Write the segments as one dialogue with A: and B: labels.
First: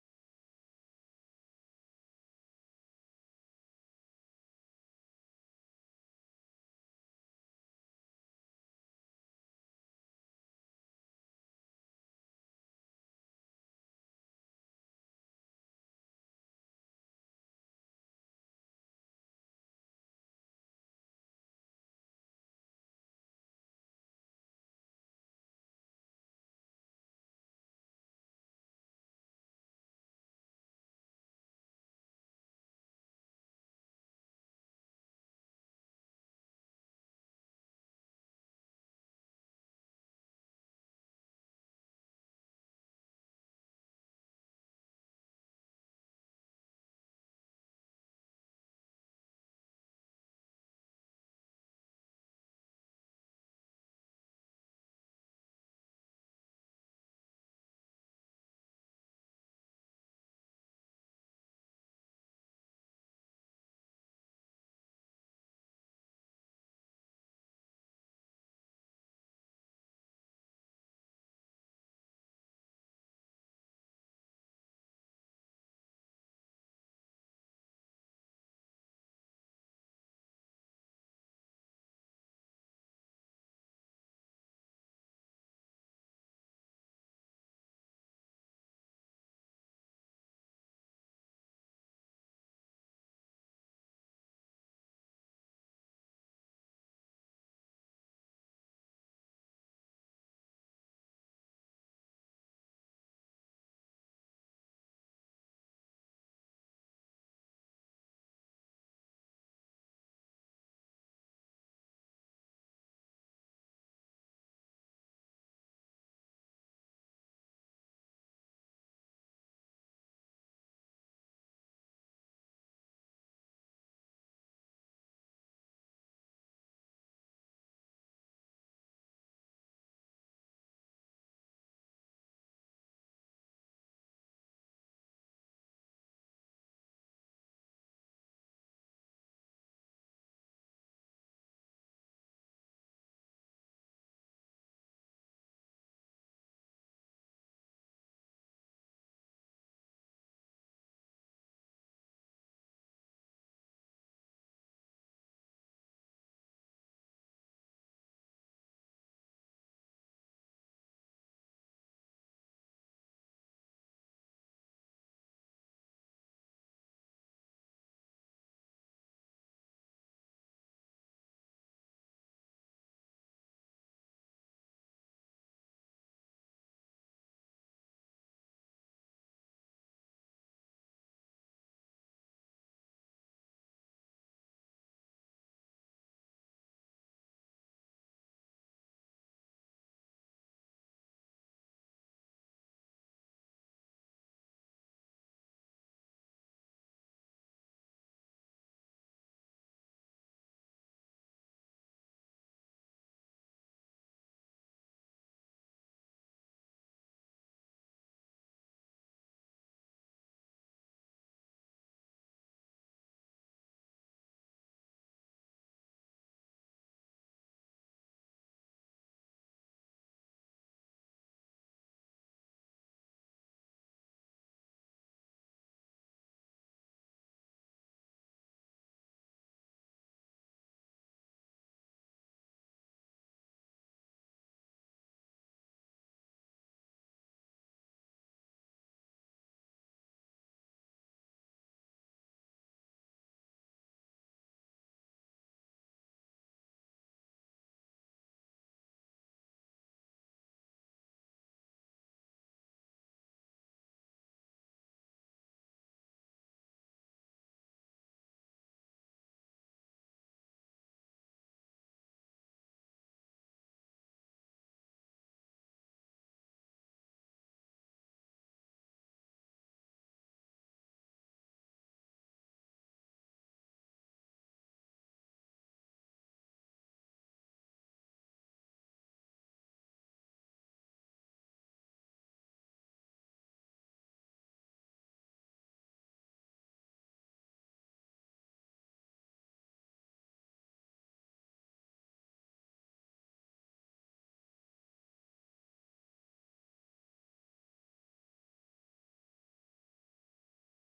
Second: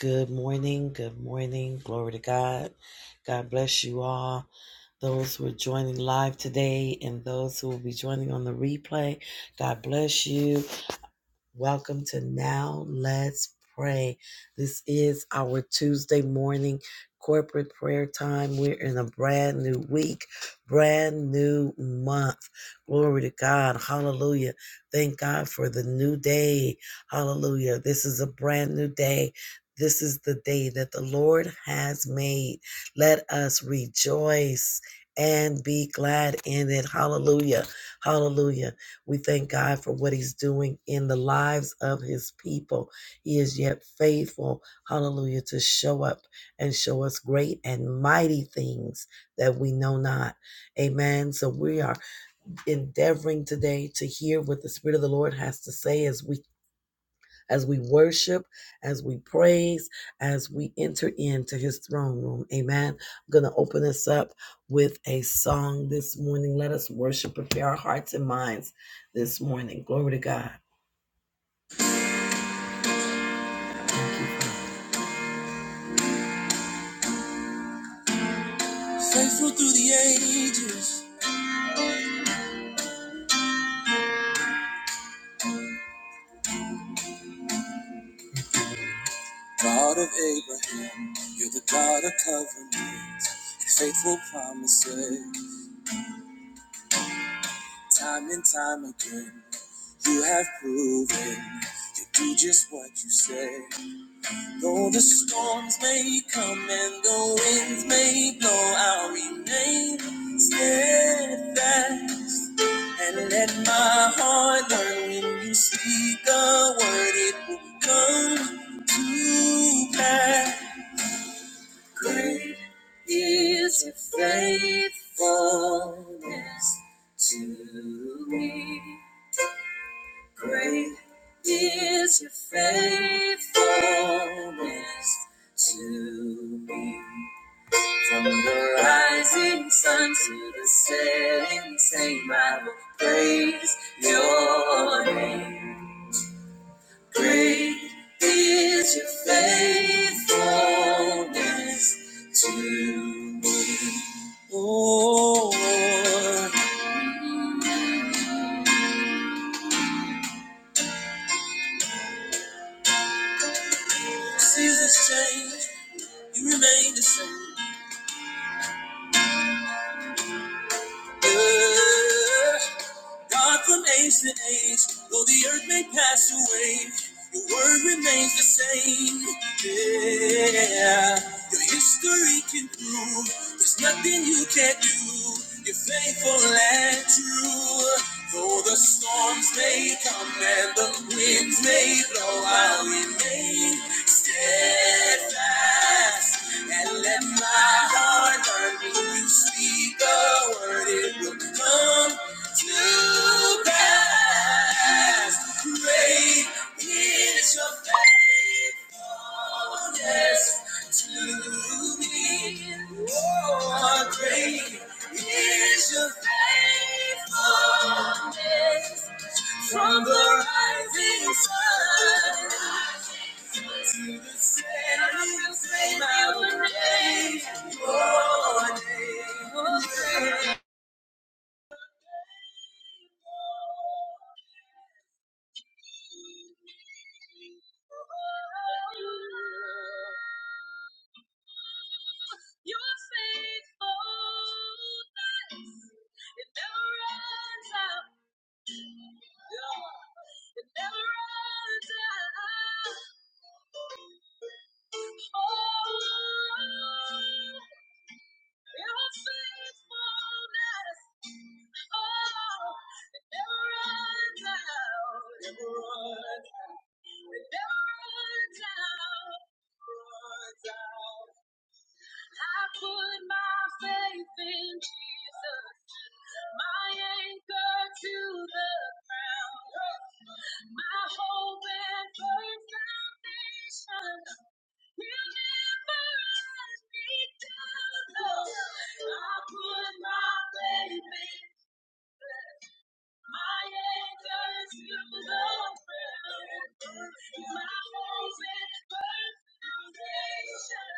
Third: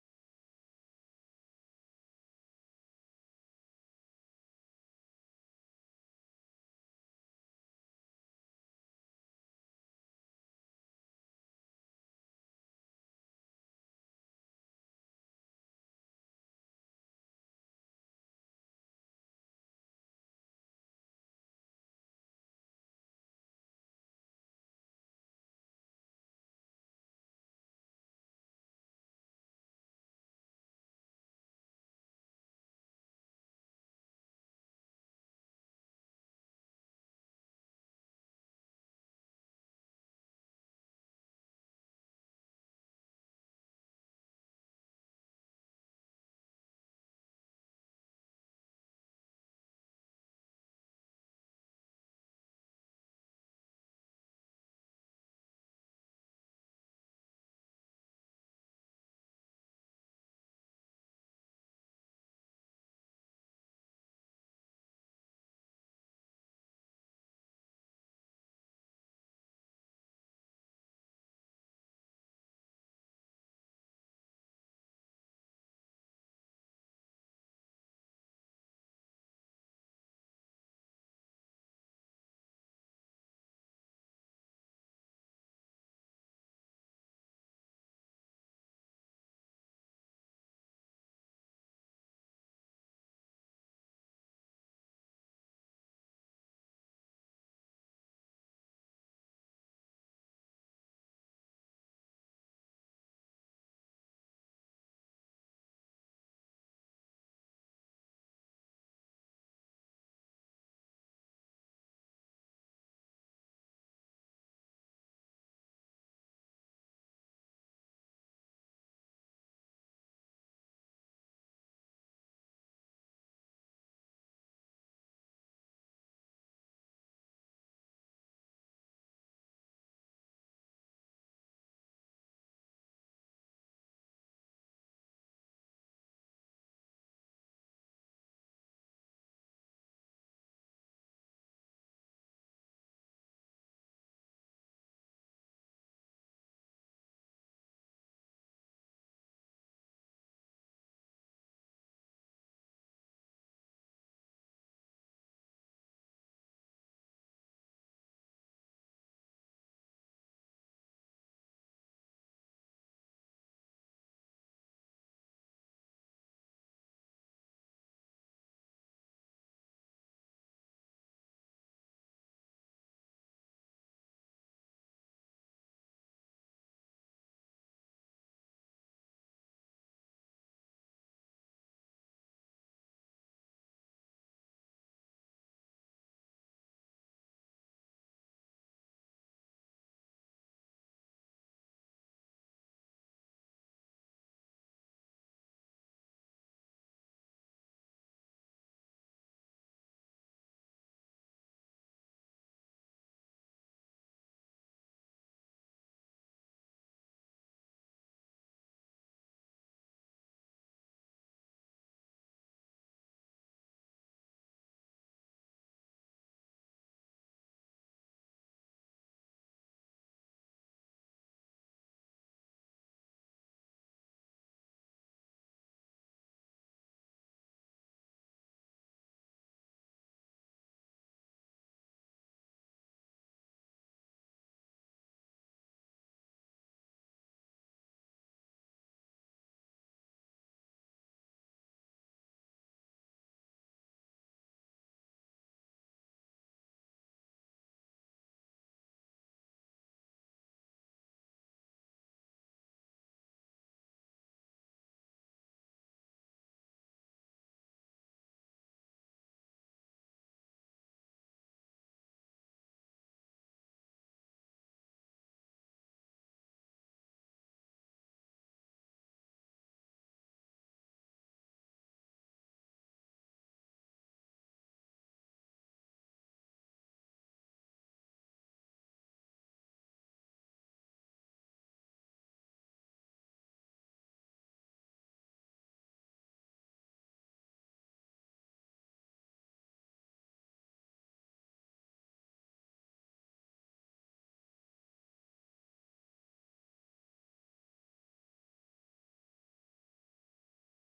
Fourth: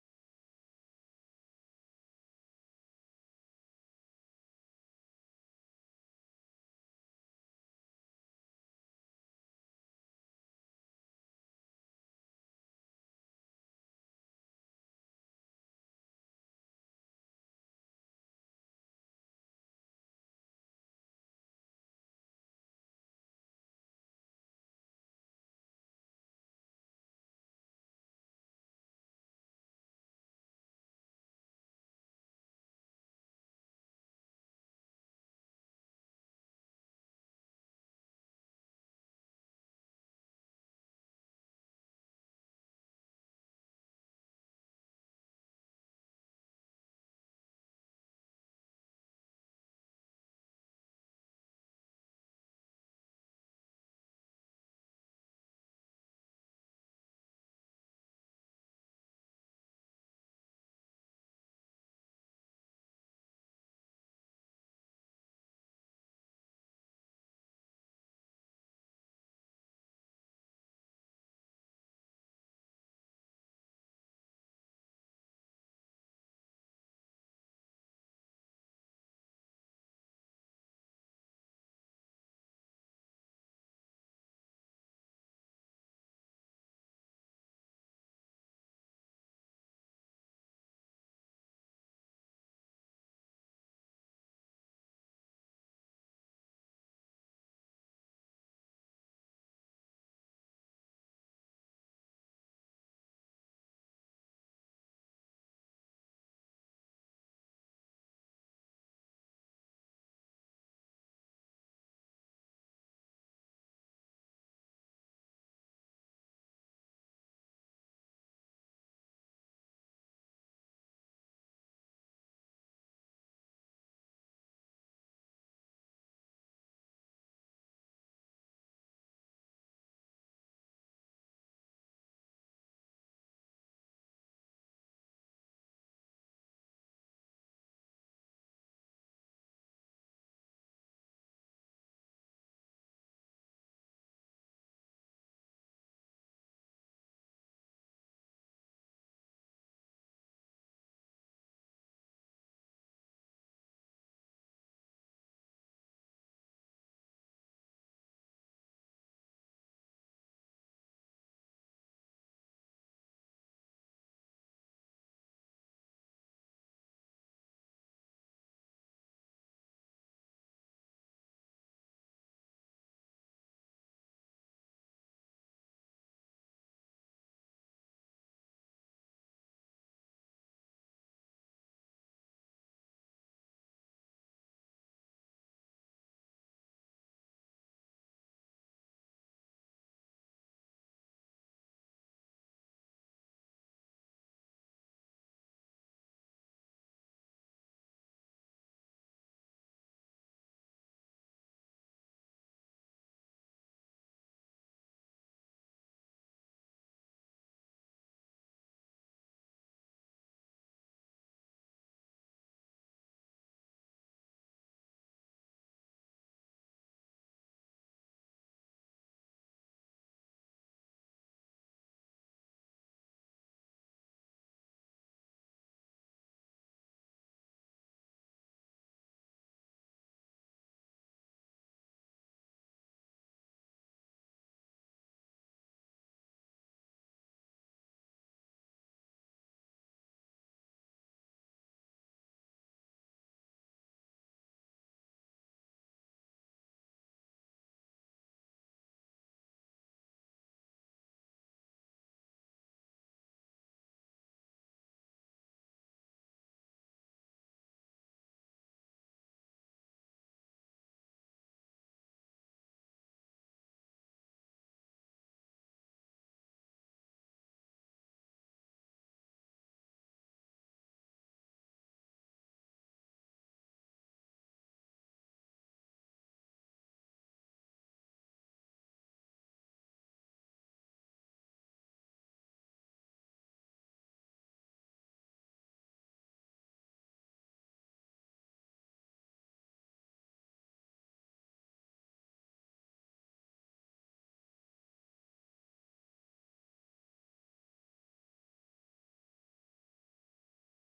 A: Good morning. Good morning. Glory to God. God bless you all. Those who are joining live today and those who will be joining on the replay, God bless you. Welcome to Now Let's Pray. This is our Tuesday morning corporate prayer time. We're in a brand new week, brand new month. Glory to God. Hallelujah. Thank God for the new day. Hallelujah. This is a brand new day. This is the day that the Lord has made. Let us rejoice and be glad in it. Hallelujah. Hallelujah. We thank God for what He's doing in the lives of His people. He is yet faithful, hallelujah, to show up and show us great and mighty things that we know not. Amen. So we are endeavoring today to hear what the Spirit of the Lord has to say as we as we worship, as we praise, as we enter into his throne room. Amen. I'm going to open us up with a song this morning. Let us worship, prepare our hearts and minds this morning. Glory to God. Thank you. Father. Faithful through the ages, God of Abraham, you're the God of covenant and faithful promises, time and time again. You have proven you do just what you say. Though the storms may come and the winds may blow, I'll remain steadfast. And let my heart learn when you speak a word, it will come to pass. Great is your faithfulness to me. Great is your faithfulness to me. From the rising sun to the setting same, I will praise your name. Great is your faithfulness to me. Oh, Lord, seasons change. You remain the same. Yeah. God from age to age, though the earth may pass away, your word remains the same. Yeah. Your history can prove there's nothing you can't do. You're faithful and true. Though the storms may come and the winds may blow, I'll remain steadfast and let my heart learn When You speak a word, it will come to pass. Great is your faithfulness to me. Oh, great is your faithfulness. From the rising sun to the setting flame, I will praise your name. Your name. Your faithfulness, it never runs out. It never runs out. Oh, your faithfulness. Oh, it never runs out. It never runs out. It never runs out. Runs out. I put my faith in Jesus, my anchor to the ground, my hope and firm foundation will never let me down. No, I put my faith in my anchor to ground, my hope and foundation.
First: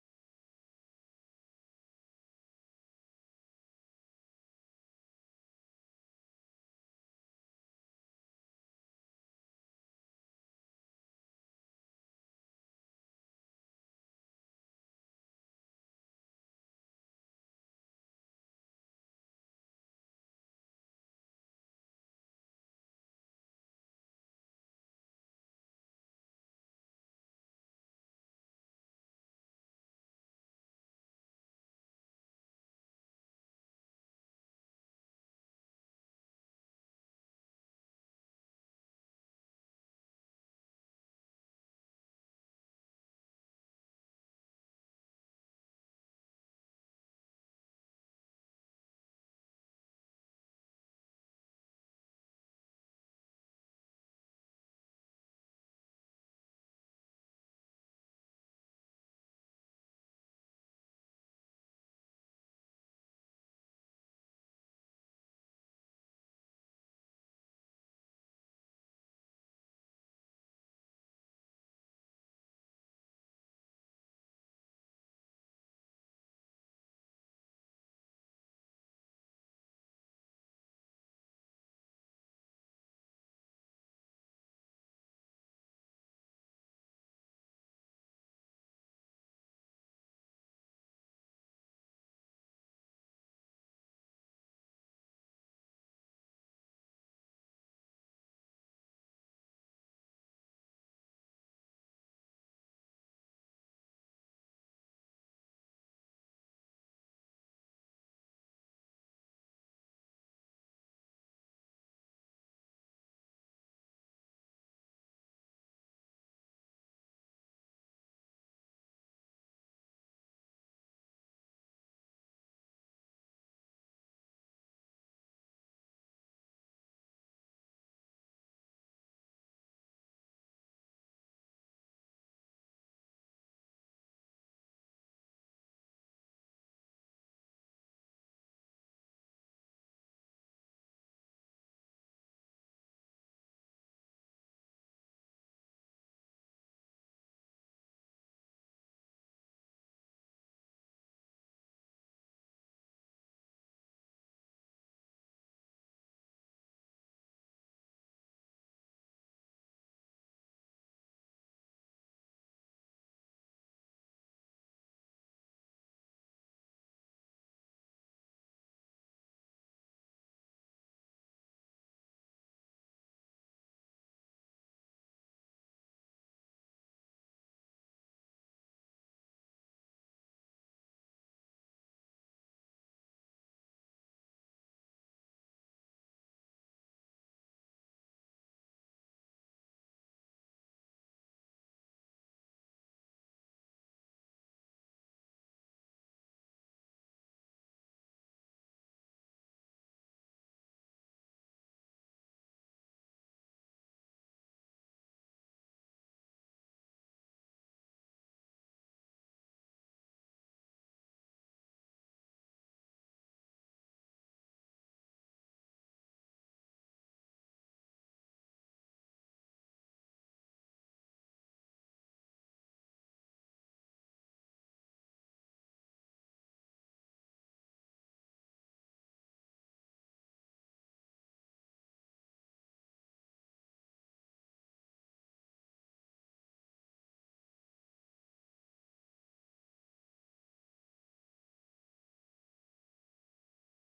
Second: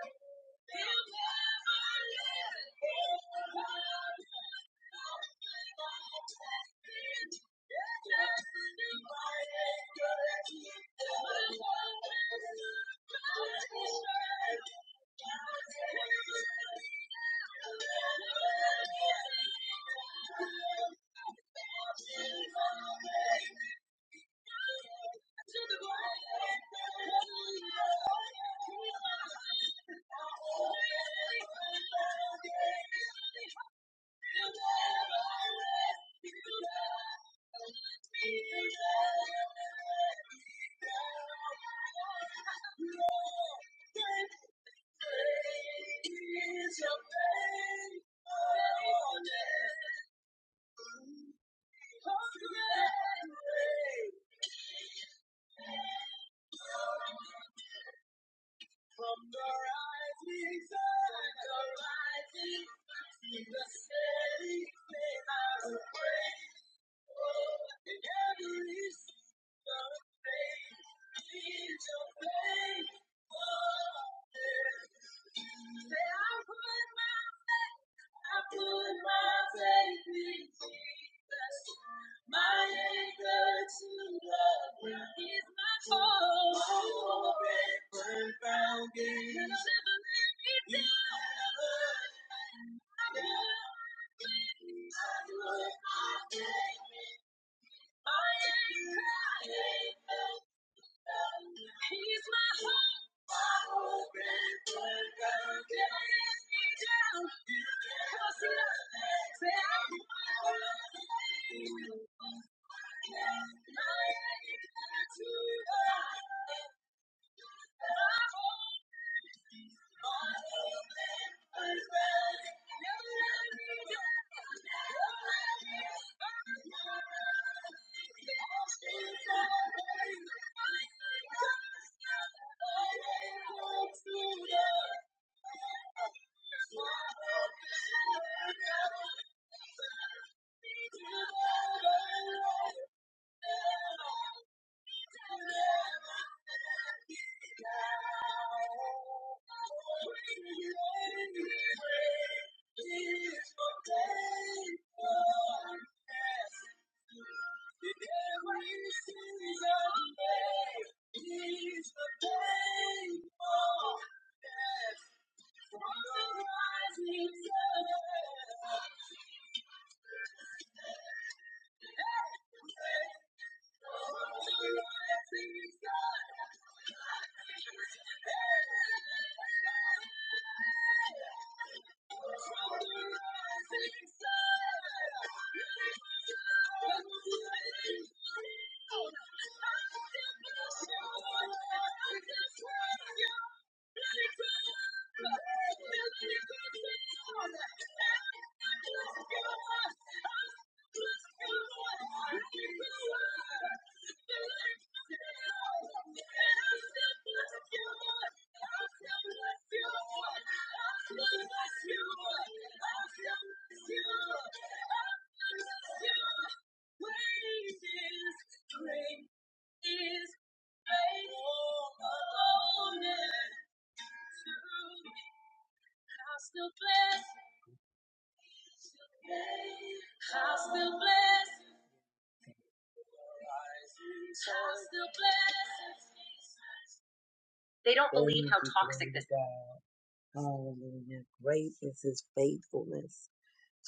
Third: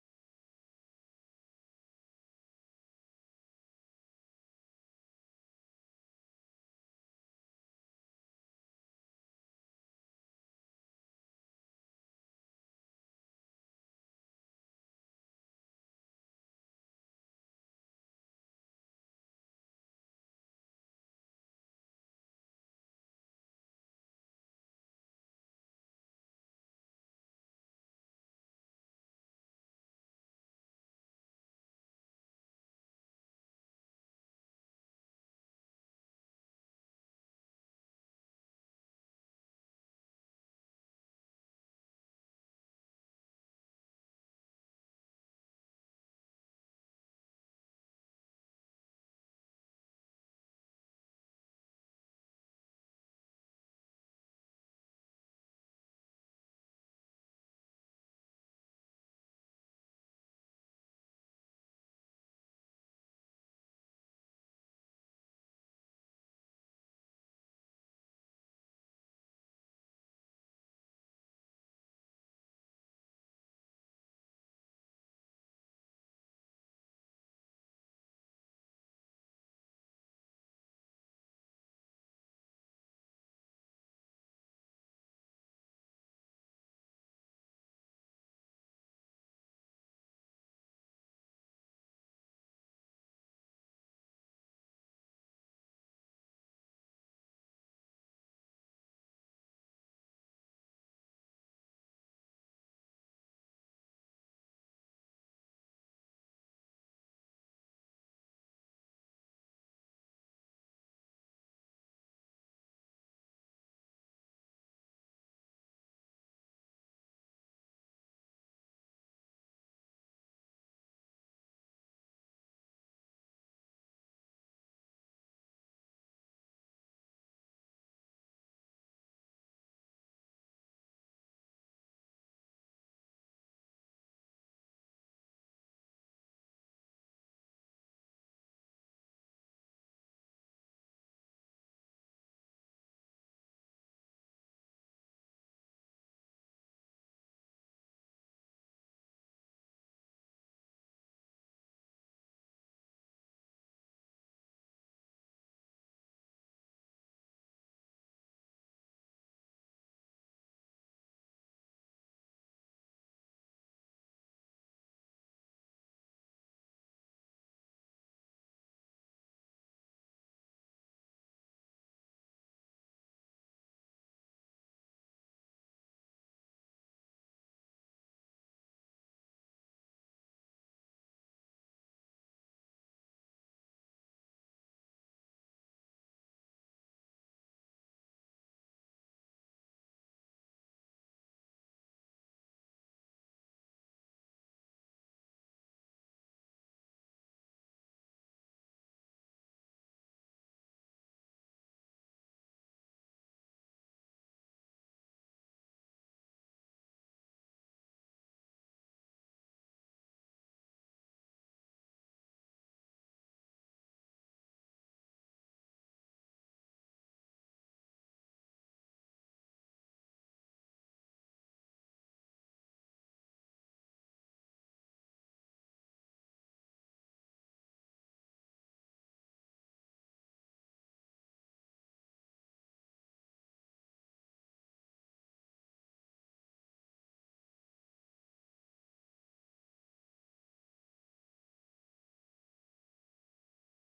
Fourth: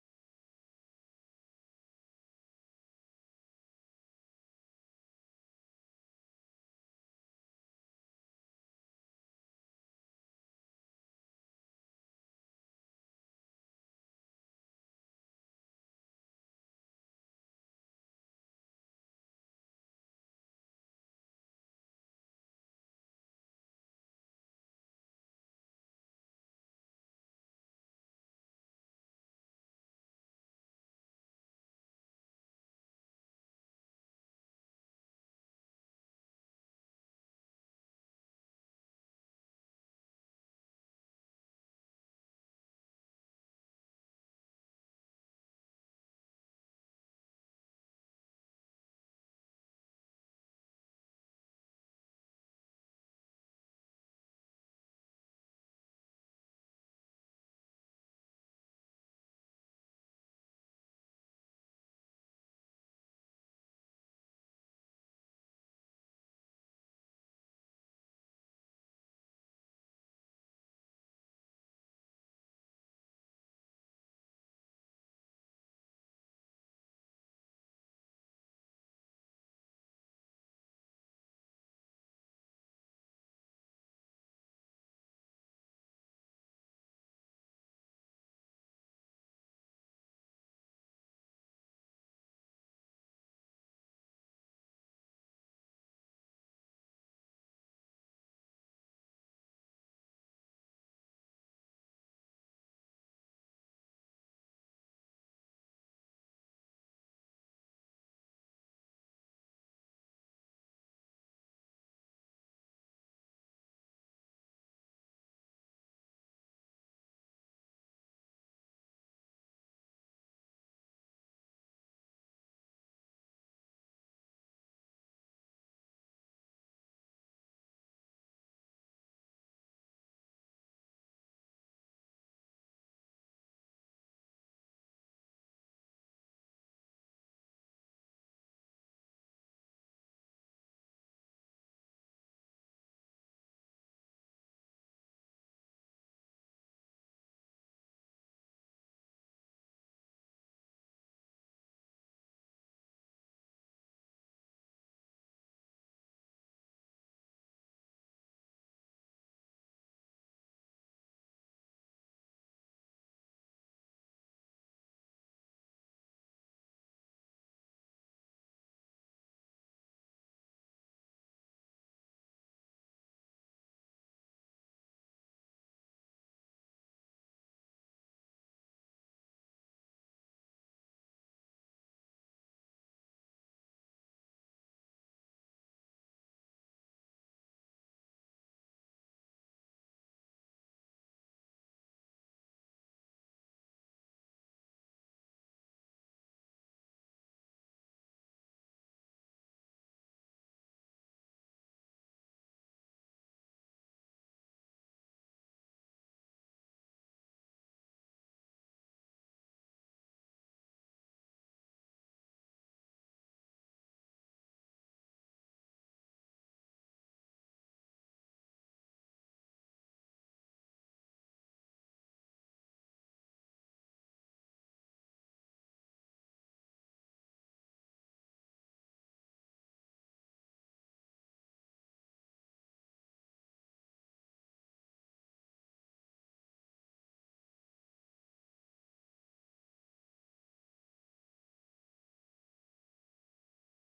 A: Hallelujah. Great is his faithfulness.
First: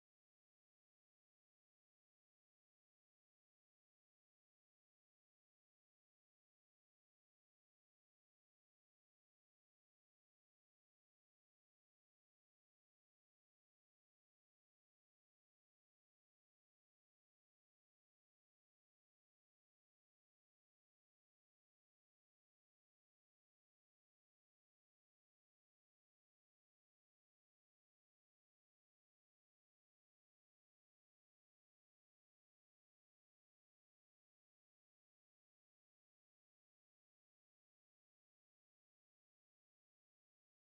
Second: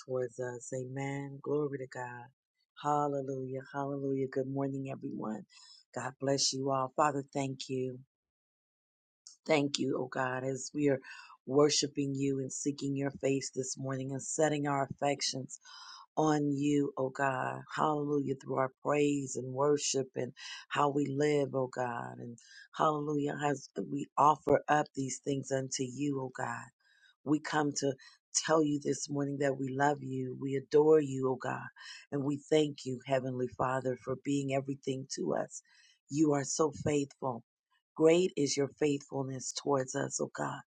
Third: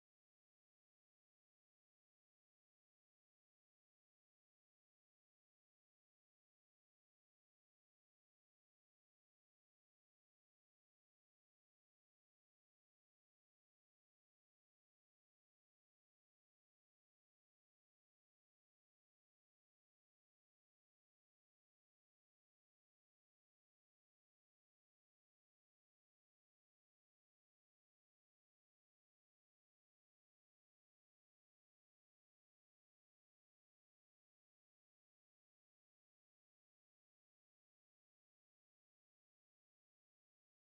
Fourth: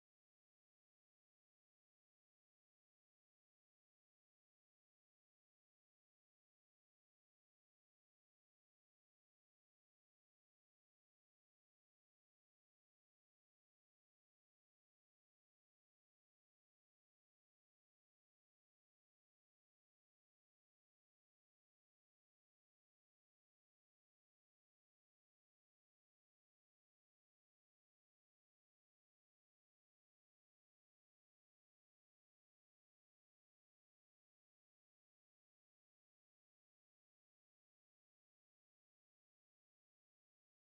A: towards us. Amen. Glory to God. Hallelujah. Hallelujah. Good morning, everyone. God bless you all. Father, thank you. Thank you, oh God, as we are worshiping you and seeking your face this morning and setting our affections on you, oh God. Hallelujah. Through our praise and worship and how we live, oh God. And hallelujah. As we offer up these things unto you, oh God. We come to tell you this morning that we love you. We adore you, oh God. And we thank you, Heavenly Father, for being everything to us. You are so faithful. Great is your faithfulness towards us, oh God.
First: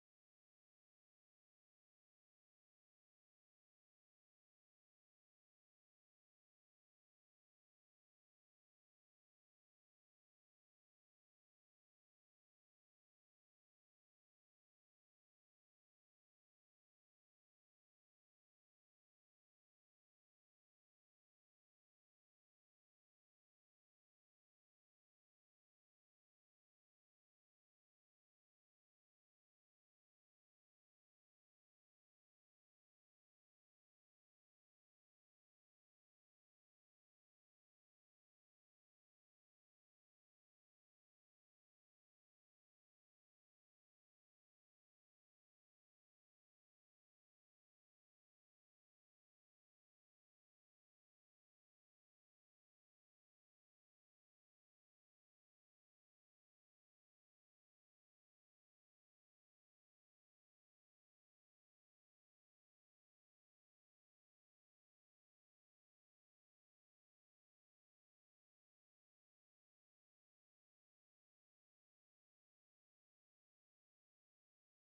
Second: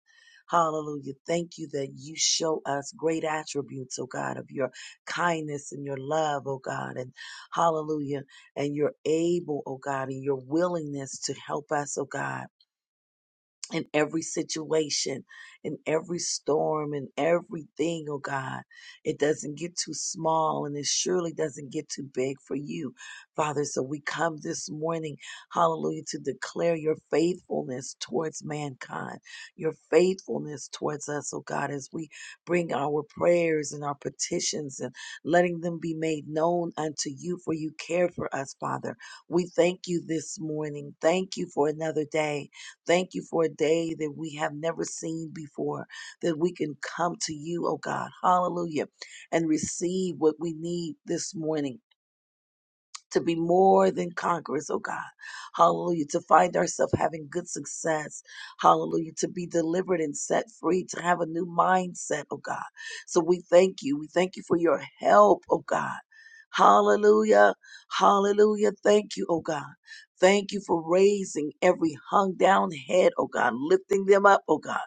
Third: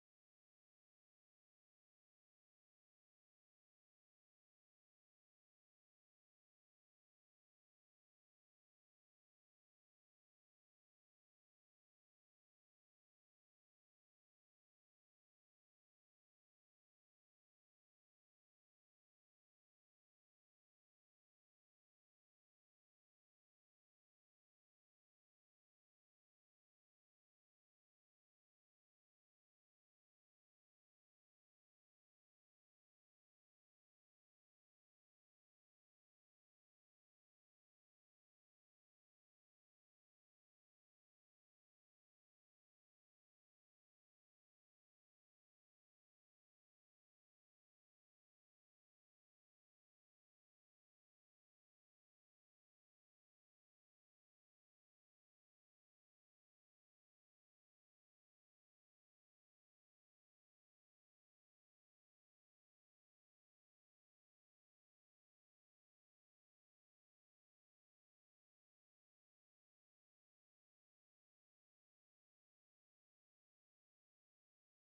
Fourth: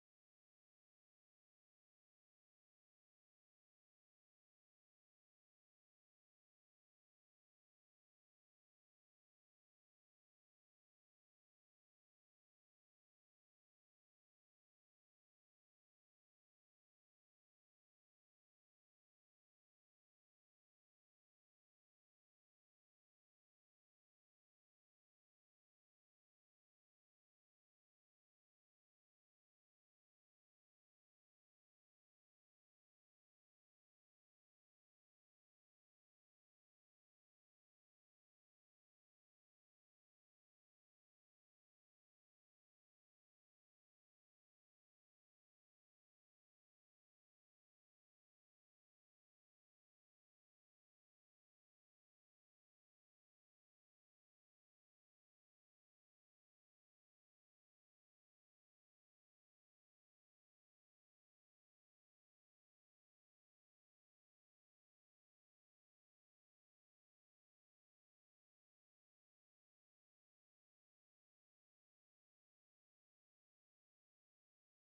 A: Hallelujah. Thank you that you show us great attributes, oh God, of your kindness and your love, oh God. And hallelujah. And you're able, oh God, and your willingness to help us, oh God in every situation, in every storm, in everything, oh God. It doesn't get too small and it surely doesn't get too big for you, Father. So we come this morning, hallelujah, to declare your faithfulness towards mankind, your faithfulness towards us, oh God, as we bring our prayers and our petitions and letting them be made known unto you, for you care for us, Father. We thank you this morning. Thank you for another day. Thank you for a day that we have never seen before, that we can come to you, oh God, hallelujah, and receive what we need this morning to be more than conquerors, oh God. Hallelujah. To find ourselves having good success. Hallelujah. To be delivered and set free, to have a new mindset, oh God. So we thank you. We thank you for your help, oh God. Hallelujah. Hallelujah. Thank you, oh God. Thank you for raising every hung down head, oh God, lifting them up, oh God.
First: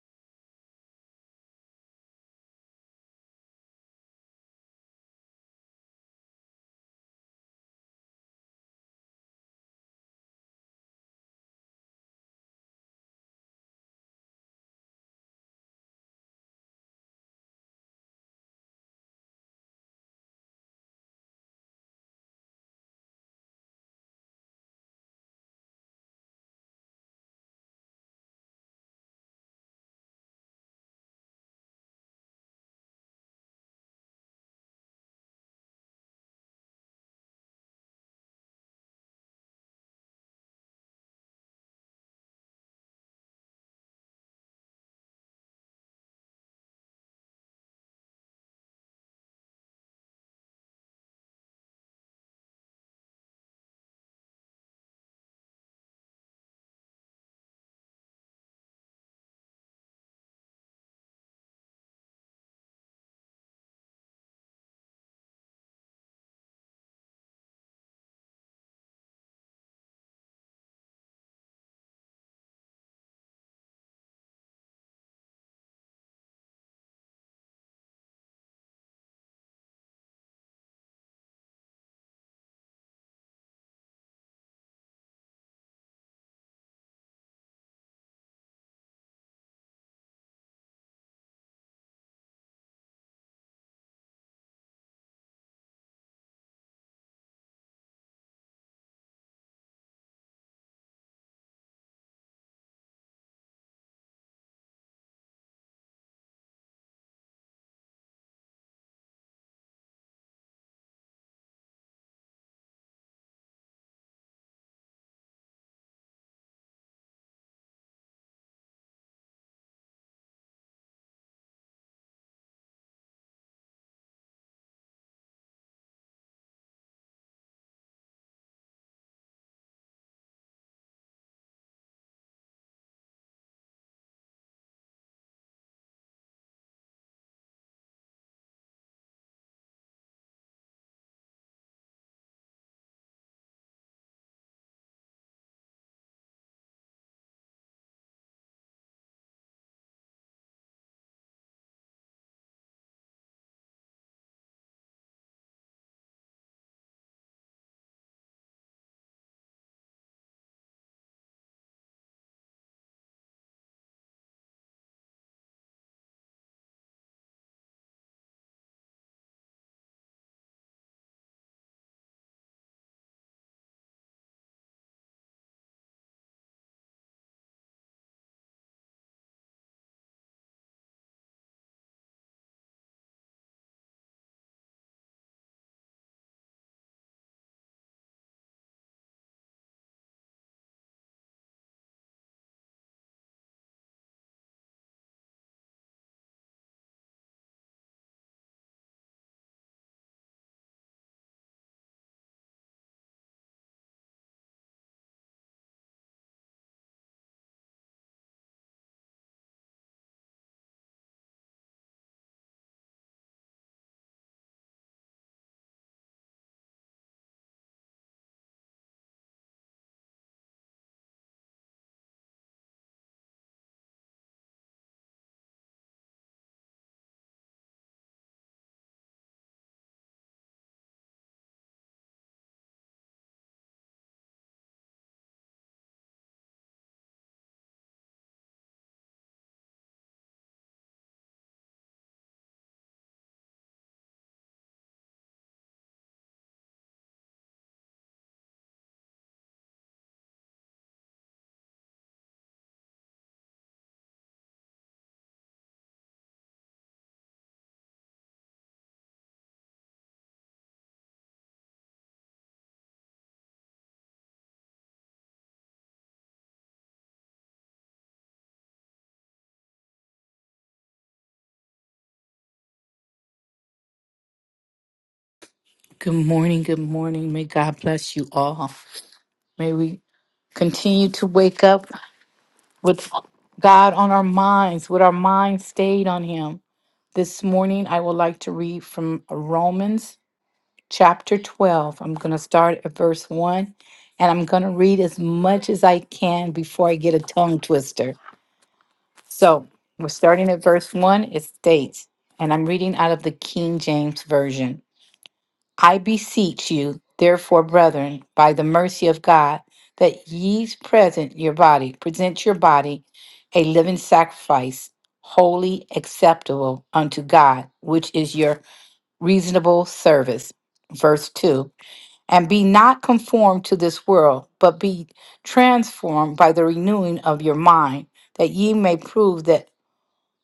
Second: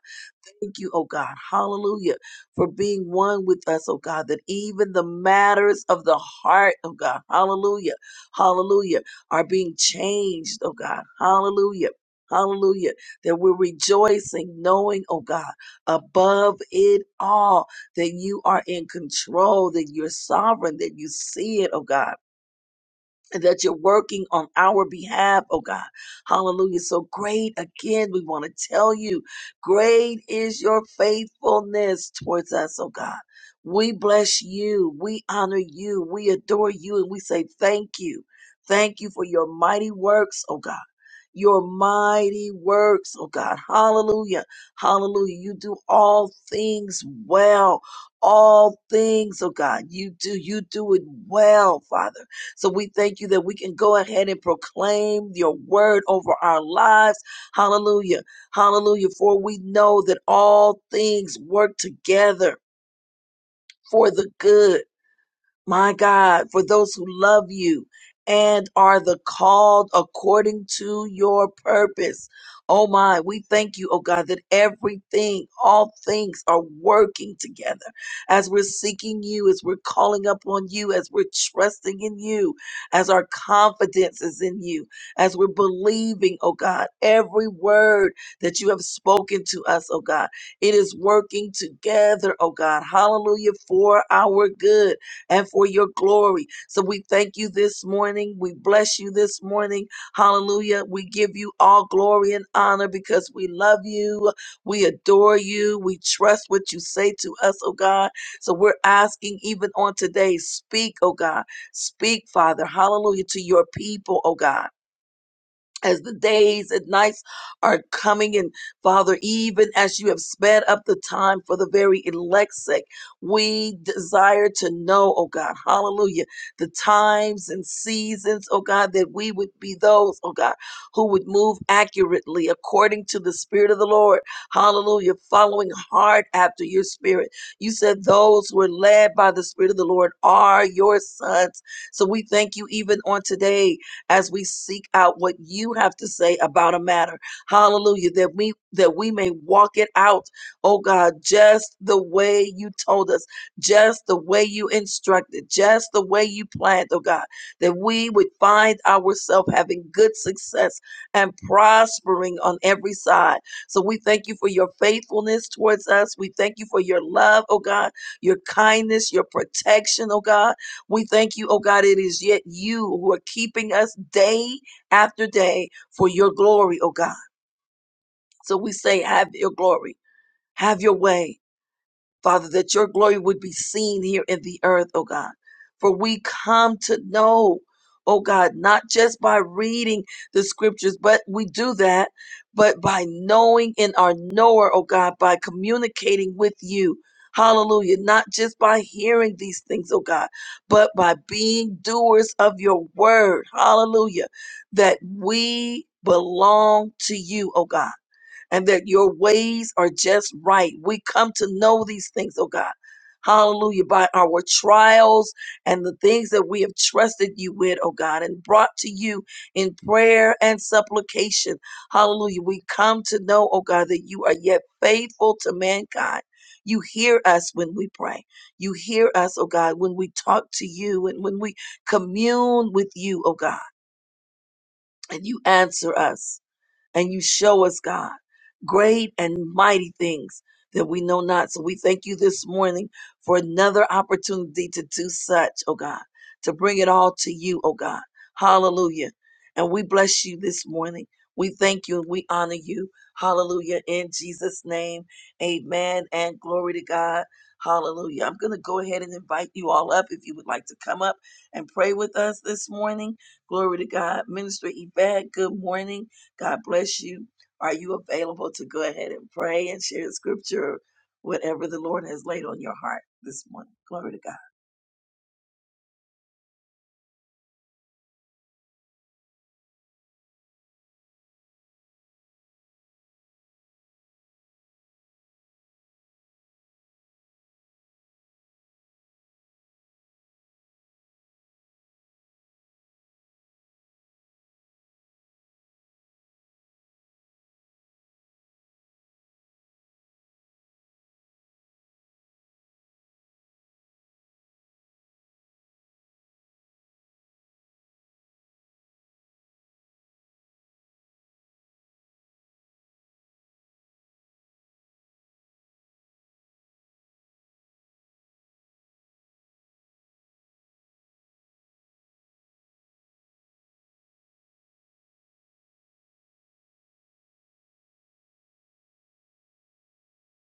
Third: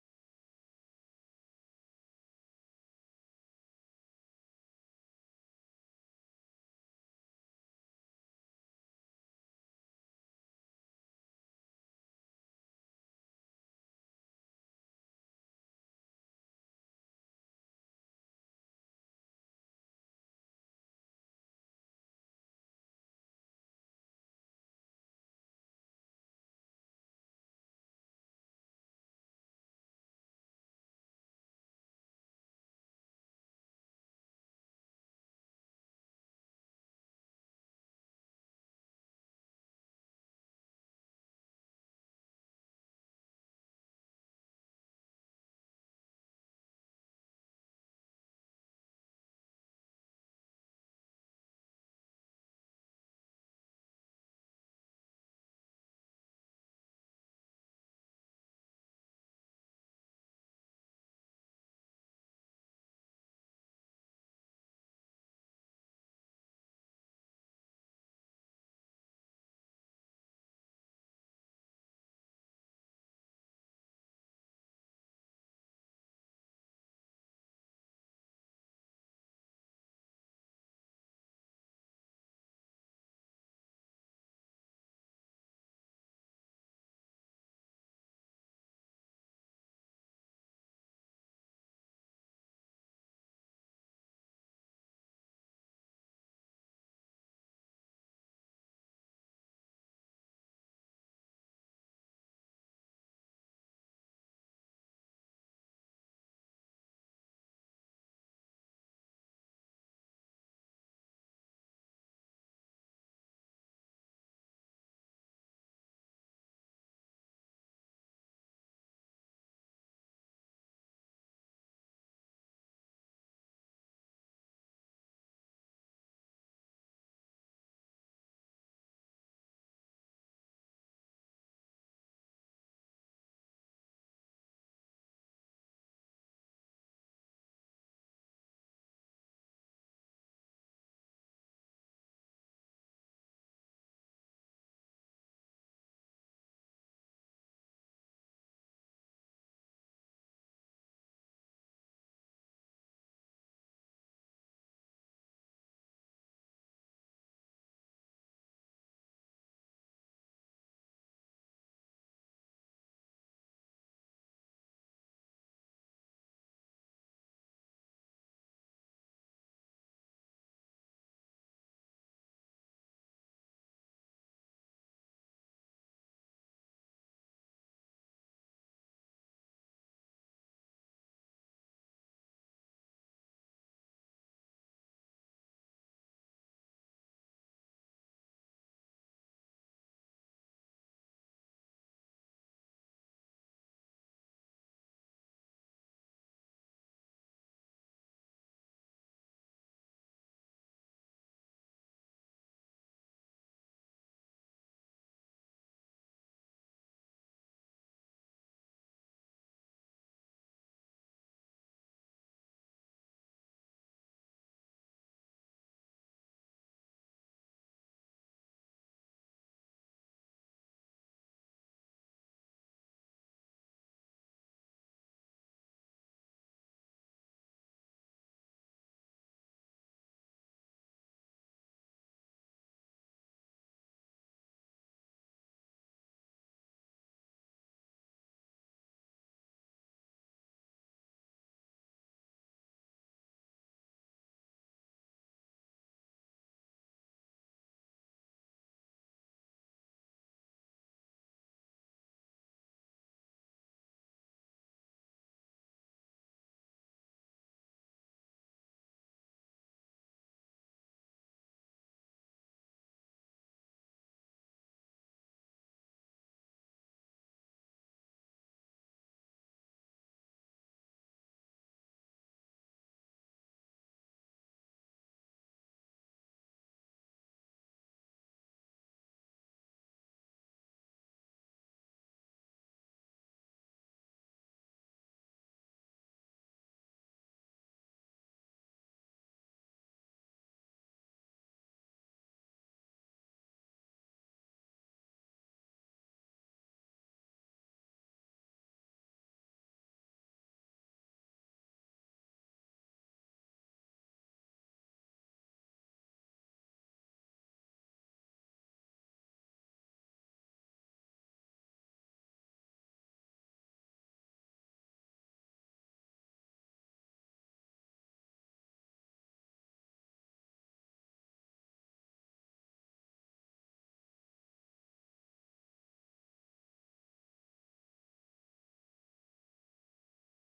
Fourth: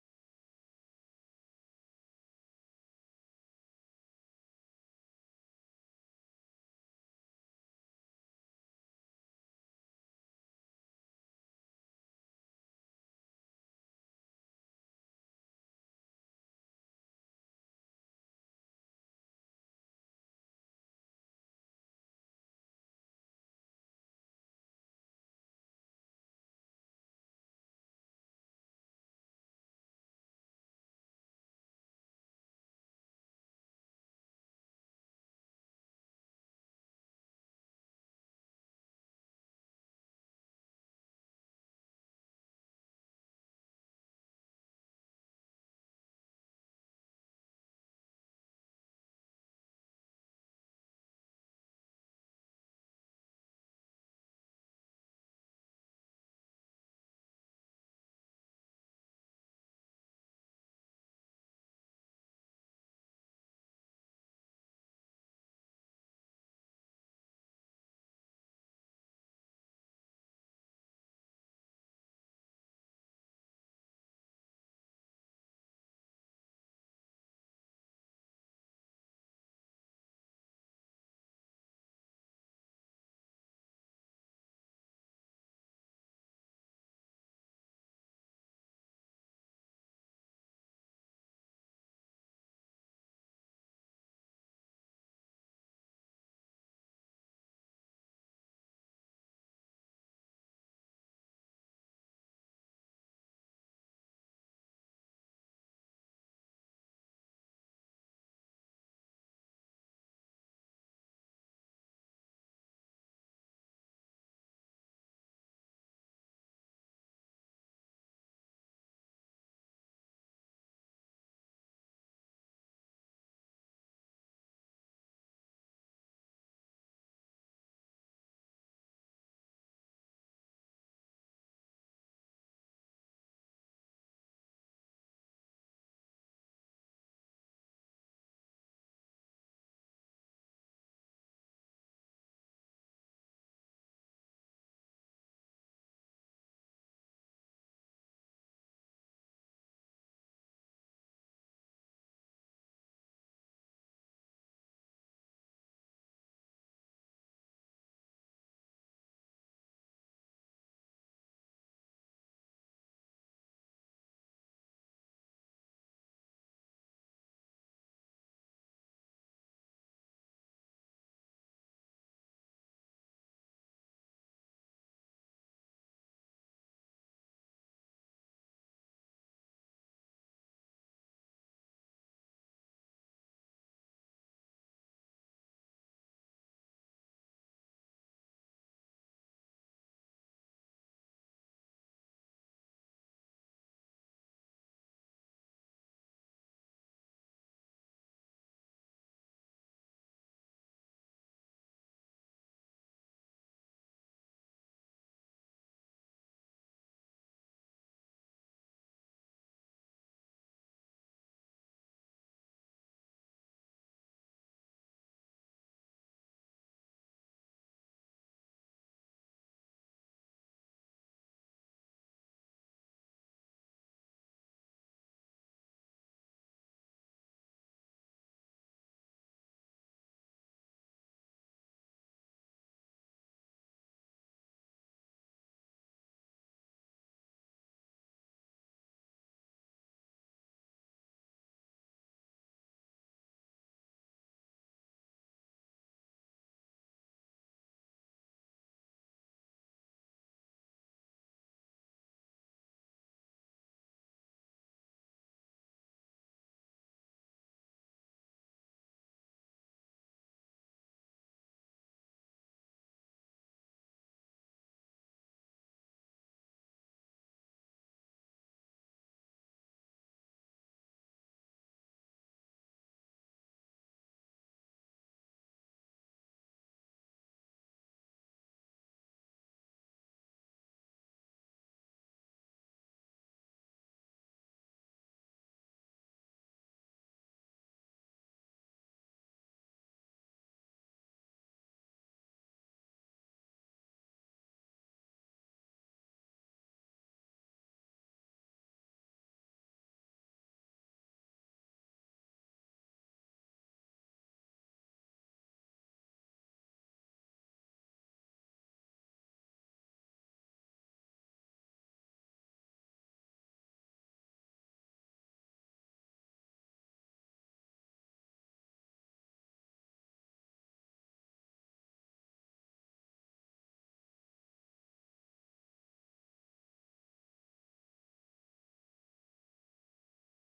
A: Thank you, oh God. Hallelujah. For being one with us, oh God, that even the matters of the heart, oh God, hallelujah hallelujah, are being changed, oh God, hallelujah. Hallelujah. That we're rejoicing, knowing, oh God, above it all, that you are in control, that you're sovereign, that you see it, oh God and that you're working on our behalf, oh God. Hallelujah. So great again, we want to tell you, great is your faithfulness towards us, oh God. We bless you, we honor you, we adore you, and we say thank you. Thank you for your mighty works, oh God. Your mighty works, oh God. Hallelujah. Hallelujah. You do all things well. All things, oh God. You do, you do it well, Father. So we thank you that we can go ahead and proclaim your word over our lives. Hallelujah. Hallelujah. For we know that all things work together for the good my God, for those who love you and are the called according to your purpose. Oh my, we thank you, oh God, that everything, all things are working together as we're seeking you, as we're calling upon you, as we're trusting in you, as our confidence is in you, as we're believing, oh God, every word that you have spoken to us, oh God, it is working together, oh God. Hallelujah for our good and for your glory. So we thank you this morning. We bless you this morning. Hallelujah. We give you all glory and honor because we love you. We adore you. We trust what you say to us, oh God. So we're asking even on today, speak, oh God. Speak, Father. Hallelujah to your people, oh God as the days and nights are coming and father even as you have sped up the time for the very elect's sake we desire to know oh god hallelujah the times and seasons oh god that we would be those oh god who would move accurately according to the spirit of the lord hallelujah following hard after your spirit you said those who are led by the spirit of the lord are your sons so we thank you even on today as we seek out what you have to say about a matter. Hallelujah. That we that we may walk it out, oh God, just the way you told us, just the way you instructed, just the way you planned, oh God, that we would find ourselves having good success and prospering on every side. So we thank you for your faithfulness towards us. We thank you for your love, oh God, your kindness, your protection, oh God. We thank you, oh God, it is yet you who are keeping us day after day for your glory, oh God. So we say, have your glory, have your way. Father, that your glory would be seen here in the earth, oh God. For we come to know, oh God, not just by reading the scriptures, but we do that, but by knowing in our knower, oh God, by communicating with you. Hallelujah. Not just by hearing these things, oh God, but by being doers of your word. Hallelujah. That we belong to you, oh God and that your ways are just right. We come to know these things, oh God. Hallelujah. By our trials and the things that we have trusted you with, oh God, and brought to you in prayer and supplication. Hallelujah. We come to know, oh God, that you are yet faithful to mankind. You hear us when we pray. You hear us, oh God, when we talk to you and when we commune with you, oh God, and you answer us and you show us, God, great and mighty things that we know not. So we thank you this morning for another opportunity to do such, oh God, to bring it all to you, oh God. Hallelujah. And we bless you this morning. We thank you and we honor you. Hallelujah. In Jesus' name, amen and glory to God. Hallelujah. I'm going to go ahead and invite you all up if you would like to come up and pray with us this morning. Glory to God. Minister Yvette, good morning. God bless you. Are you available to go ahead and pray and share the scripture, whatever the Lord has laid on your heart this morning? Glory to God.
B: Good morning. Good morning. May God bless you all. May we continue to wake up with God on our minds, with our minds stayed on Him. This morning, I would like to read from Romans chapter 12. I'm going to start at verse 1, and I'm going to read as much as I can before I get a tongue twister. So we're starting at verse 1. It states, and I'm reading out of the King James Version. I beseech you, therefore, brethren, by the mercy of God, that ye present your body, present your body a living sacrifice, holy, acceptable unto God, which is your reasonable service. Verse 2 And be not conformed to this world, but be transformed by the renewing of your mind, that ye may prove that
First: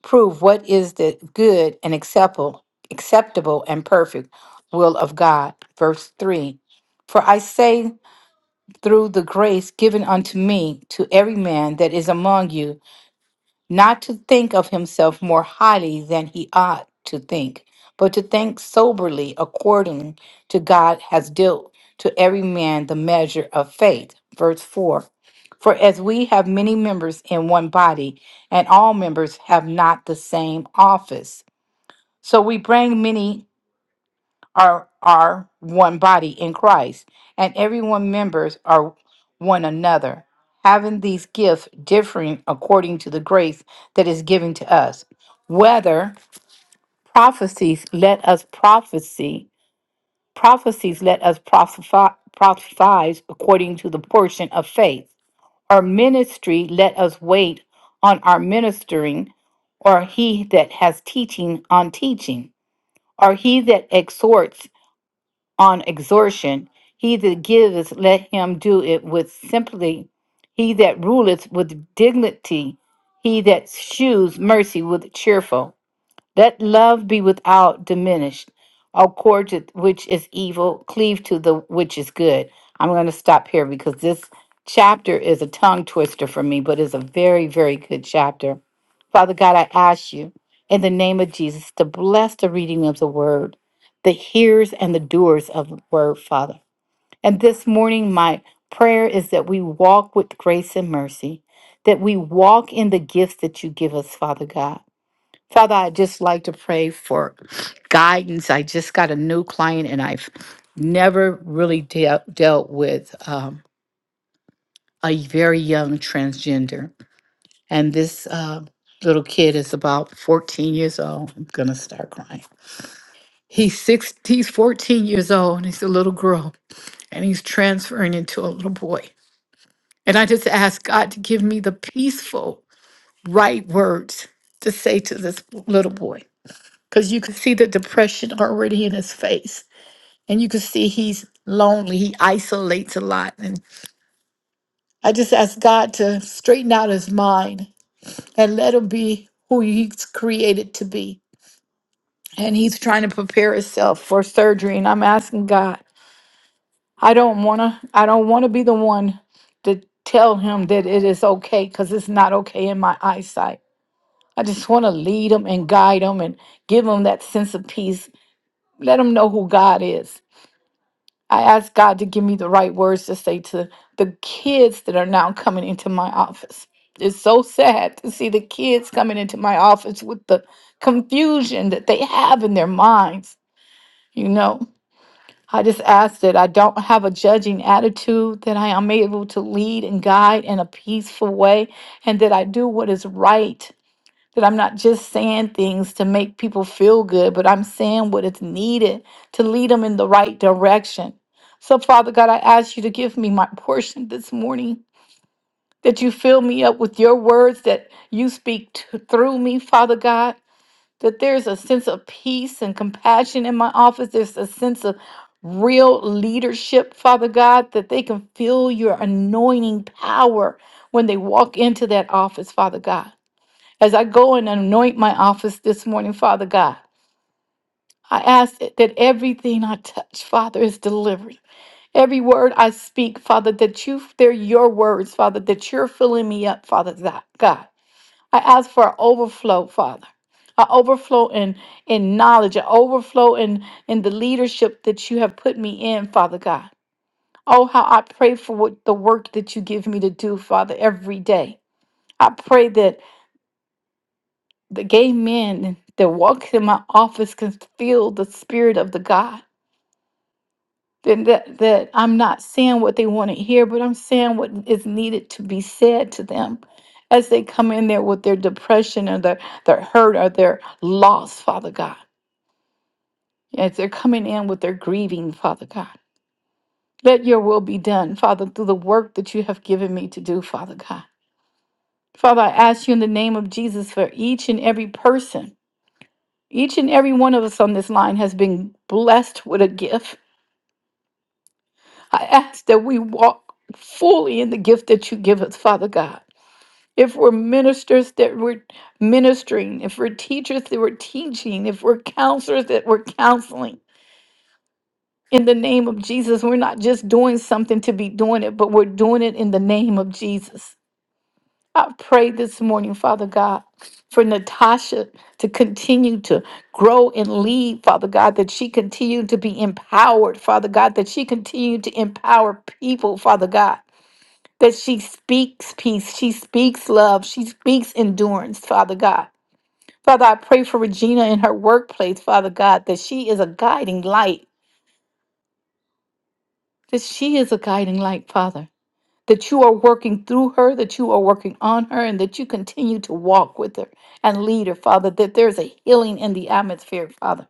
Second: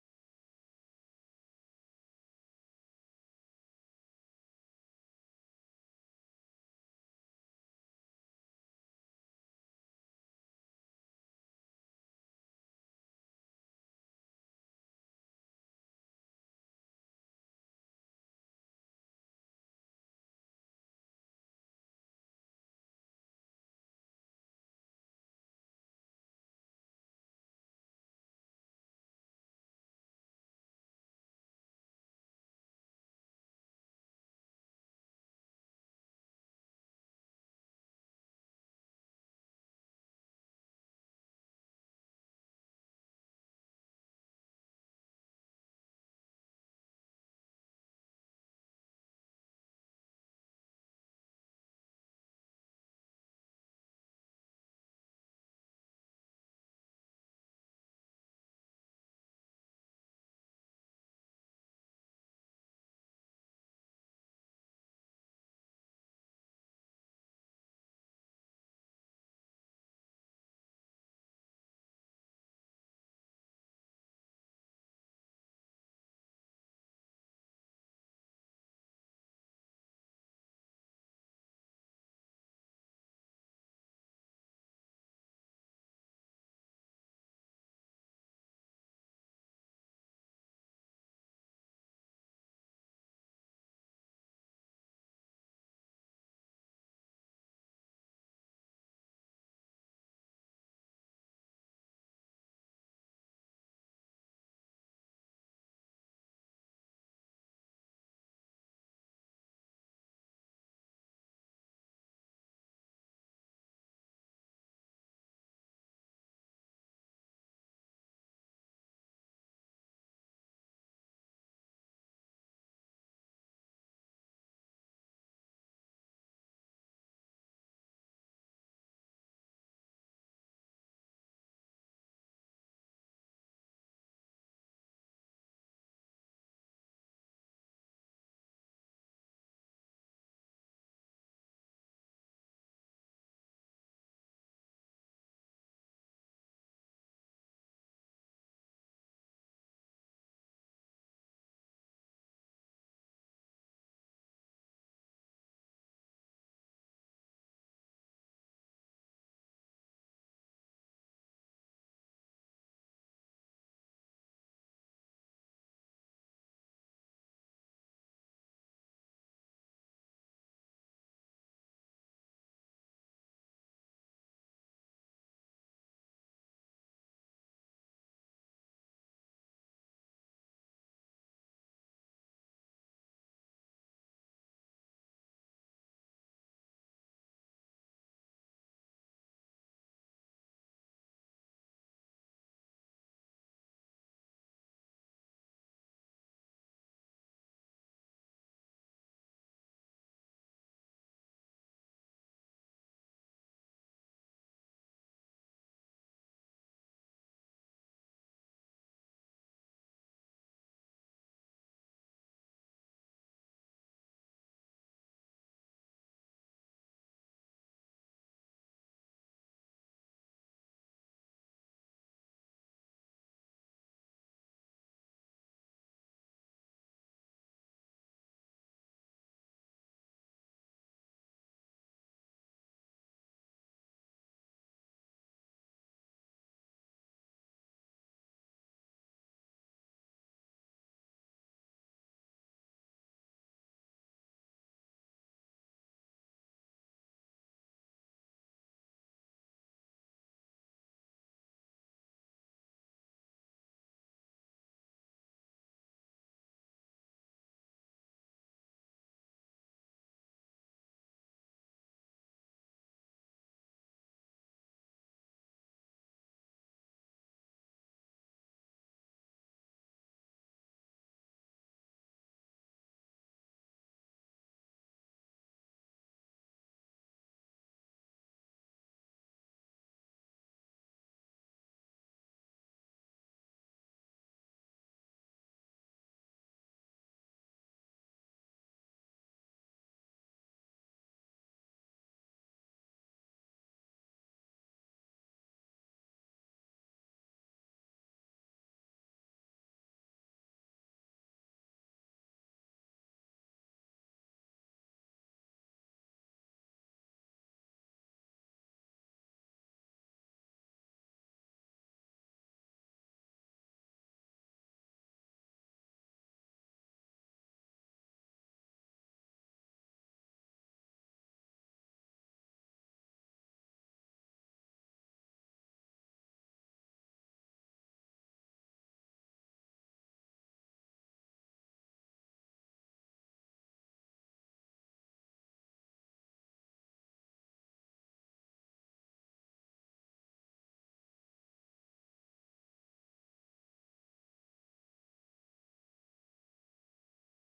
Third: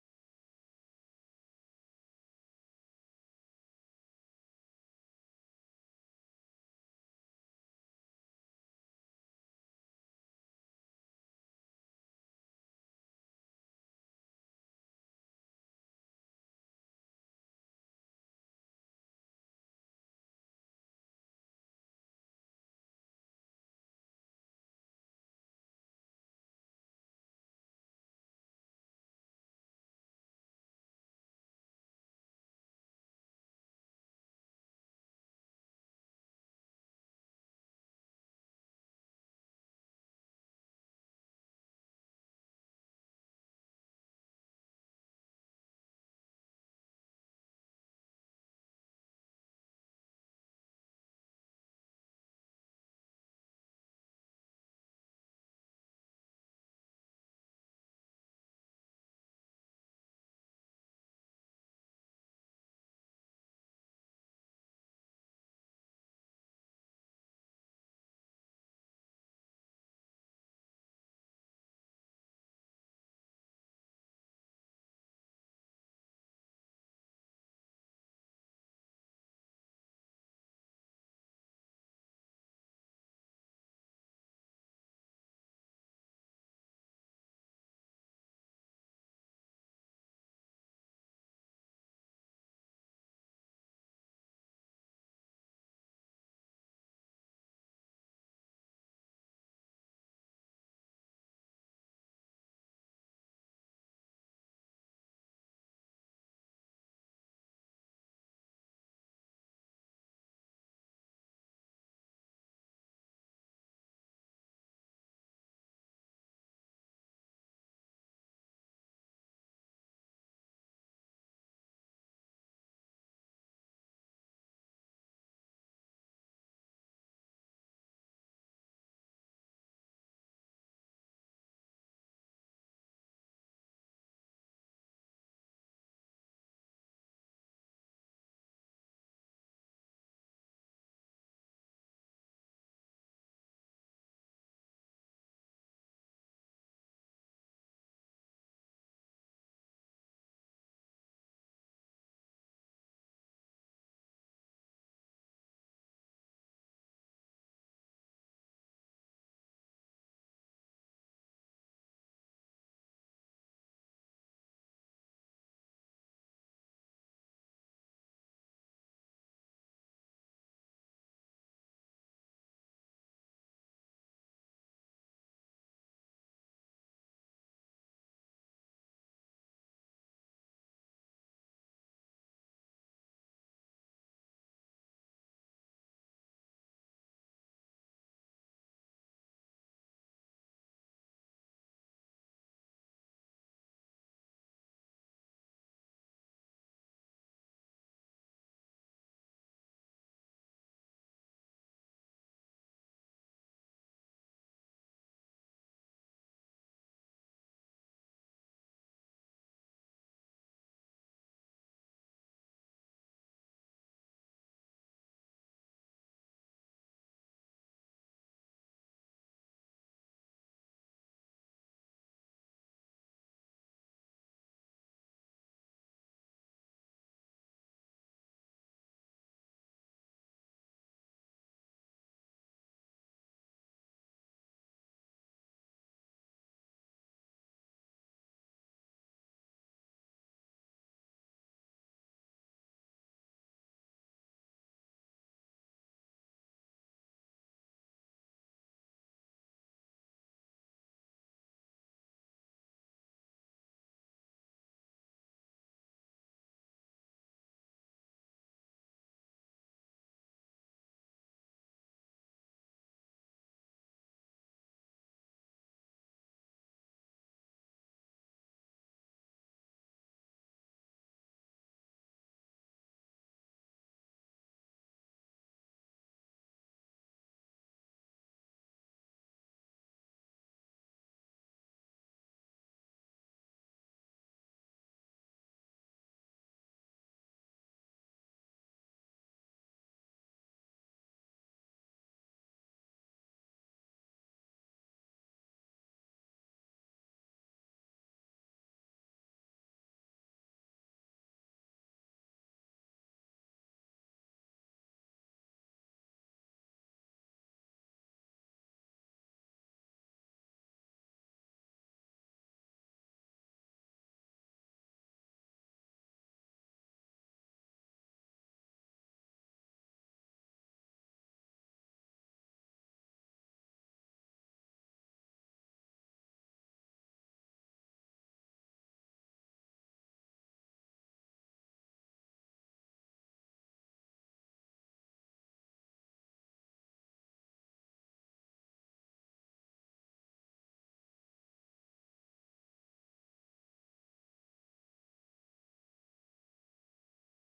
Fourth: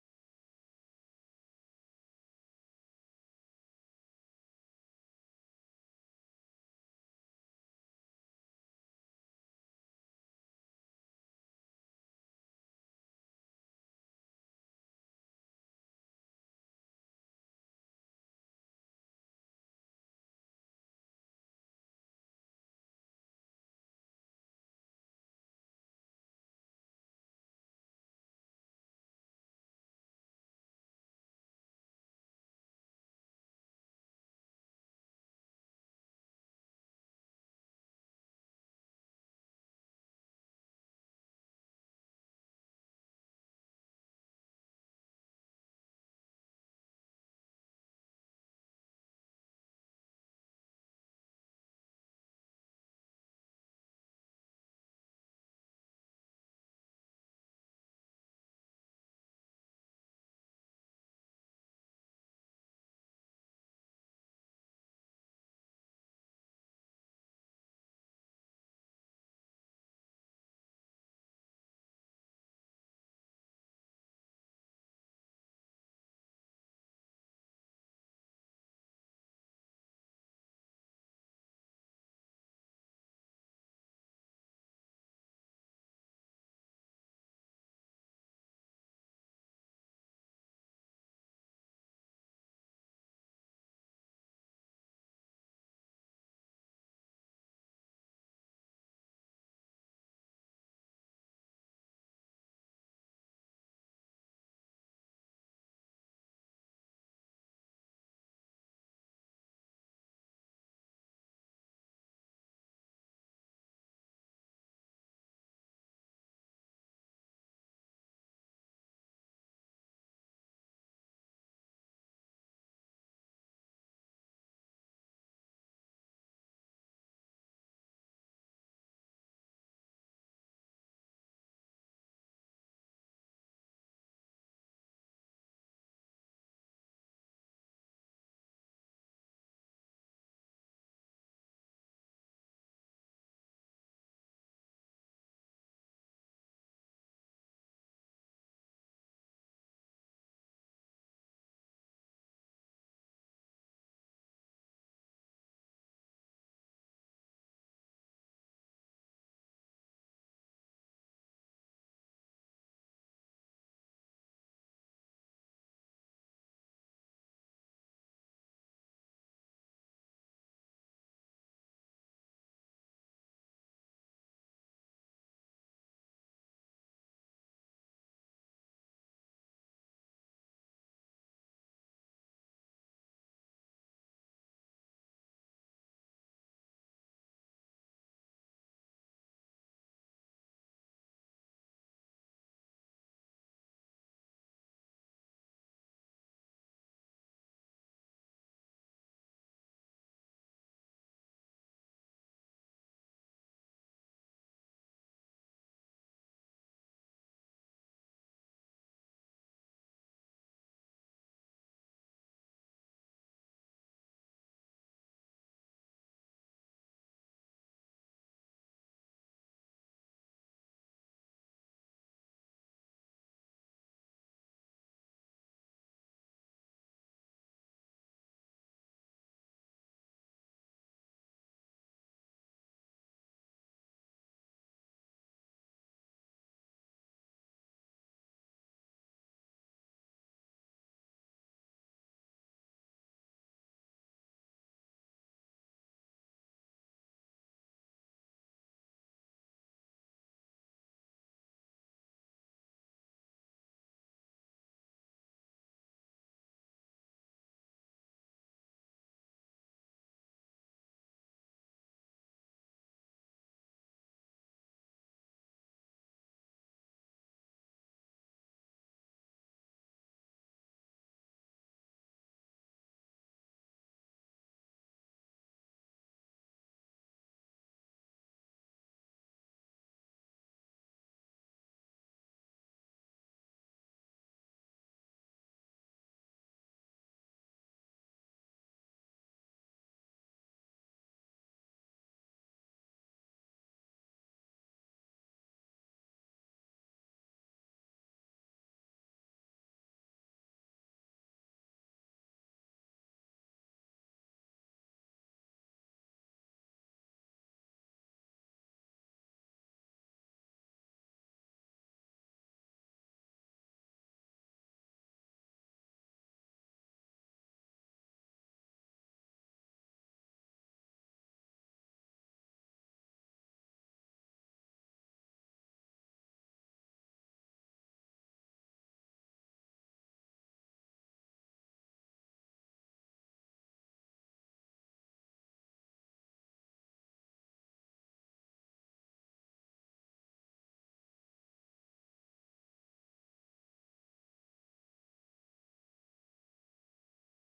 B: prove what is the good and acceptable acceptable and perfect will of God verse 3 for I say through the grace given unto me to every man that is among you not to think of himself more highly than he ought to think, but to think soberly according to God has dealt to every man the measure of faith. Verse 4 For as we have many members in one body, and all members have not the same office, so we bring many are are one body in Christ, and everyone members are one another, having these gifts differing according to the grace that is given to us. Whether prophecies let us prophecy, prophecies let us prophesy, prophesize according to the portion of faith, or ministry let us wait on our ministering, or he that has teaching on teaching, or he that exhorts on exhortation. He that giveth, let him do it with simply. He that ruleth with dignity. He that shews mercy with cheerful. Let love be without diminished. All cords with which is evil, cleave to the which is good. I'm going to stop here because this chapter is a tongue twister for me, but it's a very, very good chapter. Father God, I ask you in the name of Jesus to bless the reading of the word, the hearers and the doers of the word, Father. And this morning, my prayer is that we walk with grace and mercy, that we walk in the gifts that you give us, Father God Father, I just like to pray for guidance. I just got a new client and I've never really dealt dealt with um, a very young transgender. And this uh, little kid is about 14 years old. I'm going to start crying. He's, six, he's 14 years old and he's a little girl and he's transferring into a little boy. And I just ask God to give me the peaceful, right words to say to this little boy because you can see the depression already in his face and you can see he's lonely he isolates a lot and i just ask god to straighten out his mind and let him be who he's created to be and he's trying to prepare himself for surgery and i'm asking god i don't want to i don't want to be the one to tell him that it is okay because it's not okay in my eyesight i just want to lead him and guide him and give him that sense of peace let him know who god is I ask God to give me the right words to say to the kids that are now coming into my office. It's so sad to see the kids coming into my office with the confusion that they have in their minds. You know, I just ask that I don't have a judging attitude, that I am able to lead and guide in a peaceful way, and that I do what is right that I'm not just saying things to make people feel good, but I'm saying what is needed to lead them in the right direction. So, Father God, I ask you to give me my portion this morning, that you fill me up with your words, that you speak to, through me, Father God, that there's a sense of peace and compassion in my office. There's a sense of real leadership, Father God, that they can feel your anointing power when they walk into that office, Father God. As I go and anoint my office this morning, Father God, I ask that that everything I touch, Father, is delivered. Every word I speak, Father, that you, they're your words, Father, that you're filling me up, Father God. God. I ask for an overflow, Father. I overflow in, in knowledge, I overflow in, in the leadership that you have put me in, Father God. Oh, how I pray for what the work that you give me to do, Father, every day. I pray that The gay men that walks in my office can feel the spirit of the God. Then that, that I'm not saying what they want to hear, but I'm saying what is needed to be said to them as they come in there with their depression or their, their hurt or their loss, Father God. As they're coming in with their grieving, Father God. Let your will be done, Father, through the work that you have given me to do, Father God. Father, I ask you in the name of Jesus for each and every person Each and every one of us on this line has been blessed with a gift. I ask that we walk fully in the gift that you give us, Father God. If we're ministers that we're ministering, if we're teachers that we're teaching, if we're counselors that we're counseling, in the name of Jesus, we're not just doing something to be doing it, but we're doing it in the name of Jesus. I pray this morning, Father God, for Natasha to continue to grow and lead, Father God, that she continue to be empowered, Father God, that she continue to empower people, Father God, that she speaks peace, she speaks love, she speaks endurance, Father God. Father, I pray for Regina in her workplace, Father God, that she is a guiding light, that she is a guiding light, Father. that you are working through her, that you are working on her, and that you continue to walk with her and lead her, Father, that there's a healing in the atmosphere, Father.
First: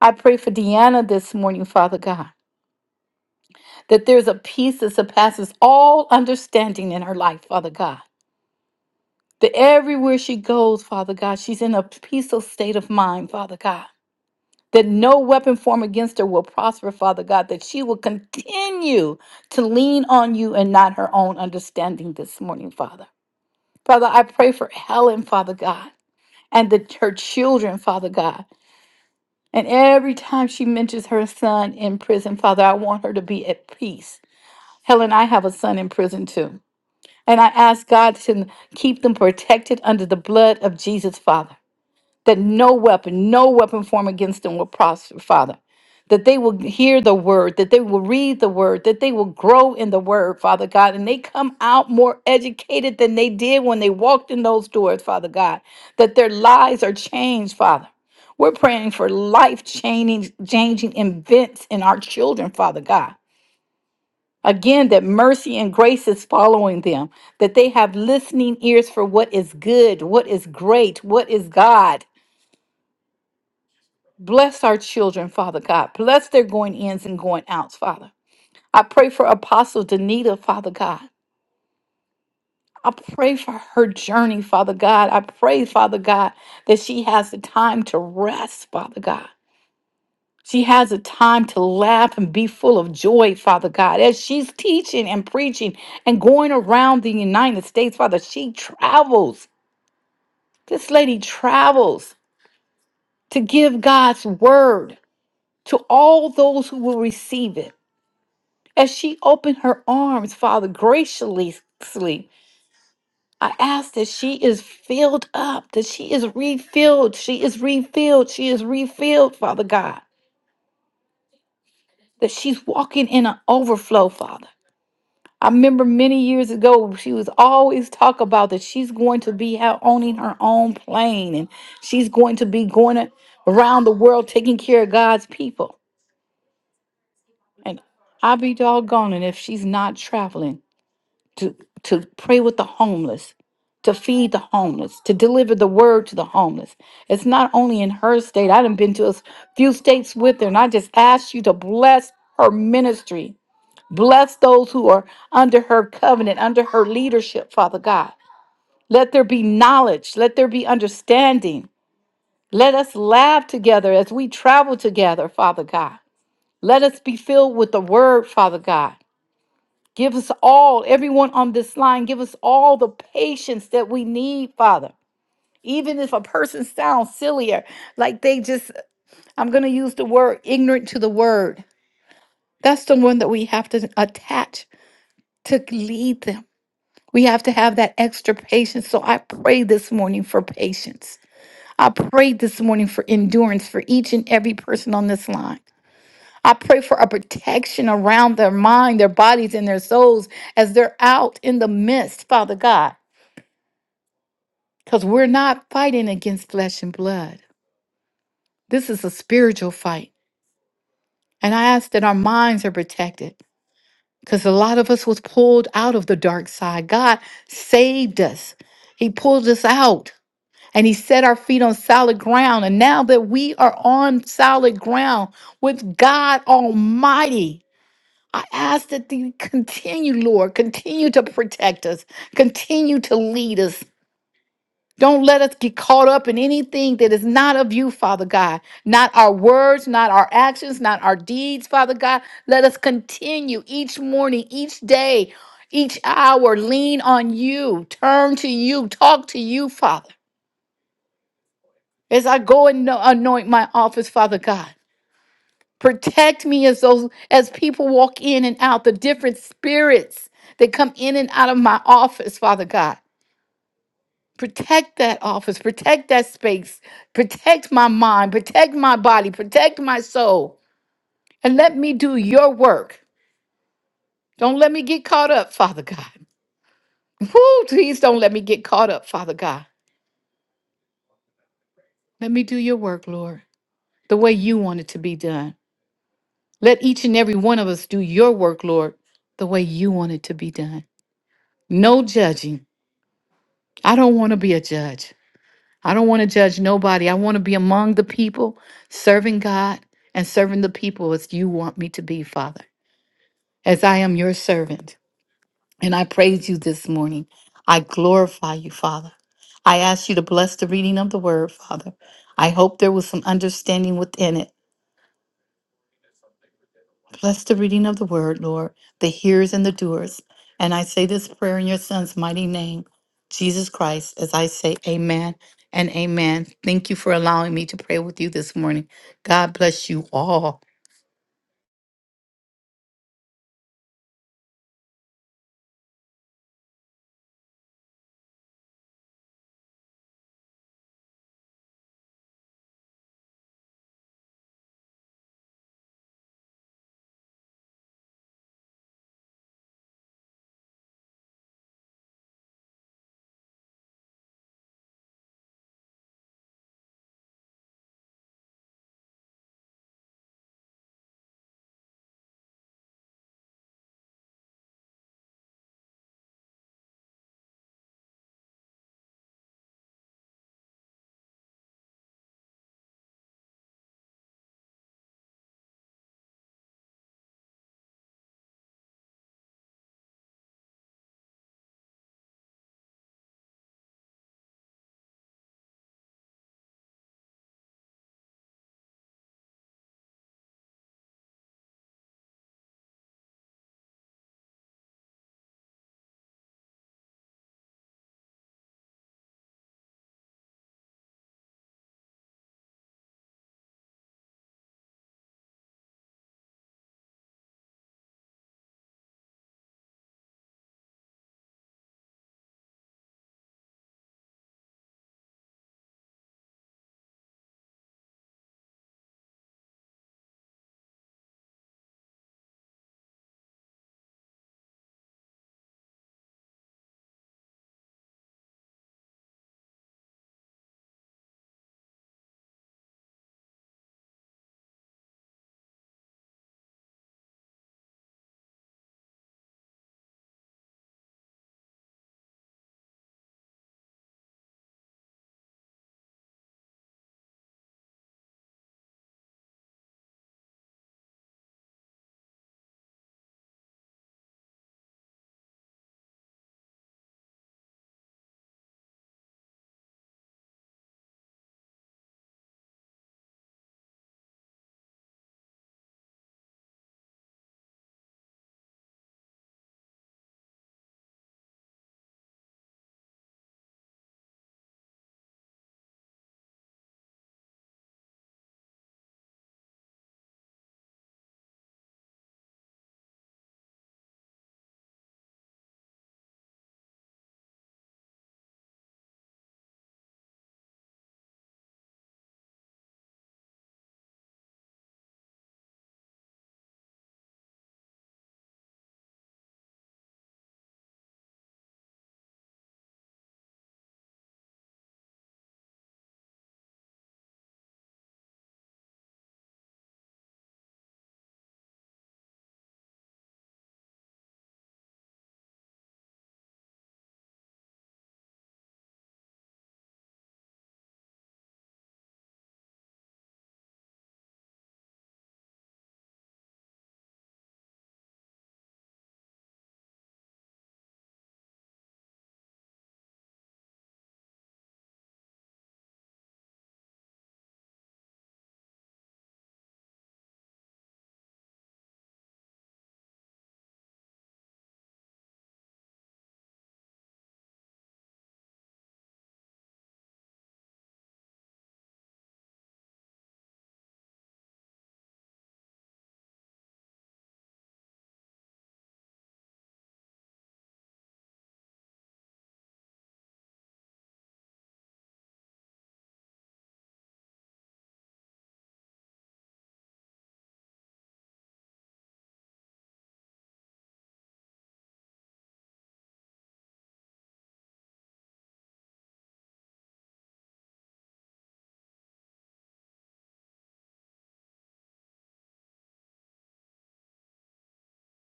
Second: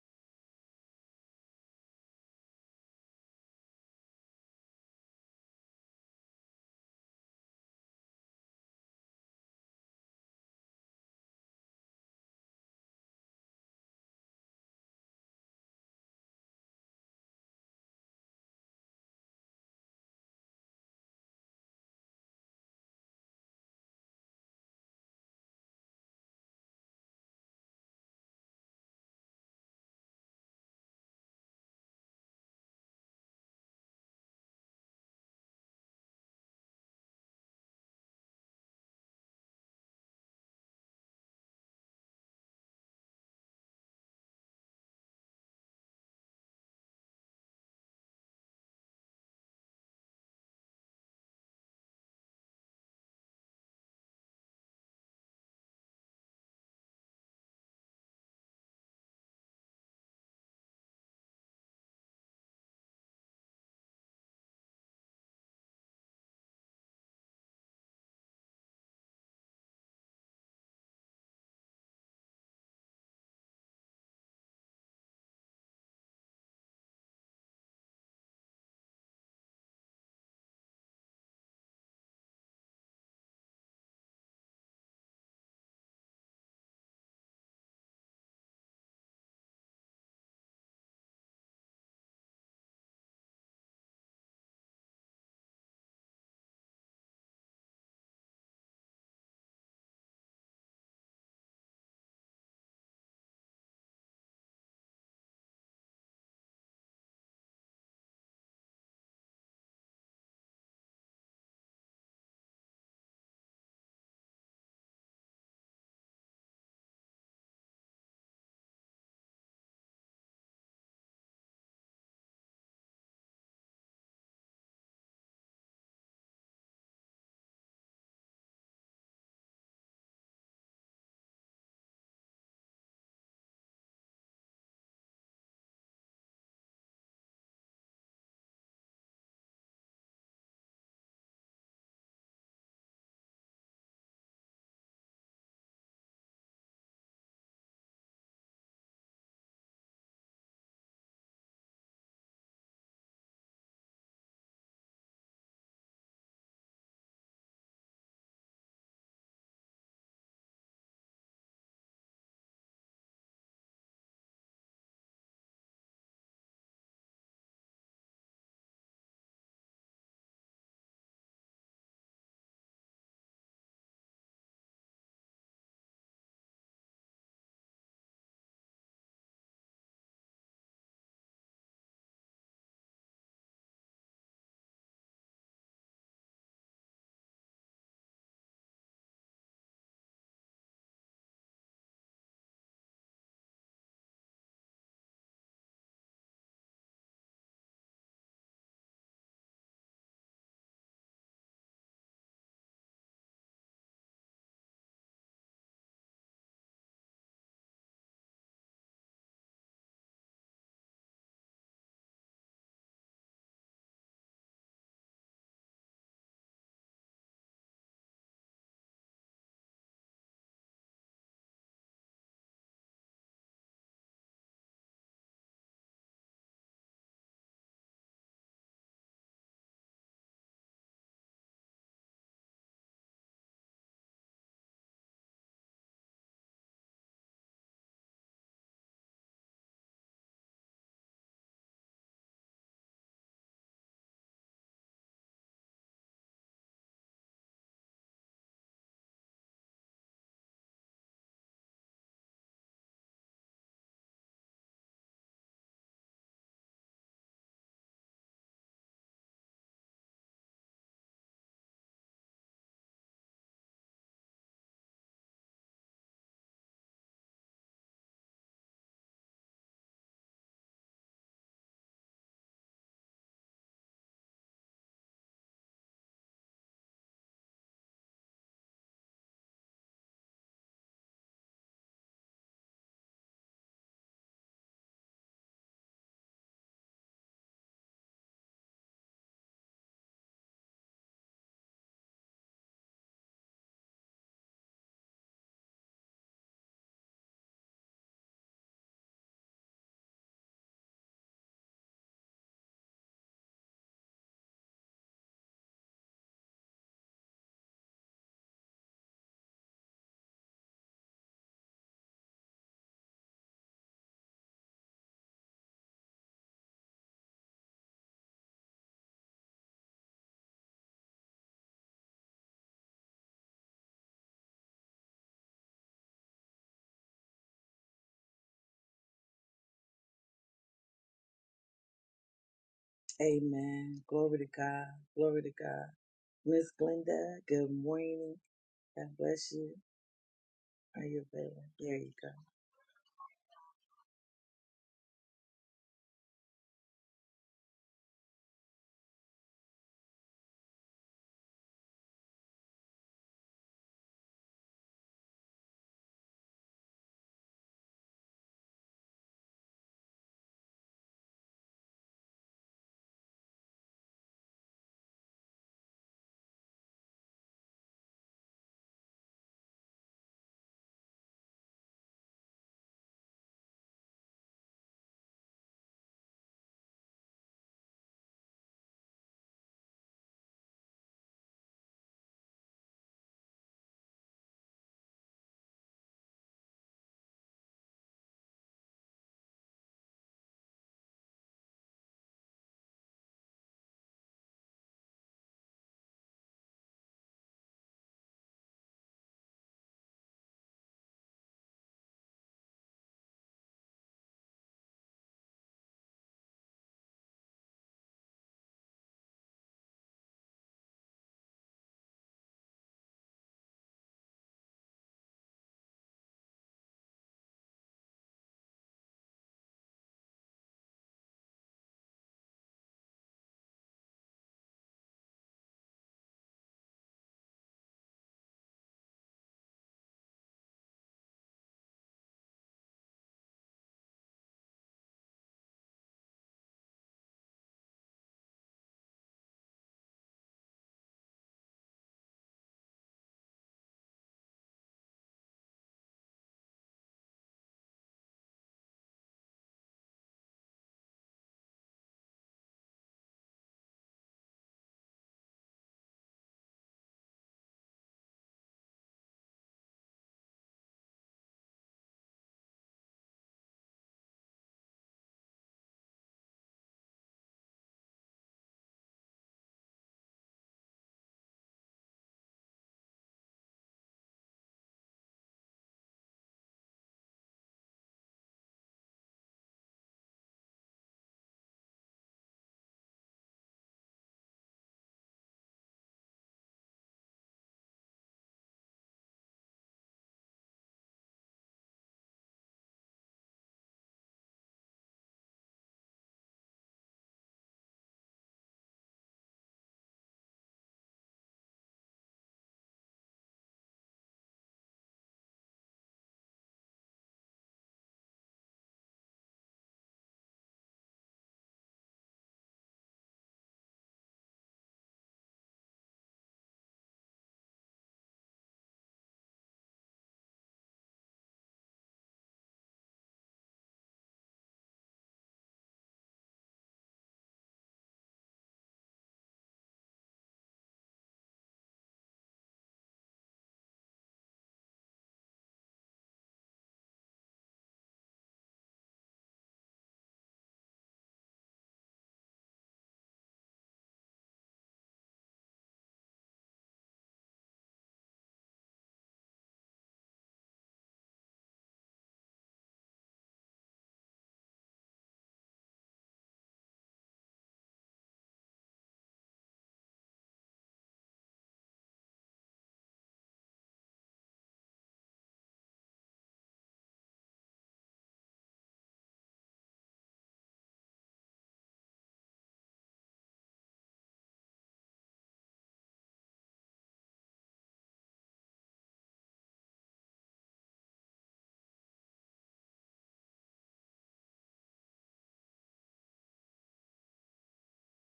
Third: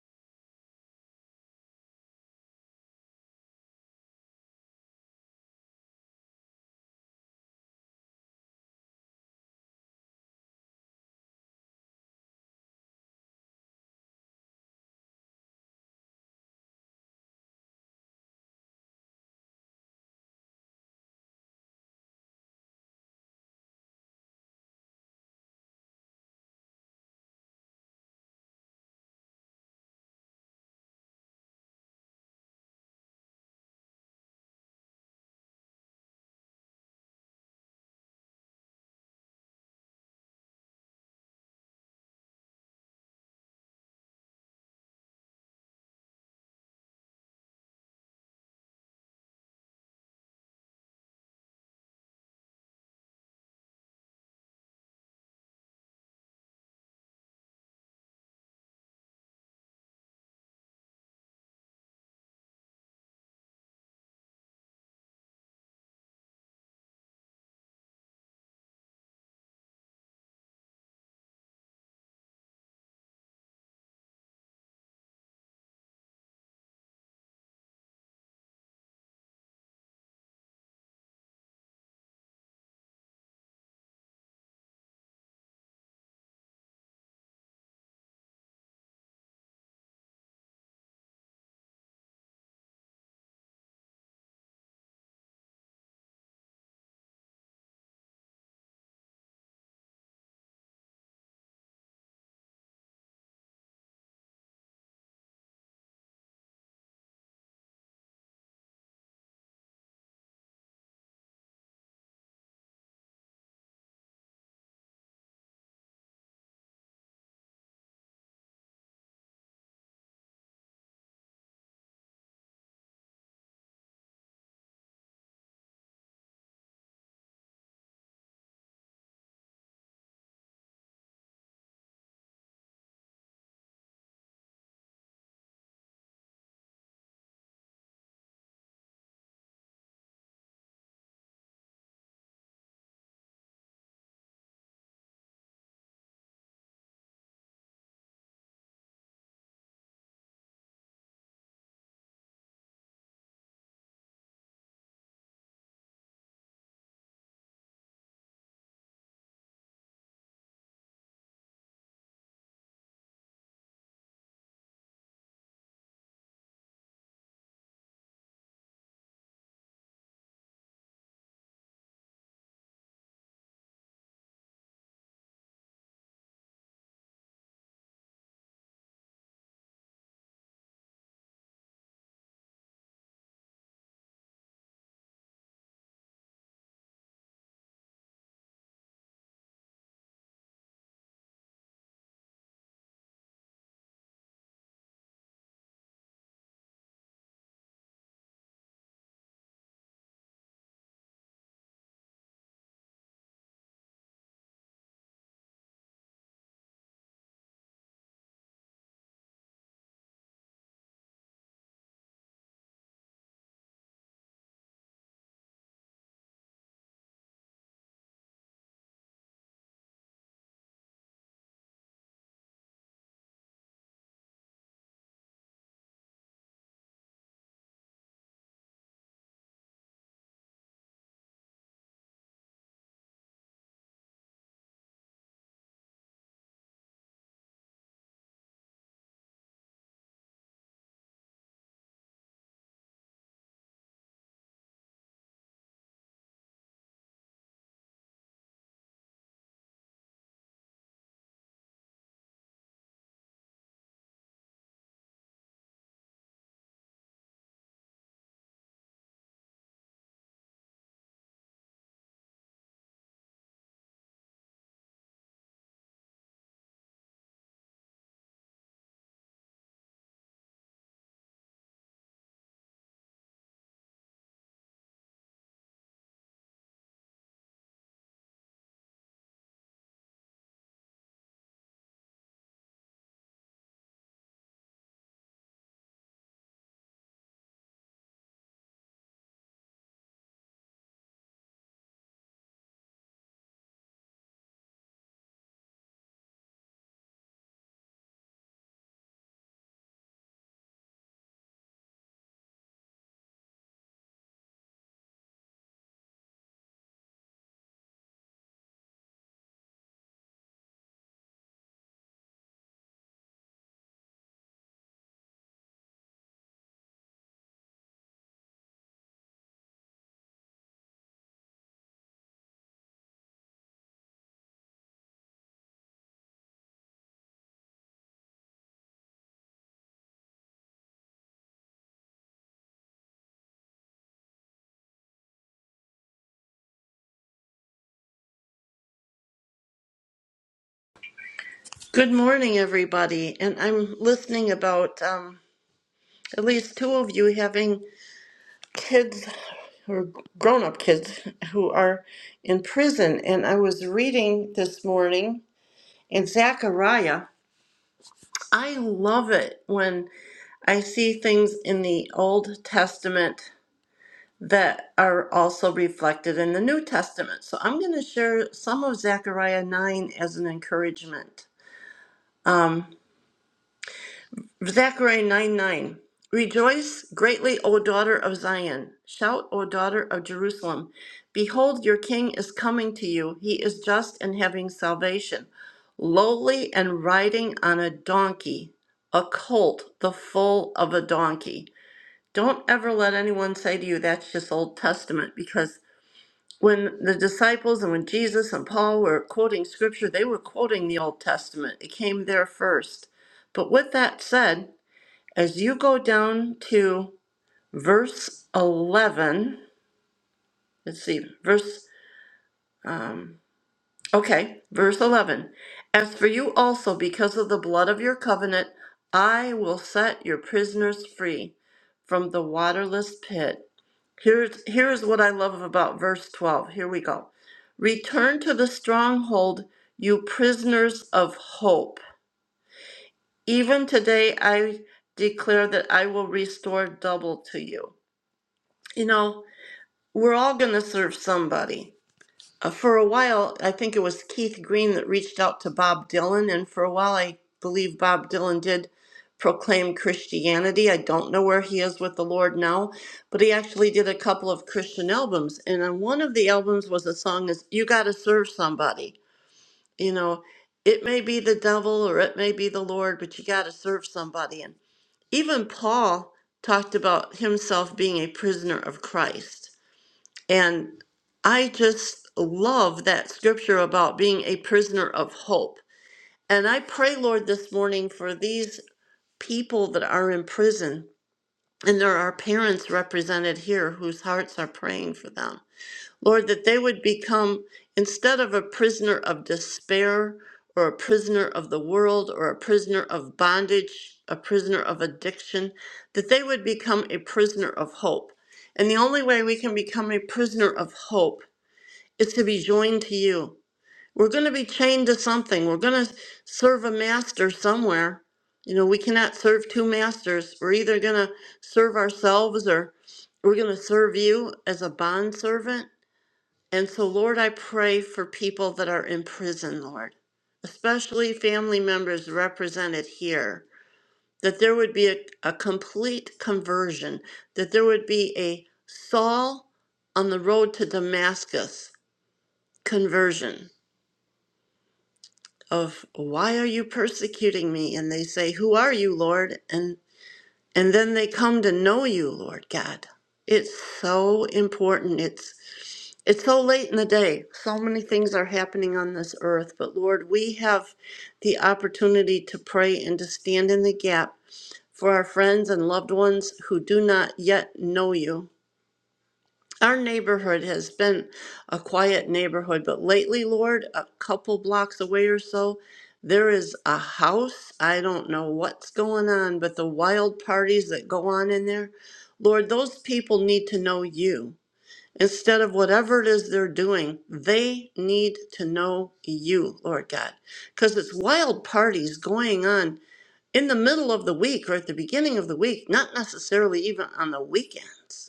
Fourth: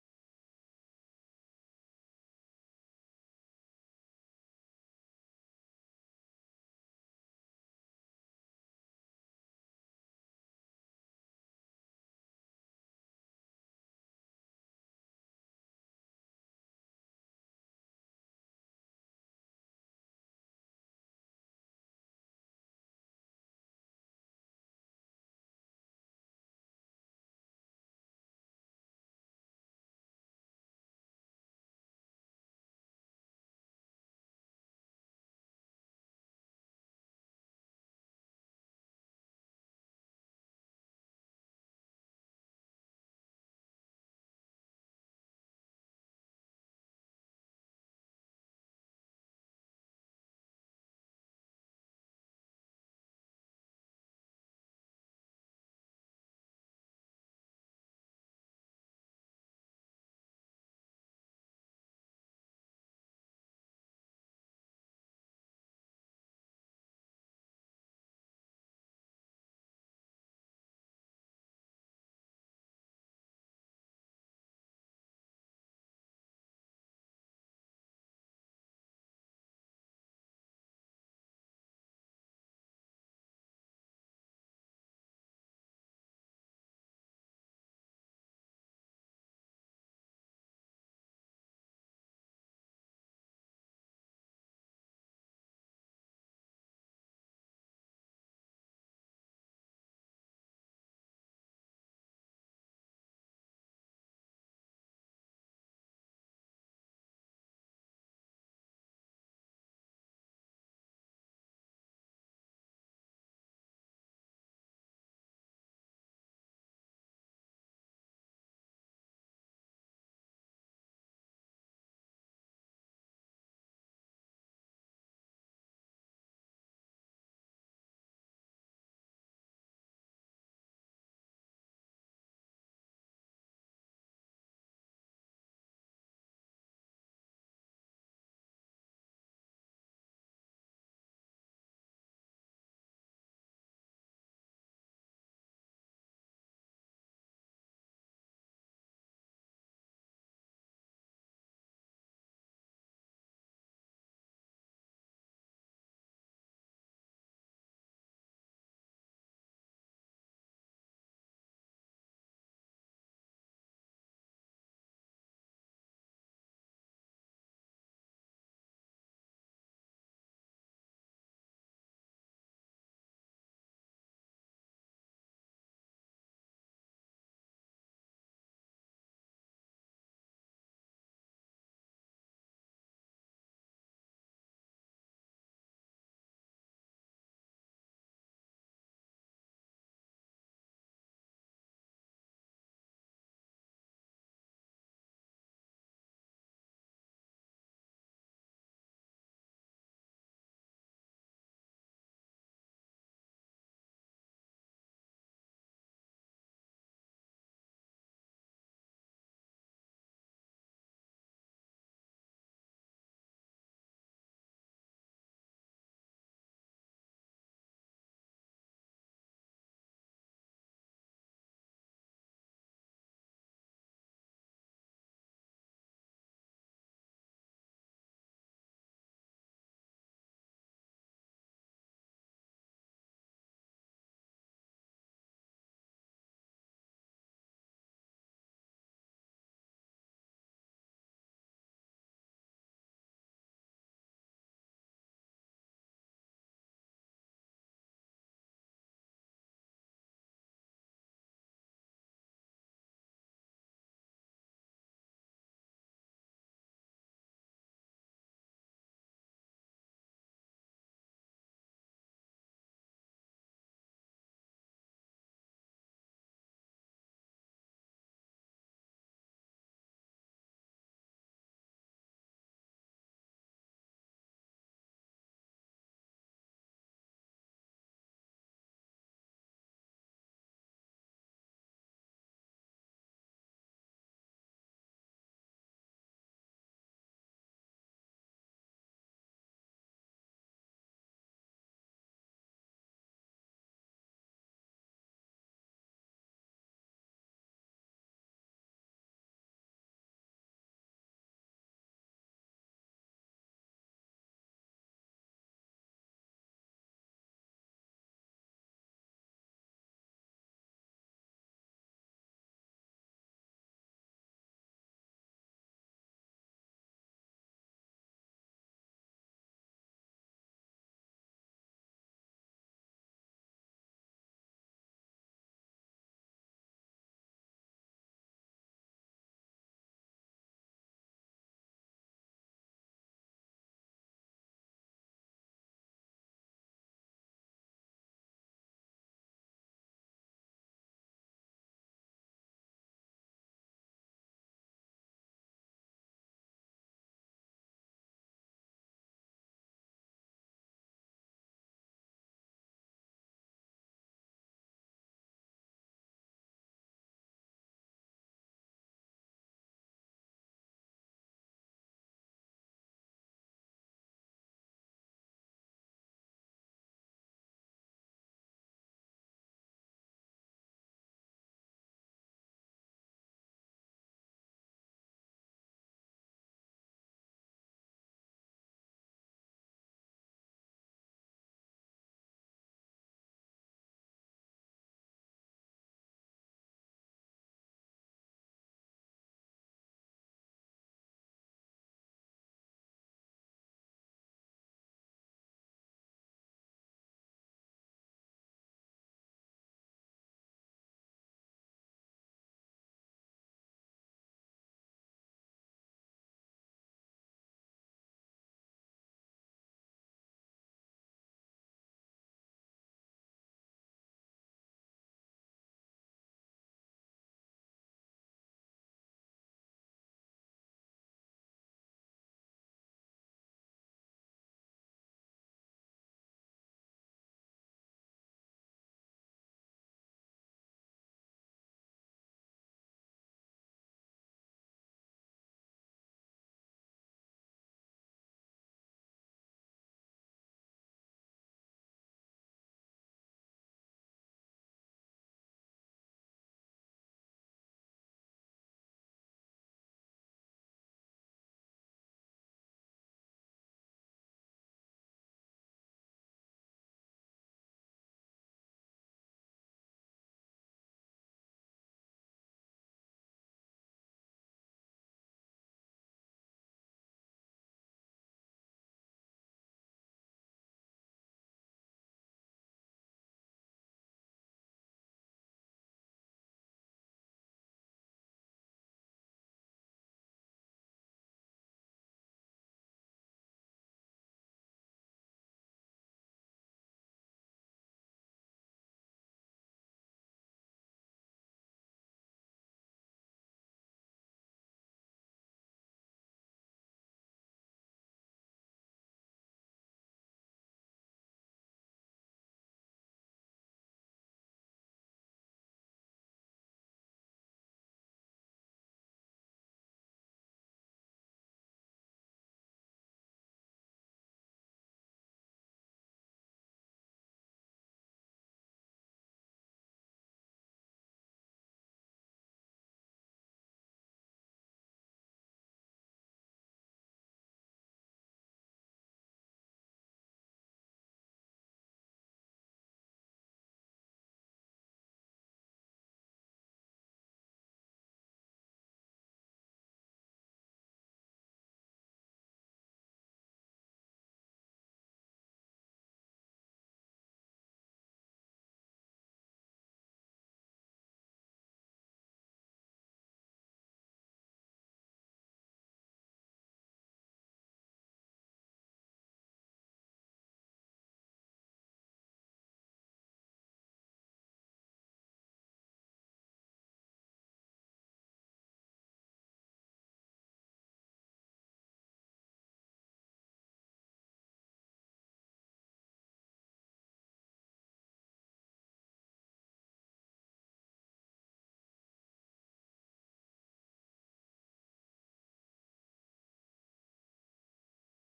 B: I pray for Deanna this morning, Father God, that there's a peace that surpasses all understanding in her life, Father God. That everywhere she goes, Father God, she's in a peaceful state of mind, Father God. That no weapon formed against her will prosper, Father God. That she will continue to lean on you and not her own understanding this morning, Father. Father, I pray for Helen, Father God, and the, her children, Father God. And every time she mentions her son in prison, Father, I want her to be at peace. Helen, I have a son in prison too. And I ask God to keep them protected under the blood of Jesus, Father that no weapon, no weapon formed against them will prosper, Father. That they will hear the word, that they will read the word, that they will grow in the word, Father God, and they come out more educated than they did when they walked in those doors, Father God, that their lives are changed, Father. We're praying for life changing, changing events in our children, Father God. Again, that mercy and grace is following them, that they have listening ears for what is good, what is great, what is God Bless our children, Father God. Bless their going ins and going outs, Father. I pray for Apostle Danita, Father God. I pray for her journey, Father God. I pray, Father God, that she has the time to rest, Father God. She has the time to laugh and be full of joy, Father God. As she's teaching and preaching and going around the United States, Father, she travels. This lady travels to give God's word to all those who will receive it. As she opened her arms, Father, graciously, I ask that she is filled up, that she is refilled, she is refilled, she is refilled, Father God, that she's walking in an overflow, Father. I remember many years ago, she was always talk about that she's going to be out owning her own plane and she's going to be going a- around the world taking care of God's people. And I be doggone it if she's not traveling to to pray with the homeless to feed the homeless to deliver the word to the homeless it's not only in her state i done been to a s- few states with her and i just ask you to bless her ministry bless those who are under her covenant under her leadership father god let there be knowledge let there be understanding let us laugh together as we travel together father god let us be filled with the word father god Give us all, everyone on this line, give us all the patience that we need, Father. Even if a person sounds sillier, like they just, I'm going to use the word ignorant to the word. That's the one that we have to attach to lead them. We have to have that extra patience. So I pray this morning for patience. I pray this morning for endurance for each and every person on this line. I pray for a protection around their mind, their bodies, and their souls as they're out in the midst, Father God. because we're not fighting against flesh and blood. This is a spiritual fight. And I ask that our minds are protected because a lot of us was pulled out of the dark side. God saved us. He pulled us out and he set our feet on solid ground. And now that we are on solid ground with God Almighty, I ask that you continue, Lord, continue to protect us, continue to lead us, Don't let us get caught up in anything that is not of you, Father God. Not our words, not our actions, not our deeds, Father God. Let us continue each morning, each day, each hour, lean on you, turn to you, talk to you, Father. As I go and ano- anoint my office, Father God, protect me as those as people walk in and out, the different spirits that come in and out of my office, Father God. protect that office, protect that space, protect my mind, protect my body, protect my soul, and let me do your work. Don't let me get caught up, Father God. Woo, please don't let me get caught up, Father God. Let me do your work, Lord, the way you want it to be done. Let each and every one of us do your work, Lord, the way you want it to be done. No judging. I don't want to be a judge. I don't want to judge nobody. I want to be among the people, serving God and serving the people as you want me to be, Father, as I am your servant. And I praise you this morning. I glorify you, Father. I ask you to bless the reading of the word, Father. I hope there was some understanding within it. Bless the reading of the word, Lord, the hearers and the doers. And I say this prayer in your son's mighty name, Jesus Christ, as I say amen and amen. Thank you for allowing me to pray with you this morning. God bless you all.
A: Amen. Glory to God. Glory to God. Miss Glenda, good morning. God bless you. Are you available? There
C: Good
A: you go.
C: morning, everybody. And I'm listening about um, at least two of you having kids or grown up kids who are in prison. And I was reading this morning in Zechariah. I love it when I see things in the Old Testament that are also reflected in the New Testament. So I'm going to share some of Zechariah 9 as an encouragement. Um, Zechariah 9 9. Rejoice greatly, O daughter of Zion. Shout, O daughter of Jerusalem. Behold, your king is coming to you. He is just and having salvation, lowly and riding on a donkey, a colt, the foal of a donkey. Don't ever let anyone say to you that's just Old Testament because when the disciples and when Jesus and Paul were quoting scripture, they were quoting the Old Testament. It came there first. But with that said, as you go down to verse 11, let's see, verse, um, okay, verse 11. As for you also, because of the blood of your covenant, I will set your prisoners free from the waterless pit. Here's, here's what I love about verse 12. Here we go. Return to the stronghold, you prisoners of hope. Even today I declare that I will restore double to you. You know, We're all going to serve somebody. Uh, for a while, I think it was Keith Green that reached out to Bob Dylan, and for a while, I believe Bob Dylan did proclaim Christianity. I don't know where he is with the Lord now, but he actually did a couple of Christian albums, and on one of the albums was a song is "You Got to Serve Somebody." You know, it may be the devil or it may be the Lord, but you got to serve somebody. And even Paul talked about himself being a prisoner of Christ and I just love that scripture about being a prisoner of hope. And I pray, Lord, this morning for these people that are in prison. And there are parents represented here whose hearts are praying for them. Lord, that they would become, instead of a prisoner of despair or a prisoner of the world or a prisoner of bondage, a prisoner of addiction, that they would become a prisoner of hope. And the only way we can become a prisoner of hope is to be joined to you. We're going to be chained to something. We're going to serve a master somewhere. You know, we cannot serve two masters. We're either going to serve ourselves or we're going to serve you as a bond servant. And so, Lord, I pray for people that are in prison, Lord, especially family members represented here, that there would be a, a complete conversion, that there would be a Saul on the road to Damascus conversion of why are you persecuting me and they say who are you lord and and then they come to know you lord god it's so important it's it's so late in the day so many things are happening on this earth but lord we have the opportunity to pray and to stand in the gap for our friends and loved ones who do not yet know you our neighborhood has been a quiet neighborhood, but lately, Lord, a couple blocks away or so, there is a house. I don't know what's going on, but the wild parties that go on in there, Lord, those people need to know you. Instead of whatever it is they're doing, they need to know you, Lord God. Because it's wild parties going on in the middle of the week or at the beginning of the week, not necessarily even on the weekends.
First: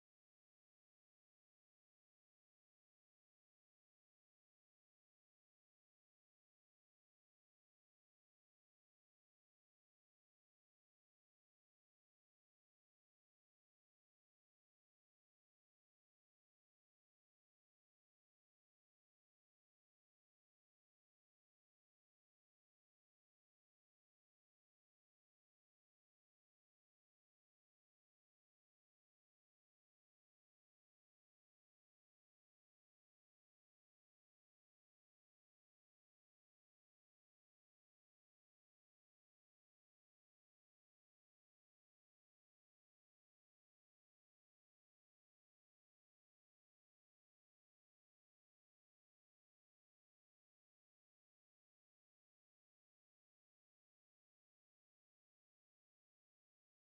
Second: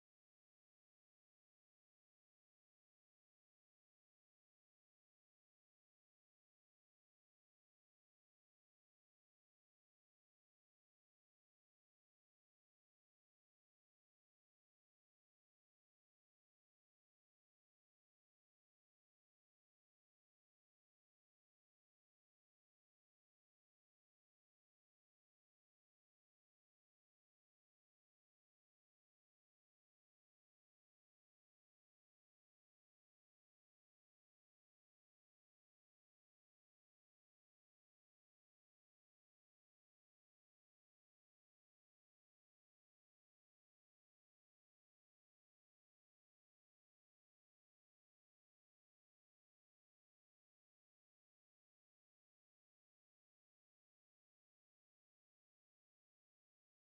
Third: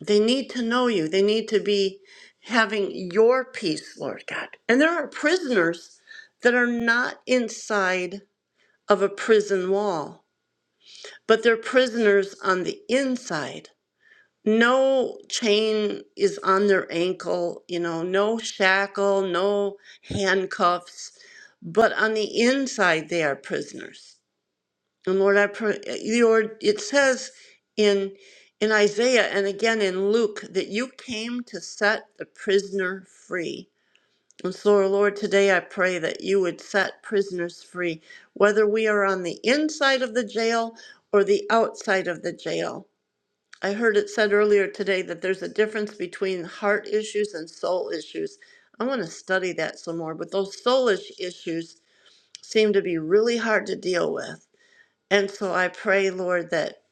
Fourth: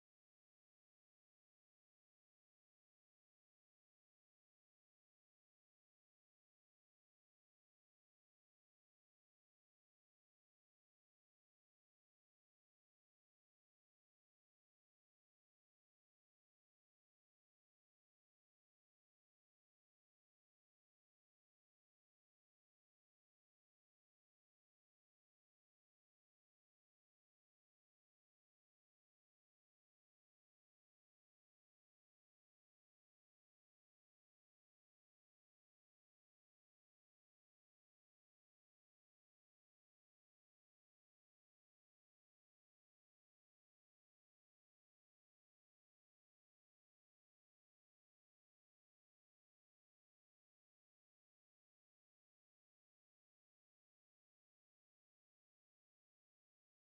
C: They need to know you. They need to be having your peace, Lord God. And there are prisoners that are not inside of a prison wall, but they're prisoners on the inside. No chain is on their ankle, you know, no shackle, no handcuffs, but on the inside they are prisoners. And Lord, I pray, Lord, it says in in Isaiah and again in Luke that you came to set the prisoner free. And so, Lord, today I pray that you would set prisoners free, whether we are on the inside of the jail or the outside of the jail. I heard it said earlier today that there's a difference between heart issues and soul issues. I want to study that some more, but those soulish issues seem to be really hard to deal with. And so I pray, Lord, that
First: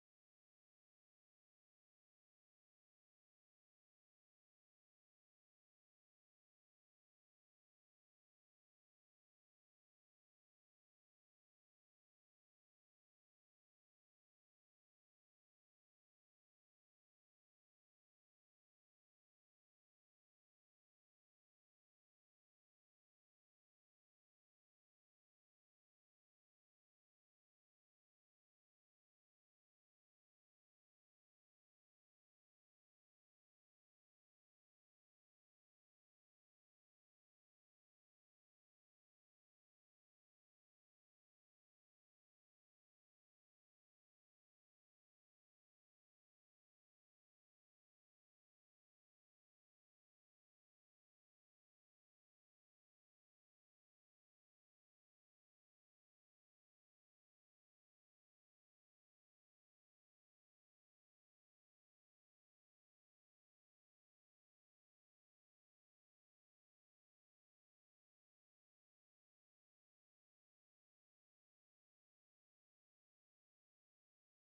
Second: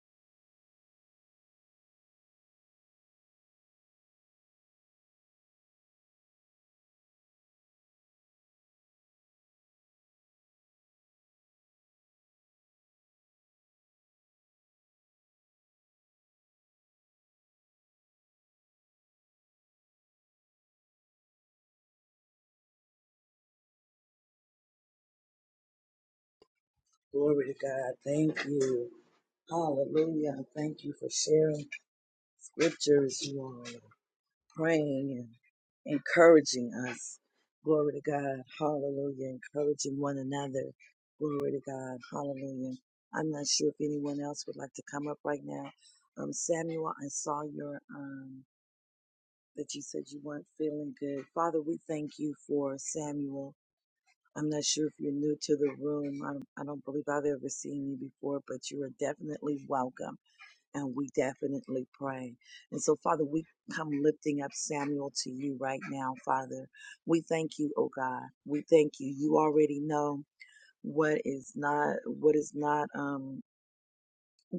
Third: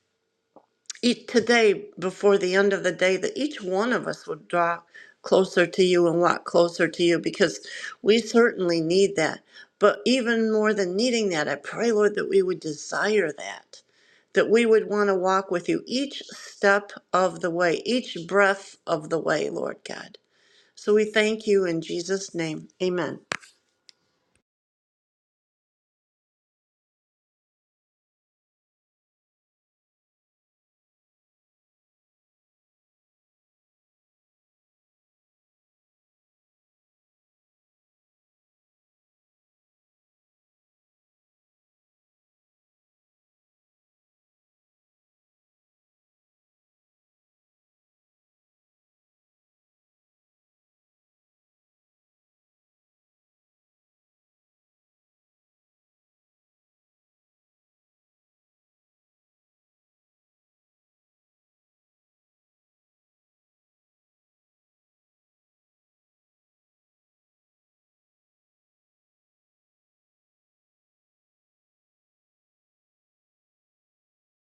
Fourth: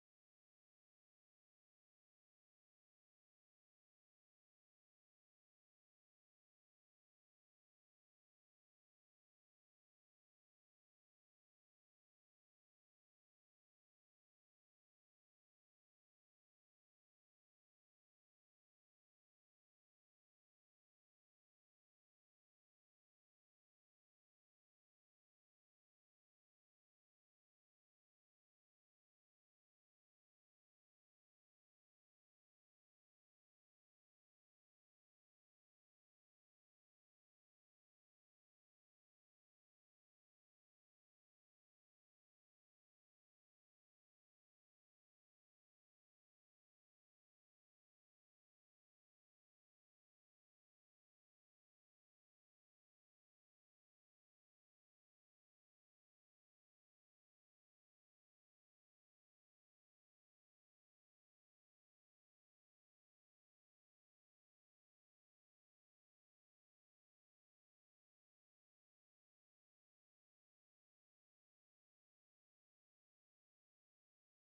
C: each today, before the end of the day, that each one of us would draw closer to you and walk closer to you because we certainly need that. But even more than needing that, I pray, Lord, that we would desire that, that we would want to walk with you each step of the way, each breath of the way, Lord God. So we thank you in Jesus' name. Amen.
A: Glory to God. Thank you. Hallelujah. I Thank you for sharing scriptures. You all are praying and encouraging us. Glory to God. Hallelujah. Encouraging one another. Glory to God. Hallelujah. I'm not sure if anyone else would like to come up right now. Um, Samuel, I saw your, um, that you said you weren't feeling good. Father, we thank you for Samuel. I'm not sure if you're new to the room. I, I don't believe I've ever seen you before, but you are definitely welcome. And we definitely pray. And so, Father, we come lifting up Samuel to you right now, Father. We thank you, oh God. We thank you. You already know what is not what is not um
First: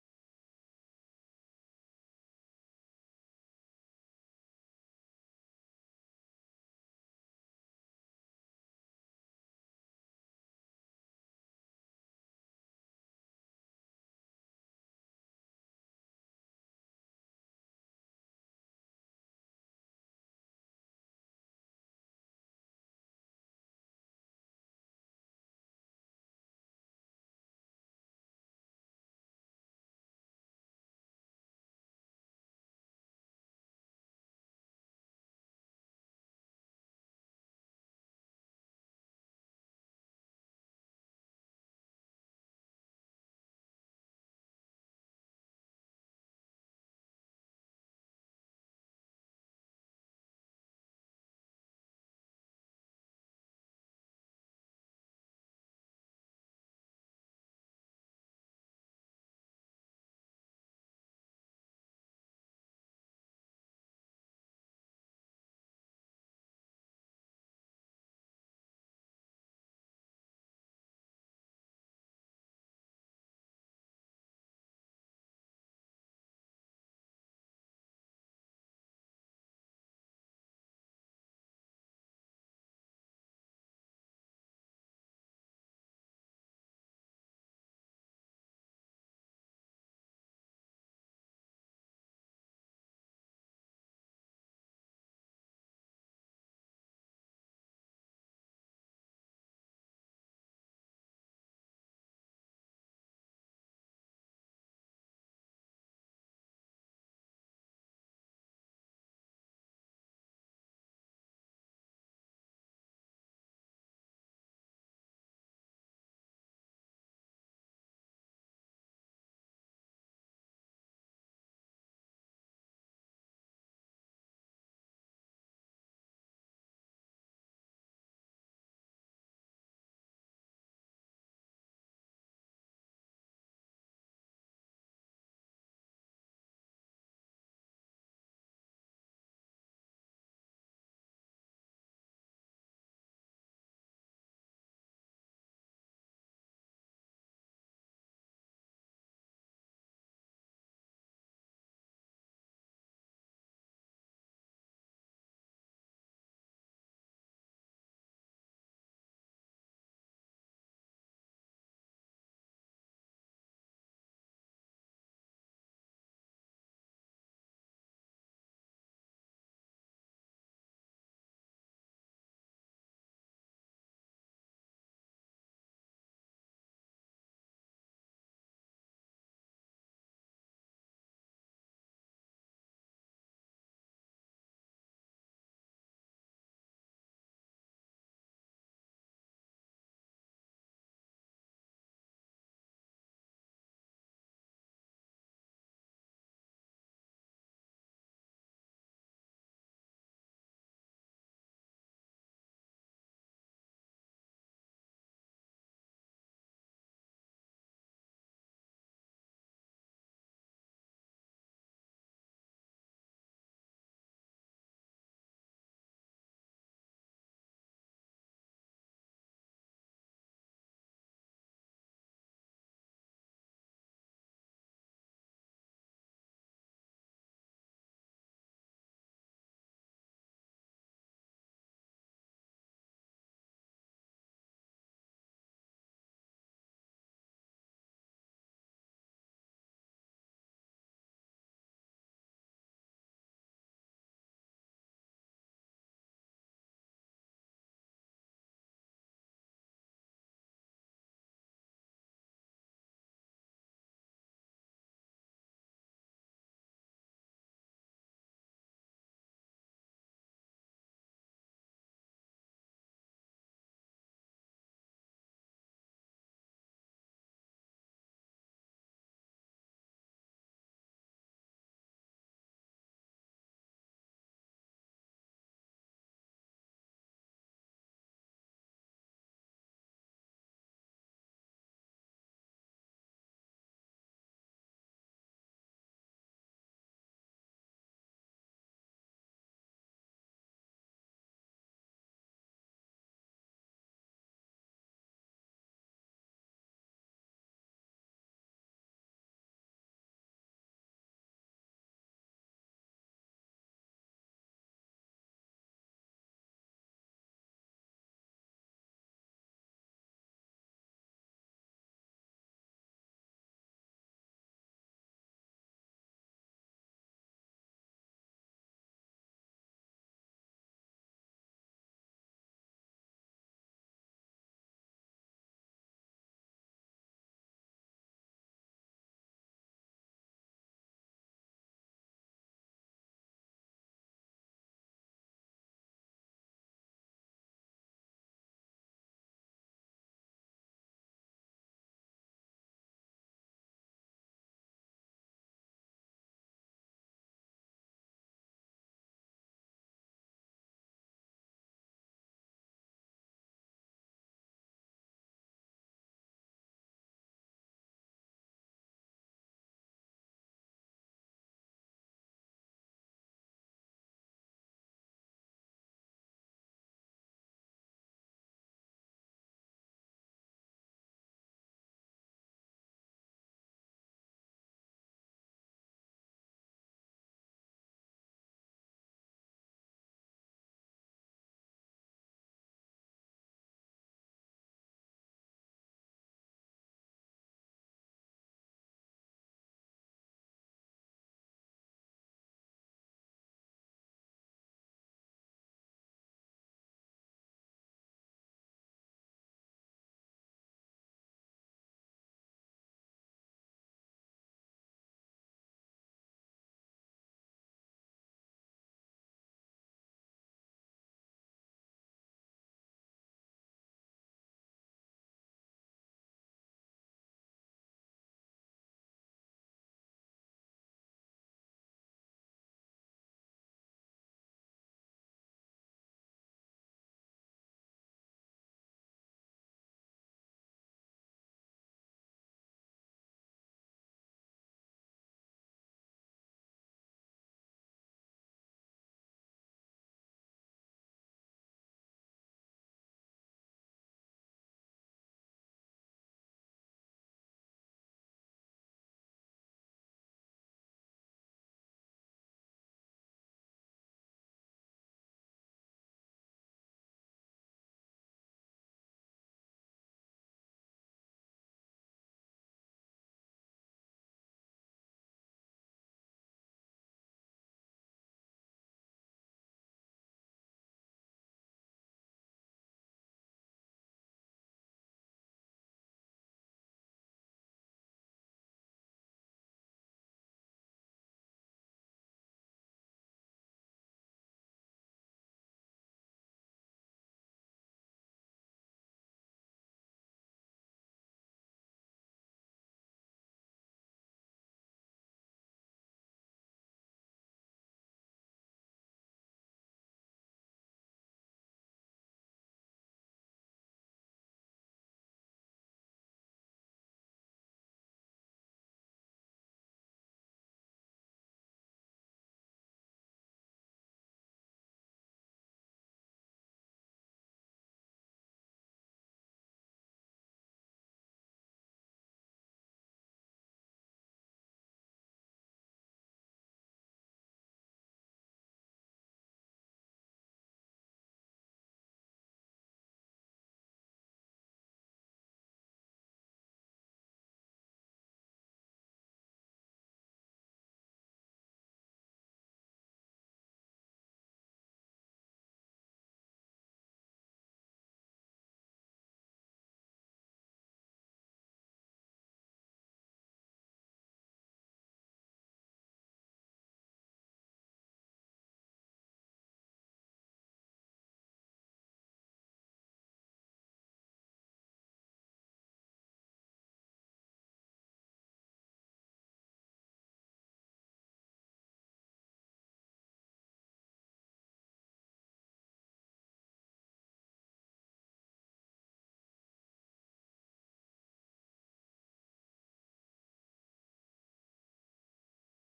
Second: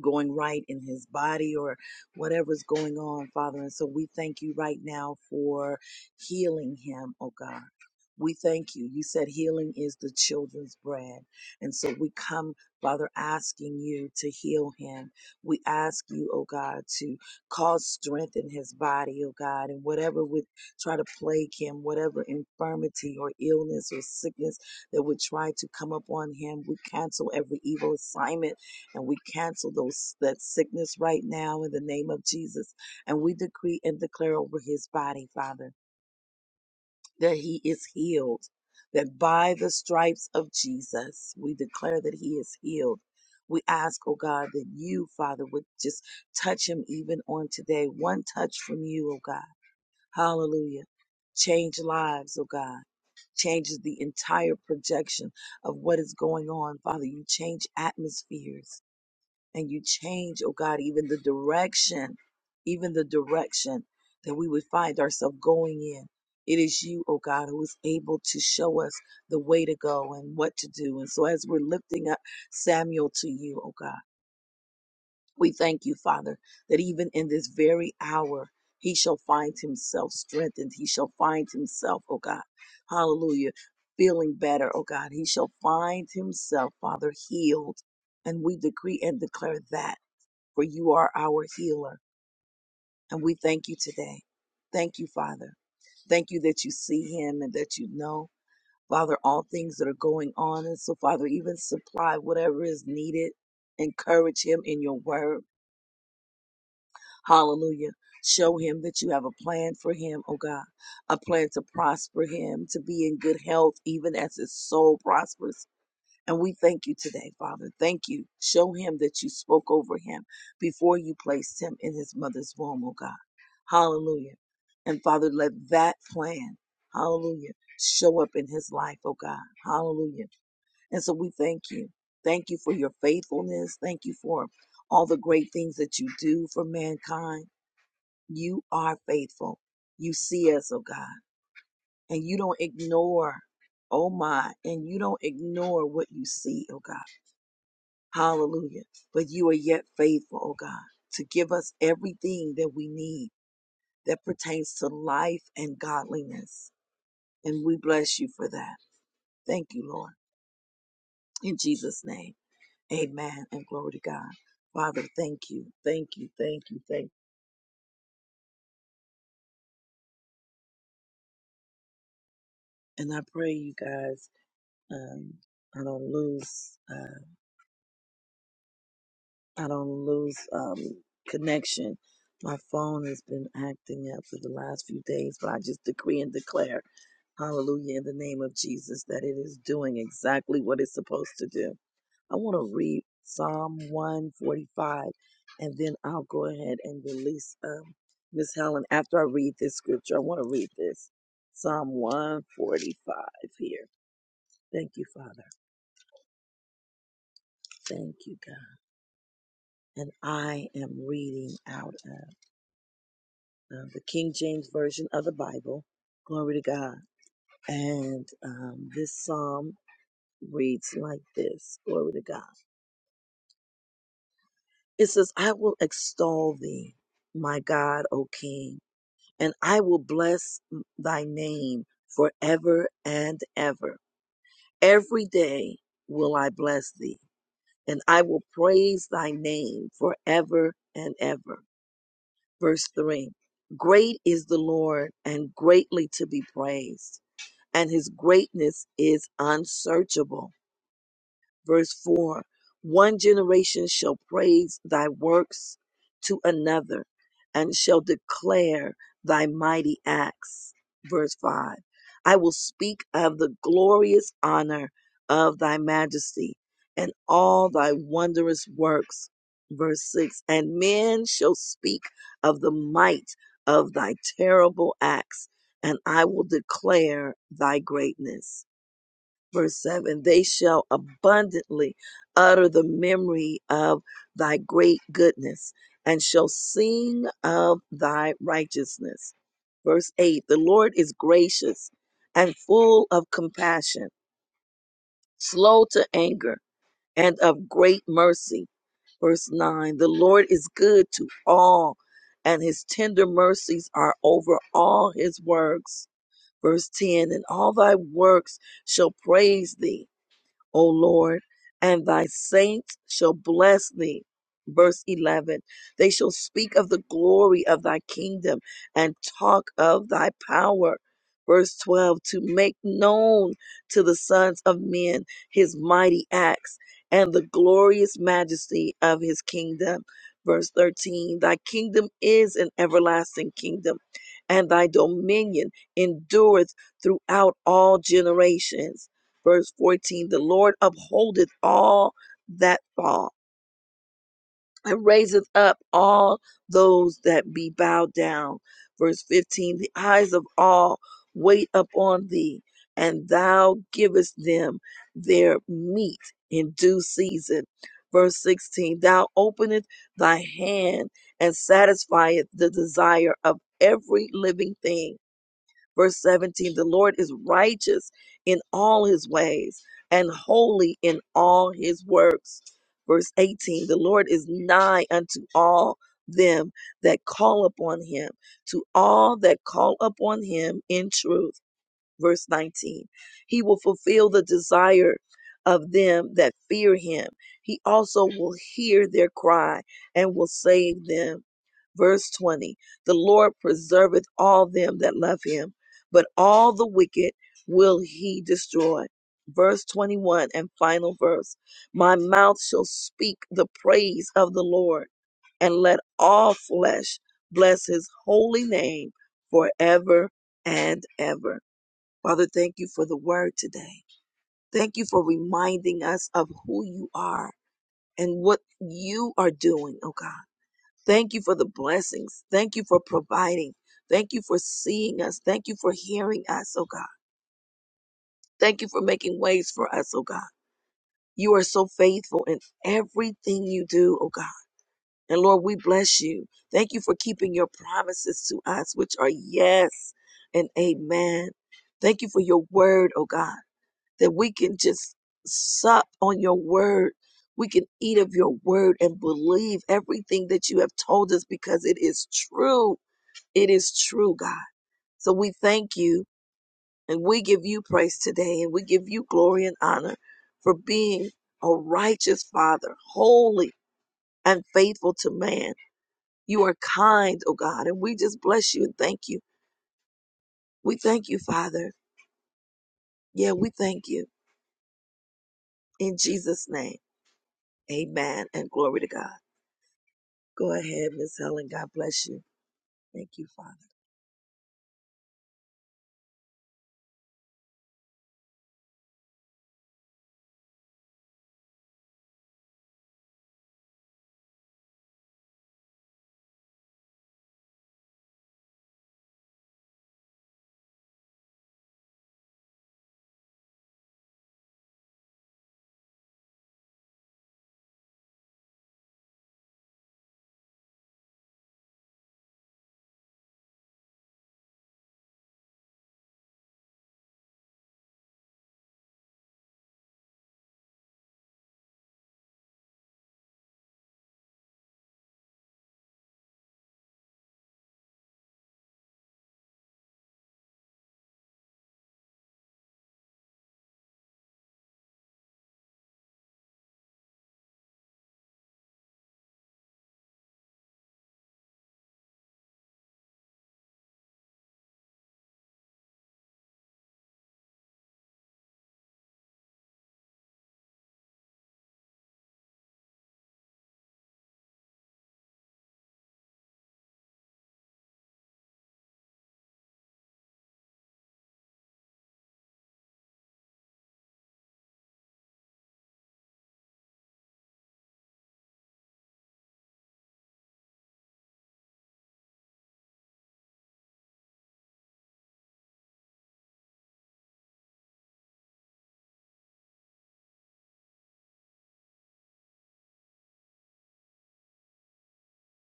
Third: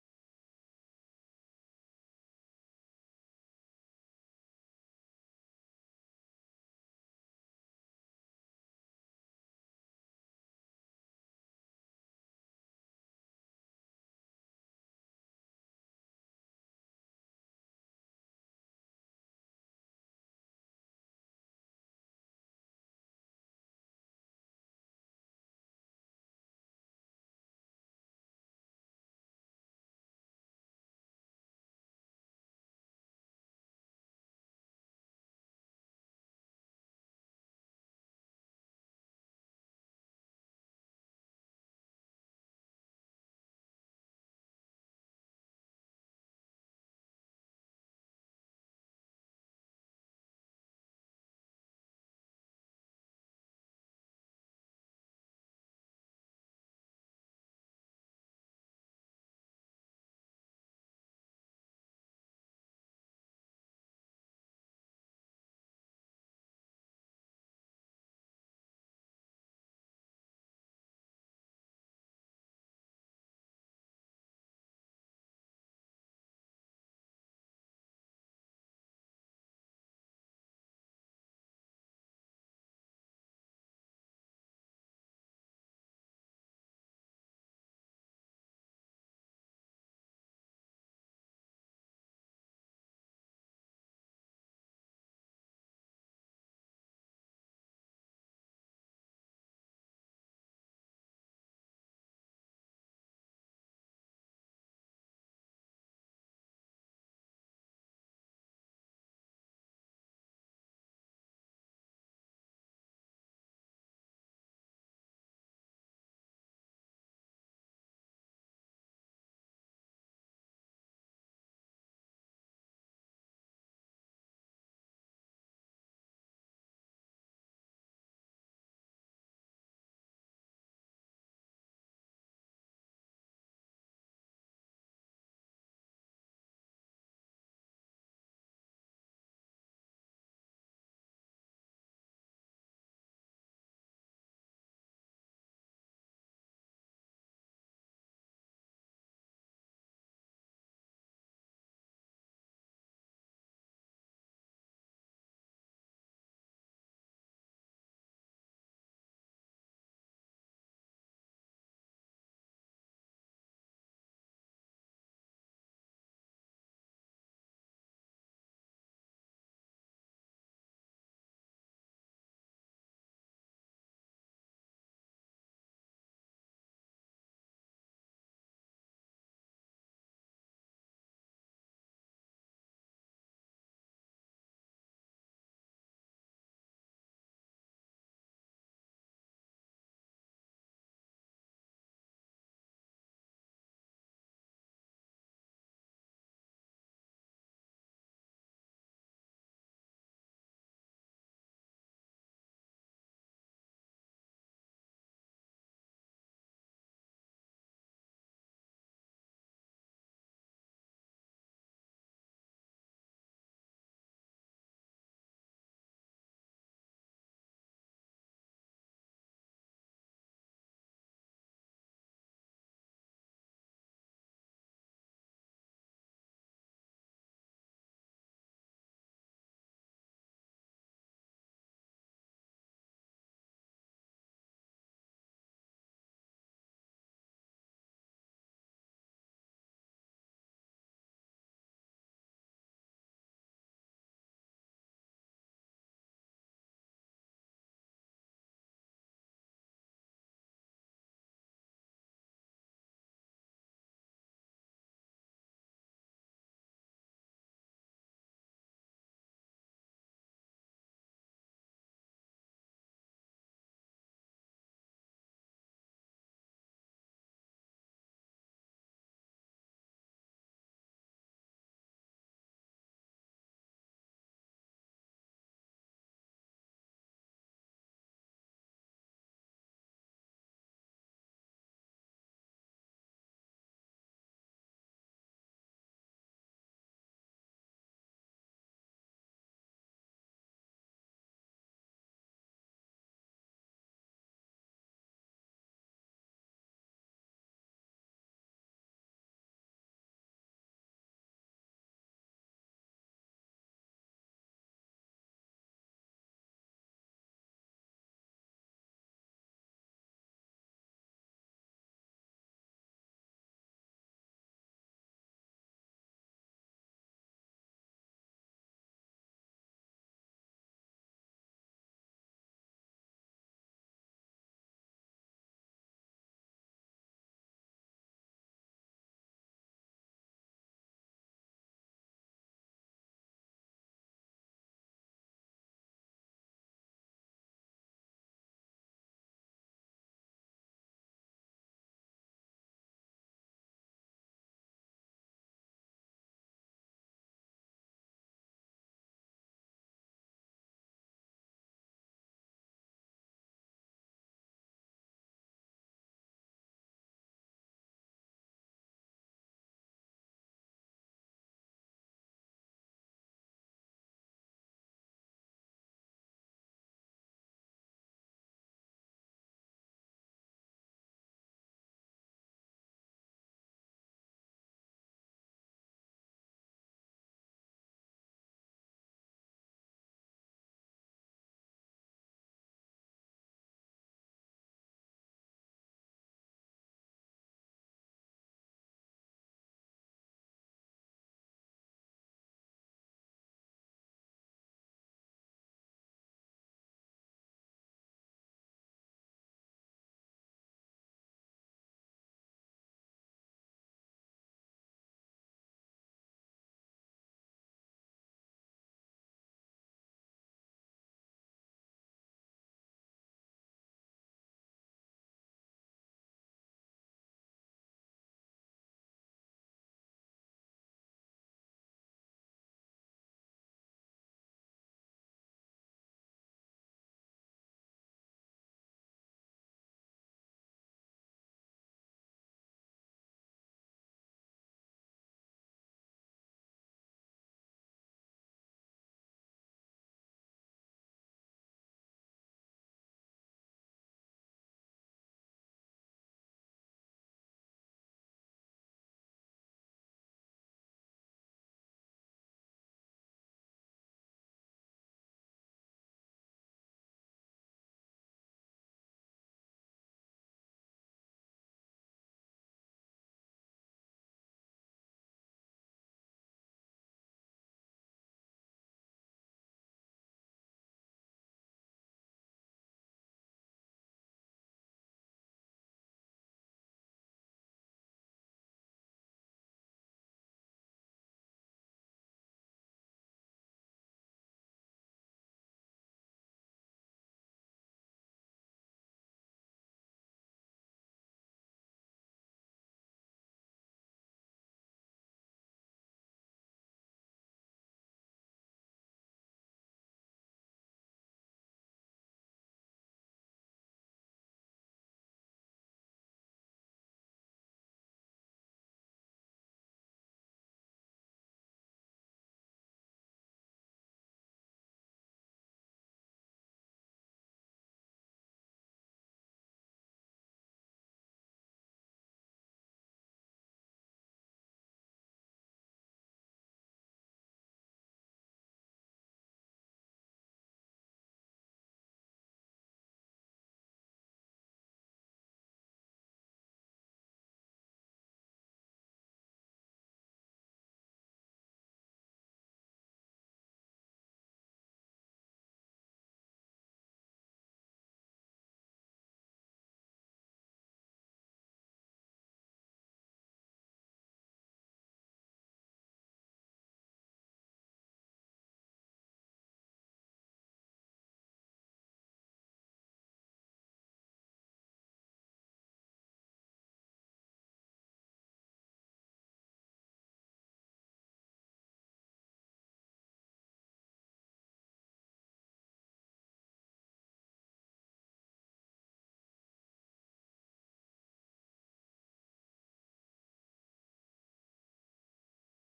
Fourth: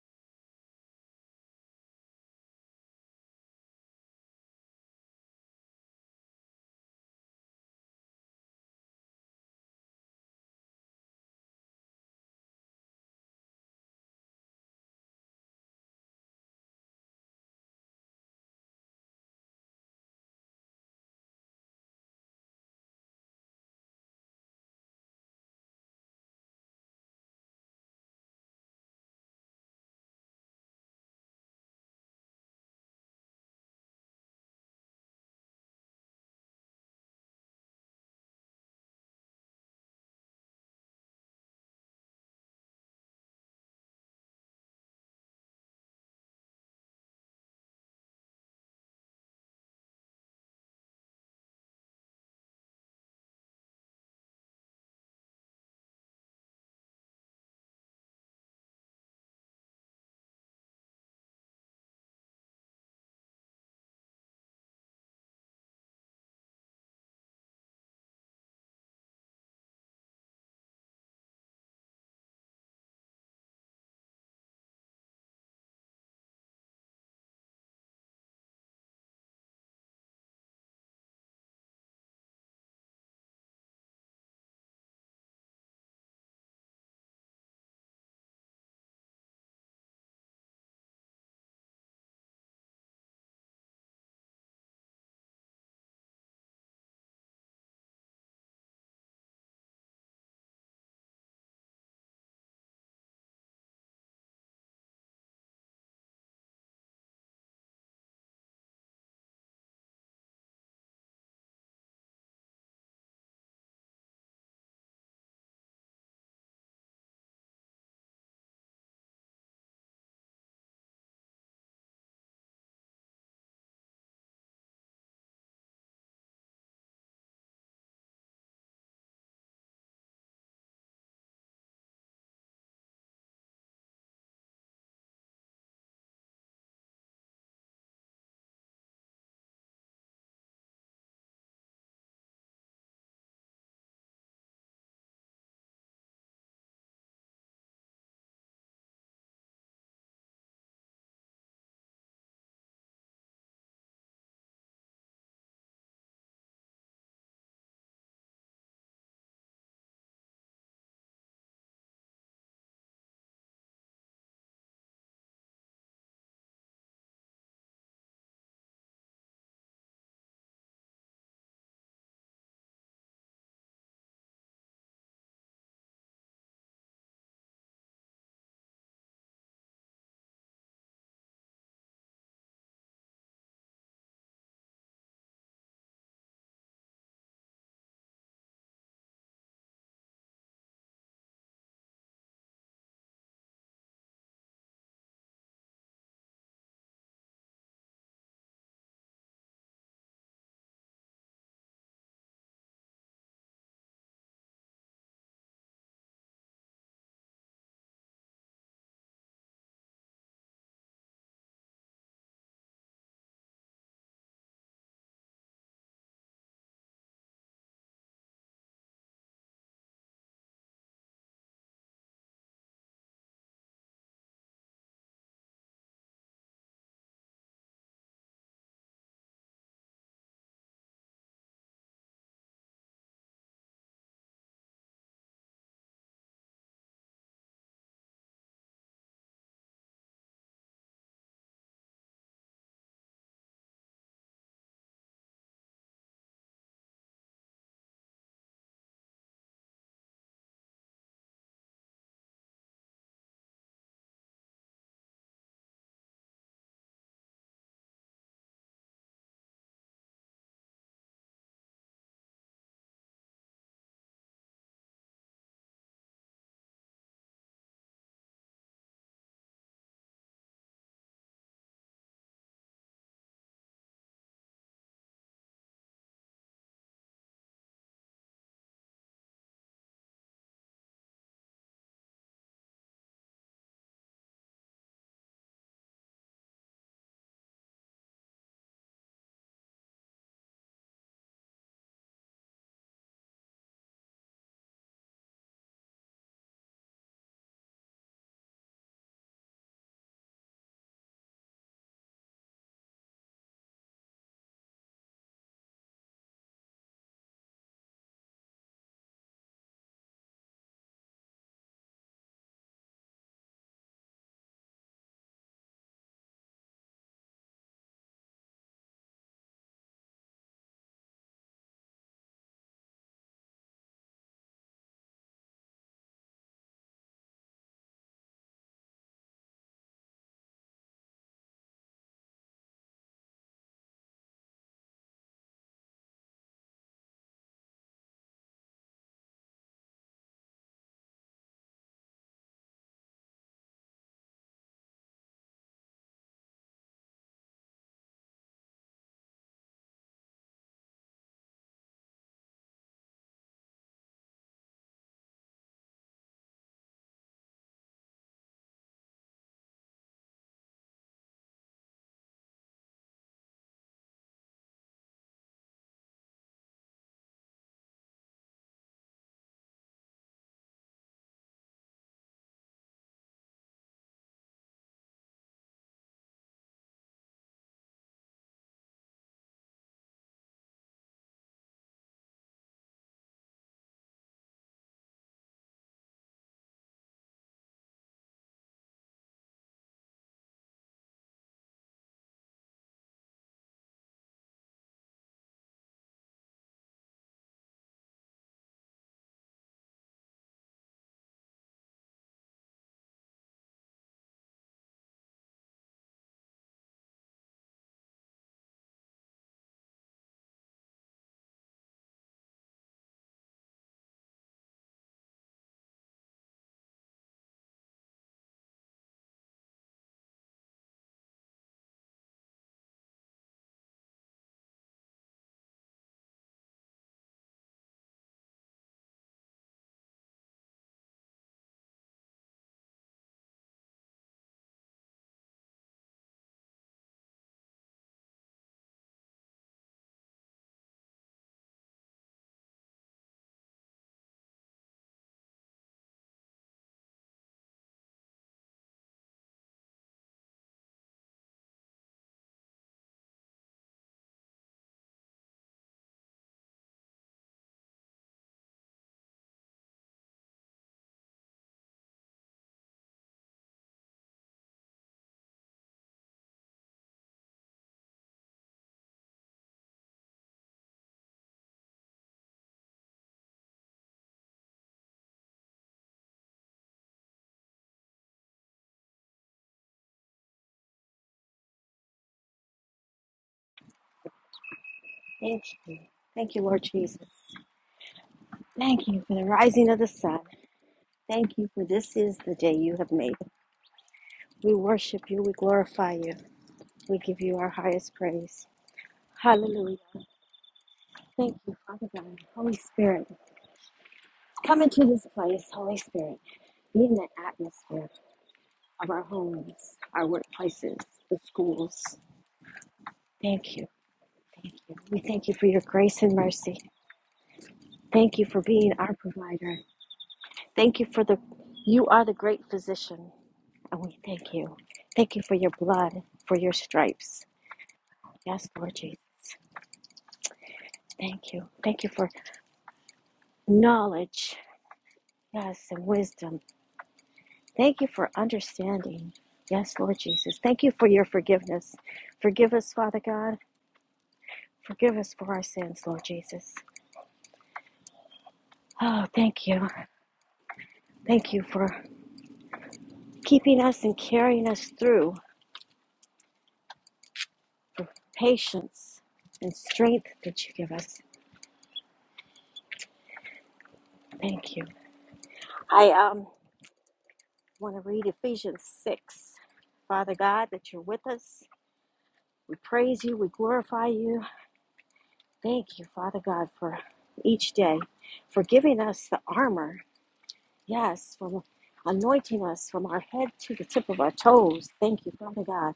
A: going right in his body or whatever's going on, Father. And so we thank you right now for healing him, oh God. We thank you. You said healing is the children's bread. And so we come, Father, asking you to heal him. We ask you, oh God, to cause strength in his body, oh God, and whatever would try to plague him, whatever infirmity or illness or sickness that would try to come upon him, we cancel every evil assignment and we cancel those that sickness right now in the name of Jesus. And we decree and declare over his body, Father, that he is healed. That by the stripes of Jesus, we declare that he is healed. We ask, oh God, that you, Father, would just touch him even on today. One touch from you, oh God. Hallelujah. Change lives, oh God. Changes the entire projection of what is going on, Father. You change atmospheres and you change, oh God, even the direction, even the direction that we would find ourselves going in. It is you, oh God, who is able to show us the way to go and what to do. And so as we're lifting up Samuel to you, oh God, we thank you, Father, that even in this very hour, he shall find himself strengthened. He shall find himself, oh God, hallelujah, feeling better, oh God. He shall find himself, Father, healed. And we decree and declare that for you are our healer. And we thank you today. Thank you, Father. Thank you that you see him and that you know, Father, all things that are going on. And so, Father, even supply whatever is needed. Encourage him in your word. Hallelujah. Show him that you have a plan for him, oh God, a plan to prosper him, to be in good health, even as his soul prospers. And we thank you today, Father. Thank you. Show him that you spoke over him before you placed him in his mother's womb, oh God. Hallelujah. And Father, let that plan, hallelujah, show up in his life, oh God. Hallelujah. And so we thank you. Thank you for your faithfulness. Thank you for all the great things that you do for mankind. You are faithful. You see us, oh God, and you don't ignore, oh my, and you don't ignore what you see, oh God. Hallelujah. But you are yet faithful, oh God, to give us everything that we need that pertains to life and godliness. And we bless you for that. Thank you, Lord. In Jesus' name, amen and glory to God. Father, thank you. Thank you. Thank you. Thank you. And I pray you guys, um, I don't lose, uh, I don't lose, um, connection. My phone has been acting up for the last few days, but I just decree and declare Hallelujah, in the name of Jesus, that it is doing exactly what it's supposed to do. I want to read Psalm 145, and then I'll go ahead and release um, Miss Helen. After I read this scripture, I want to read this Psalm 145 here. Thank you, Father. Thank you, God. And I am reading out of uh, the King James Version of the Bible. Glory to God. And um, this psalm reads like this Glory to God. It says, I will extol thee, my God, O King, and I will bless thy name forever and ever. Every day will I bless thee, and I will praise thy name forever and ever. Verse 3 Great is the Lord, and greatly to be praised, and his greatness is unsearchable. verse 4 One generation shall praise thy works to another and shall declare thy mighty acts. Verse 5 I will speak of the glorious honor of thy majesty and all thy wondrous works. Verse 6 And men shall speak of the might of thy terrible acts, and I will declare thy greatness Verse 7 They shall abundantly utter the memory of thy great goodness and shall sing of thy righteousness. Verse 8 The Lord is gracious and full of compassion, slow to anger, and of great mercy verse 9 the lord is good to all and his tender mercies are over all his works verse 10 and all thy works shall praise thee O Lord, and thy saints shall bless thee. Verse 11 They shall speak of the glory of thy kingdom and talk of thy power. Verse 12 To make known to the sons of men his mighty acts and the glorious majesty of his kingdom. Verse 13 Thy kingdom is an everlasting kingdom, and thy dominion endureth throughout all generations Verse 14 The Lord upholdeth all that fall and raiseth up all those that be bowed down. Verse 15 The eyes of all wait upon thee, and thou givest them their meat in due season. Verse 16 Thou openest thy hand and satisfieth the desire of every living thing Verse 17 The Lord is righteous in all his ways and holy in all his works. Verse 18 The Lord is nigh unto all them that call upon him, to all that call upon him in truth. Verse 19 He will fulfill the desire of them that fear him. He also will hear their cry and will save them. Verse 20 The Lord preserveth all them that love him, but all the wicked will he destroy. Verse 21 and final verse My mouth shall speak the praise of the Lord, and let all flesh bless his holy name forever and ever. Father, thank you for the word today. Thank you for reminding us of who you are and what you are doing, oh God. Thank you for the blessings. Thank you for providing. Thank you for seeing us. Thank you for hearing us, oh God. Thank you for making ways for us, oh God. You are so faithful in everything you do, oh God. And Lord, we bless you. Thank you for keeping your promises to us, which are yes and amen. Thank you for your word, oh God, that we can just sup on your word. We can eat of your word and believe everything that you have told us because it is true It is true, God. So we thank you and we give you praise today and we give you glory and honor for being a righteous Father, holy and faithful to man. You are kind, oh God, and we just bless you and thank you. We thank you, Father. Yeah, we thank you. In Jesus' name, amen and glory to God. Go ahead, Miss Helen. God bless you. Thank you, Father.
D: Thank you. Thank you, Lord Jesus. Thank you for the rising of the sun. Thank you for this is the day you have made. We worship you. We glorify you. We give you our highest praise. Hallelujah. Thank you, Father God. Holy Spirit, come into this place, Holy Spirit. Be in the atmosphere of our homes, our workplaces, the schools. Thank you. Thank you. We thank you for your grace and mercy. Thank you for being our provider. Thank you for the, you are the great physician. And we thank you. Thank you for your blood, for your stripes. Yes, Lord Jesus. Thank you. Thank you for knowledge. Yes, and wisdom. Thank you for understanding. Yes, Lord Jesus. Thank you for your forgiveness. Forgive us, Father God. Forgive us for our sins, Lord Jesus. Oh, thank you. Thank you for keeping us and carrying us through patience and strength that you give us. Thank you. I um I want to read Ephesians 6. Father God, that you're with us. We praise you. We glorify you. Thank you, Father God, for each day, for giving us the armor. Yes, for anointing us from our head to the tip of our toes. Thank you, Father God.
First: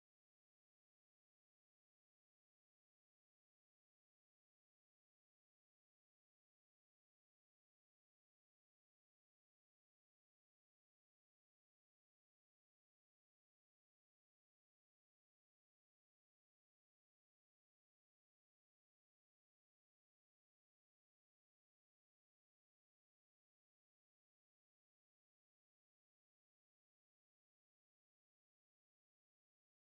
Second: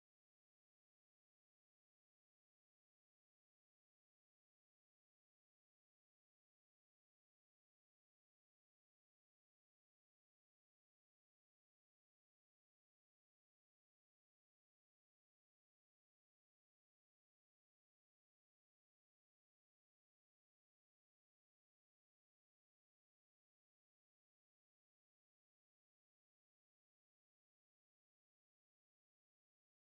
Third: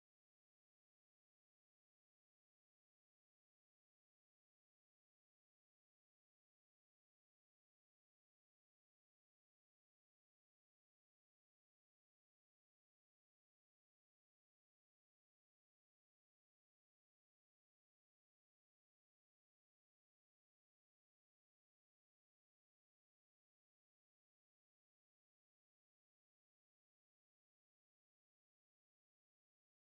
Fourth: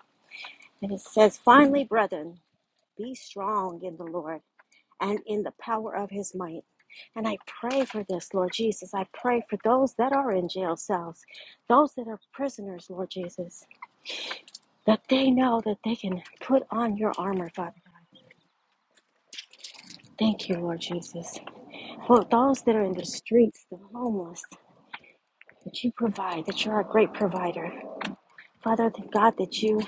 D: And it says, finally, brethren, be strong in the Lord and in the power of his might. And I pray for this, Lord Jesus. I pray for those that are in jail cells, those that are prisoners, Lord Jesus. that they know that they can put on your armor, Father God. Thank you, Lord Jesus. For those that are in the streets, the homeless, that you provide, that you're a great provider. Father God, that you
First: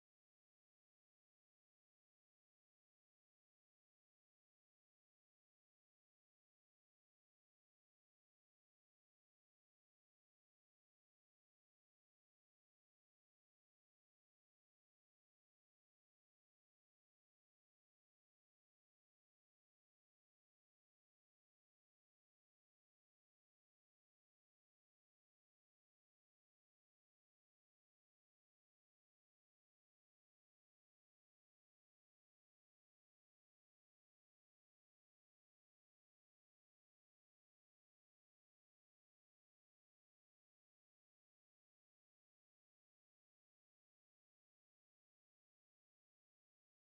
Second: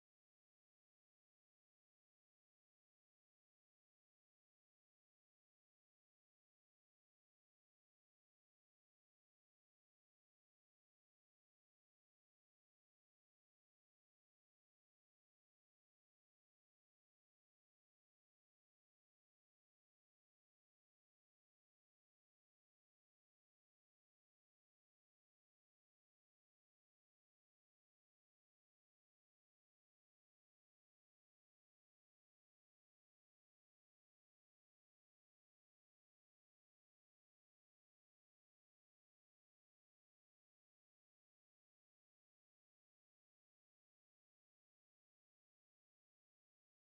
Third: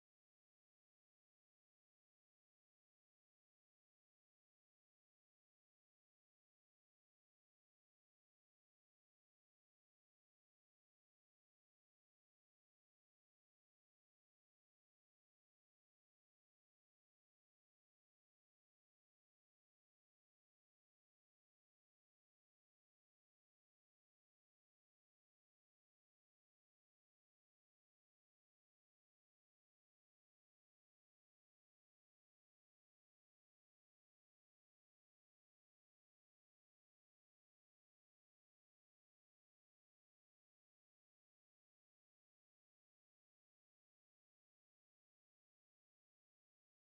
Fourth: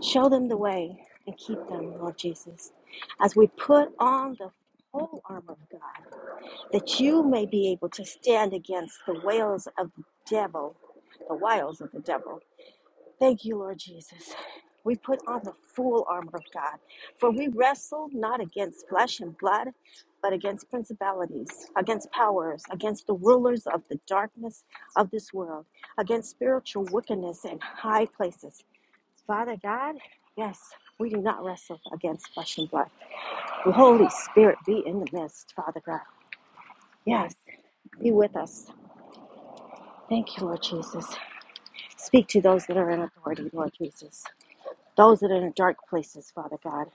D: show them the way and keep them, Lord Jesus. As we put on the whole armor of God, that you may be able to stand against the wiles of the devil, the wiles of the devil. Thank you, Lord Jesus. We put on the full armor of God, for we wrestle not against flesh and blood, but against principalities, against powers, against the rulers of the darkness of this world, against spiritual wickedness in high places. Father God, yes, we do not wrestle against flesh and blood. The Holy Spirit be in the midst, Father God. Yes, be with us. Thank you, Lord Jesus. Speak to those that are in authority, Lord Jesus. Those that are in dark places, Father God,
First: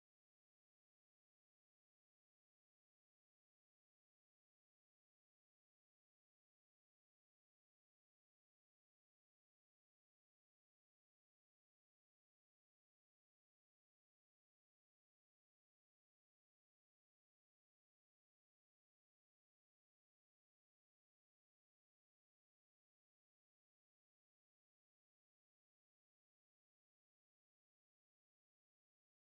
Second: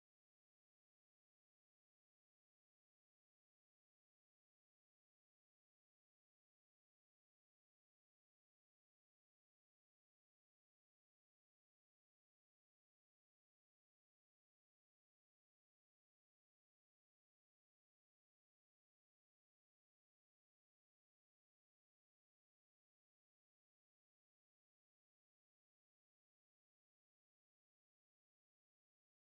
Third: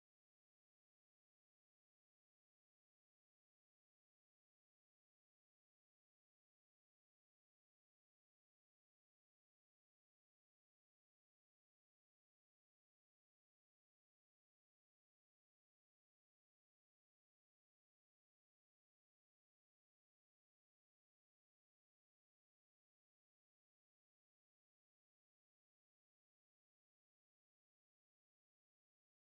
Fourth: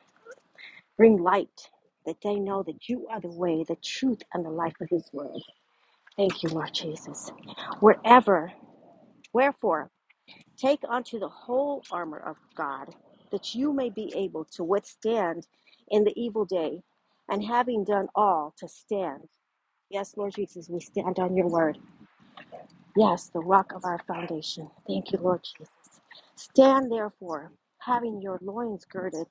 D: bring light that they know that you are the way, the truth, and the life of His word. Thank you, Lord Jesus. Wherever, wherefore, take unto the whole armor of God that you may be able to withstand in the evil day, and having done all, to stand. Yes, Lord Jesus, we stand on your word. Yes, the rock of our foundation. Thank you, Lord Jesus. Stand therefore, having your loins girded